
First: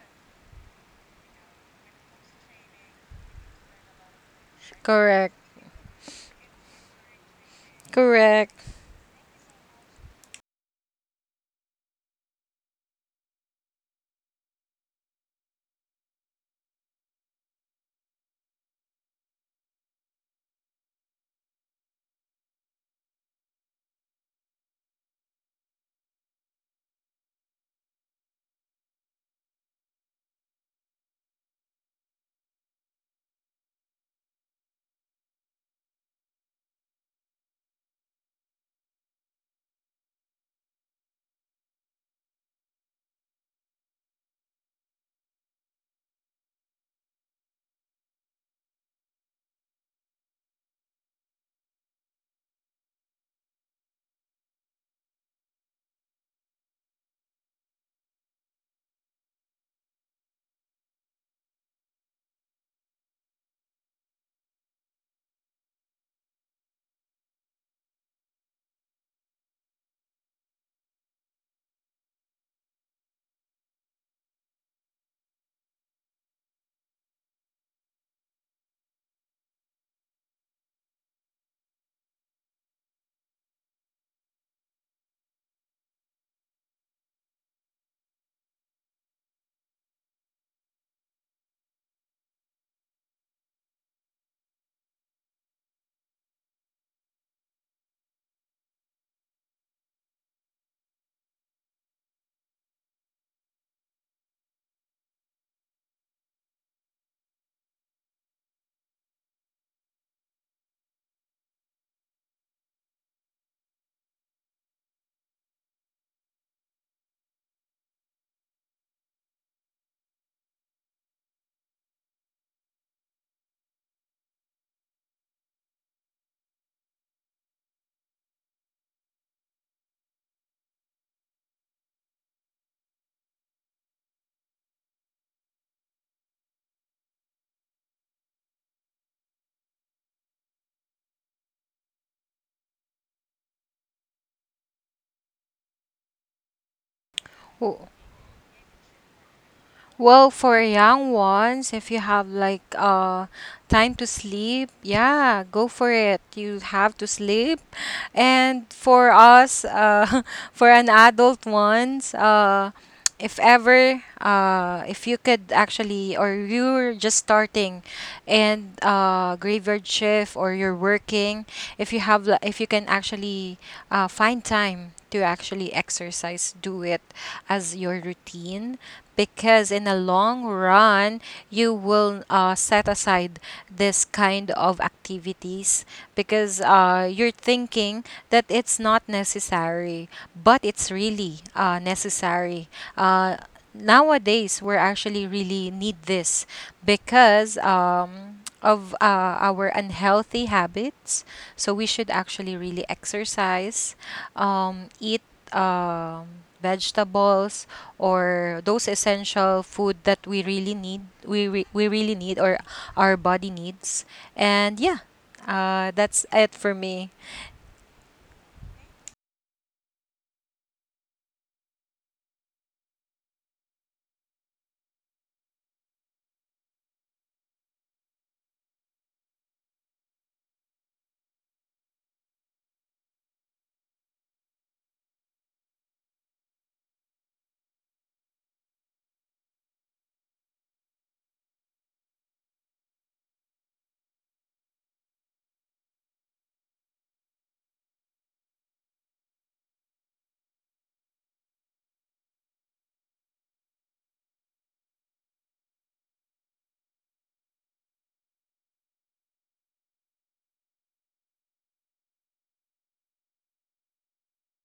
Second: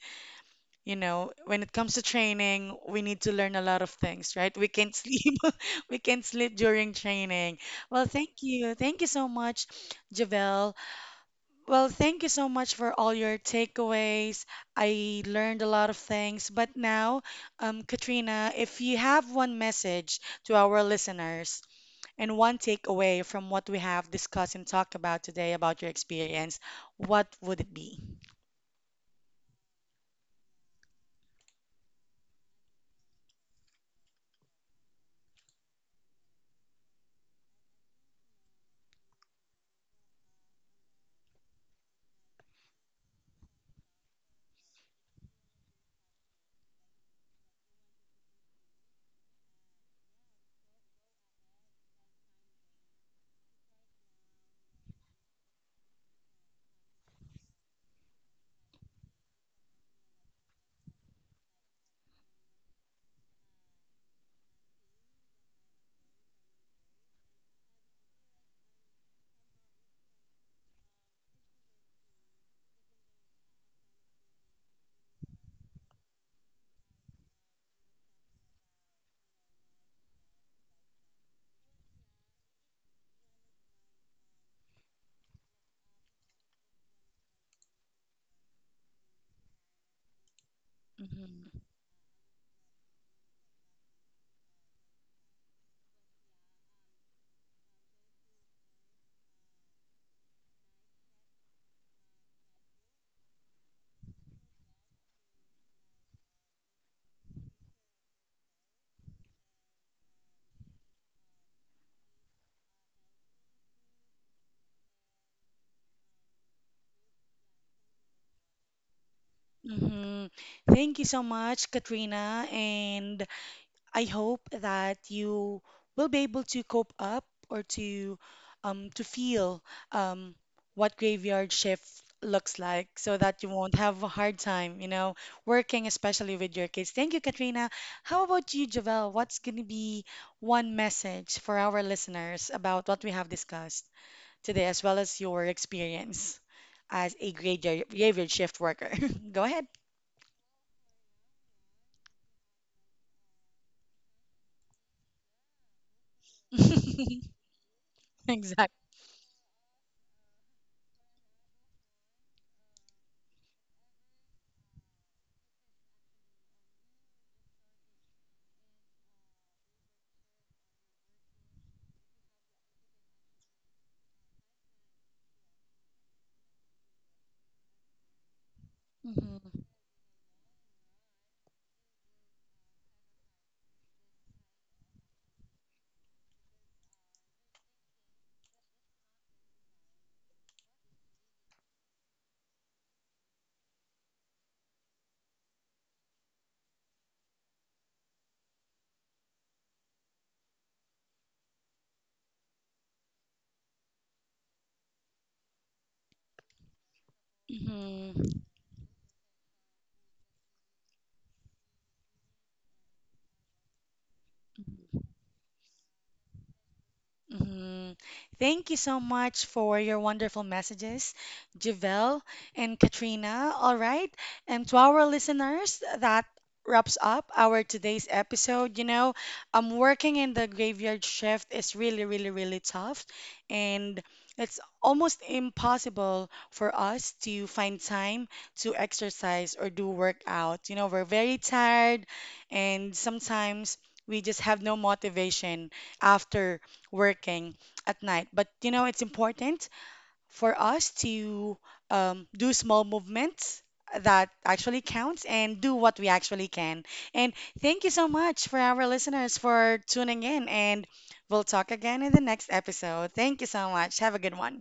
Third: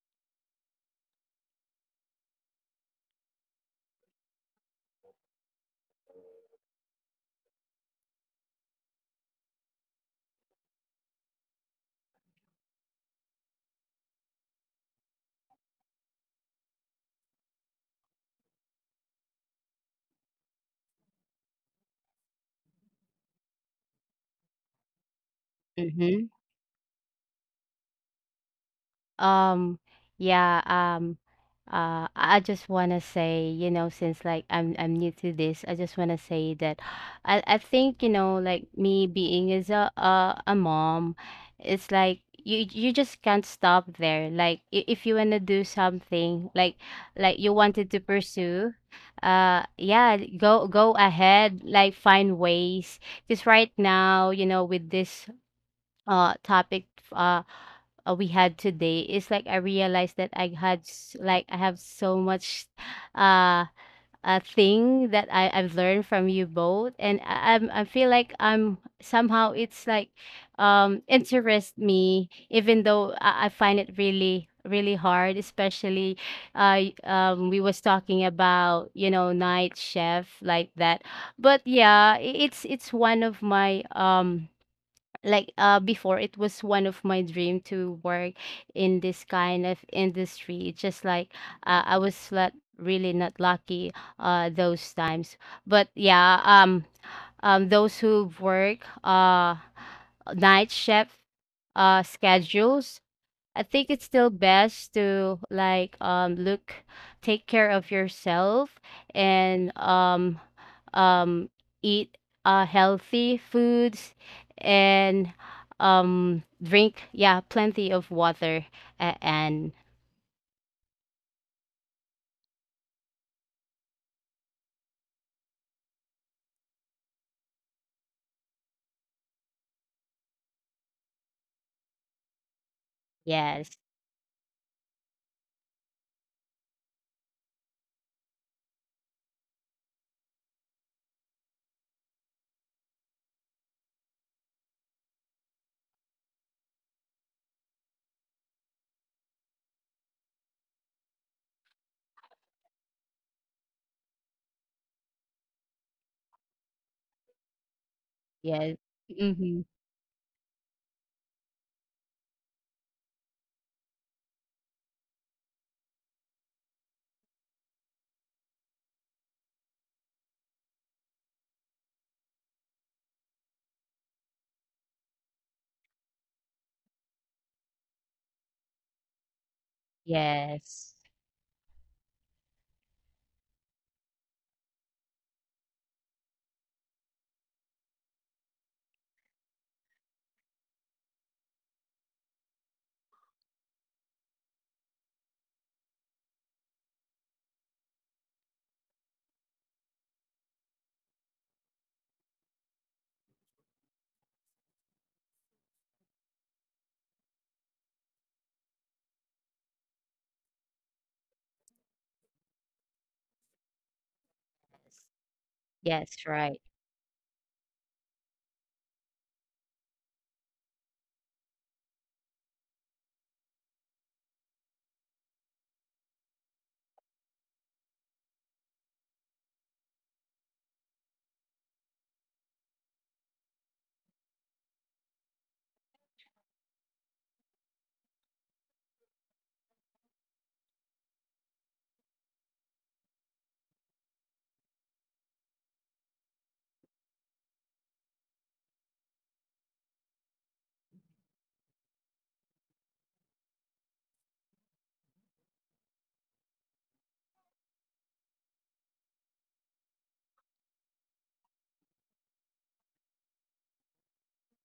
you know, when it comes to training, we need to learn a lot of things, right? We can't correct. sleep. We can't sleep during training. Well, thank Correct. you. Thank you so much, Javel. Well, thank you so much for all your takeaways. I learned a lot of things. But now, um, Katrina, if you have one message to our listeners and one takeaway from what we have discussed and talked about today about your Mhm. experience, what would it be? Um, yeah, um, uh, I I just wanna say, you know, since like I'm I'm new to this. I just wanna say that I I think, you know, like me being as a a, a mom, it's like you you just can't stop there. Like, i- if you wanna do something, like like you wanted to pursue, uh, yeah, go go ahead, like find ways. Because right now, you know, with this uh topic, uh uh, we had today, is like I realized that I had s- like I have so much uh a thing that I I've learned from you both, and I I'm, I feel like I'm somehow, it's like, um interest me, even though I, I find it really really hard, especially uh y- um we was talking about, you know, night chef like that. But yeah, i- it's it's one of my um like uh before, it was one of my dream to work in this kind of industry. It's just like Mhm. uh, I was not really not lucky uh those times. But yeah, um um those who work uh night shift uh schedules, I think it's still best to, like, um look, take care of yourself. And um um eat uh healthy foods, and um drink, yeah, plenty of water. A- and Mm-hmm. Thank you so much, Katrina, and I hope that you will be able to cope up or to um, to feel um, what graveyard shift looks like so that you yes, won't have a hard time, you know, working especially with your kids. Thank you, Katrina. How about you, Javel? What's going to be one message for our listeners about what we have discussed today, as well as your experience as a graveyard, graveyard shift worker? Go ahead. Well, for young ones, if you have like uh time to sleep, yeah, go for it. You have to sleep. Exactly. yes. And for Mm-hmm. us, uh for an adult ones, uh if ever, uh if you could actually, or you're just starting and uh graveyard shift, or you're working, if you have li- if you can actually uh find time to actually exercise, do it as your routine, because in the long Yes, run, you will uh, set aside this kind of activities, because uh, you're thinking that it's not necessary, but it's really uh, necessary. uh, Nowadays, we're actually really need this, because um, of uh, our unhealthy habits. So we should actually really exercise, um, eat um, vegetables, Hmm. or those essential food that we really need we re- we really need, or our body needs. And yeah, Hmm. uh, yes, that's it right. for me. Mhm. Thank you so much for your wonderful messages, Javel and Katrina. All right. And to our listeners, that wraps up our today's episode. You know, um, working in the graveyard shift is really, really, really tough. And it's almost impossible for us to find time to exercise or do workout. You know, we're very tired, and sometimes we just have no motivation after working at night. But you know, it's important for us to um, do small movements that actually counts and do what we actually can. And thank you so much for our listeners for tuning in, and we'll talk again in the next episode. Thank you so much. Have a good one.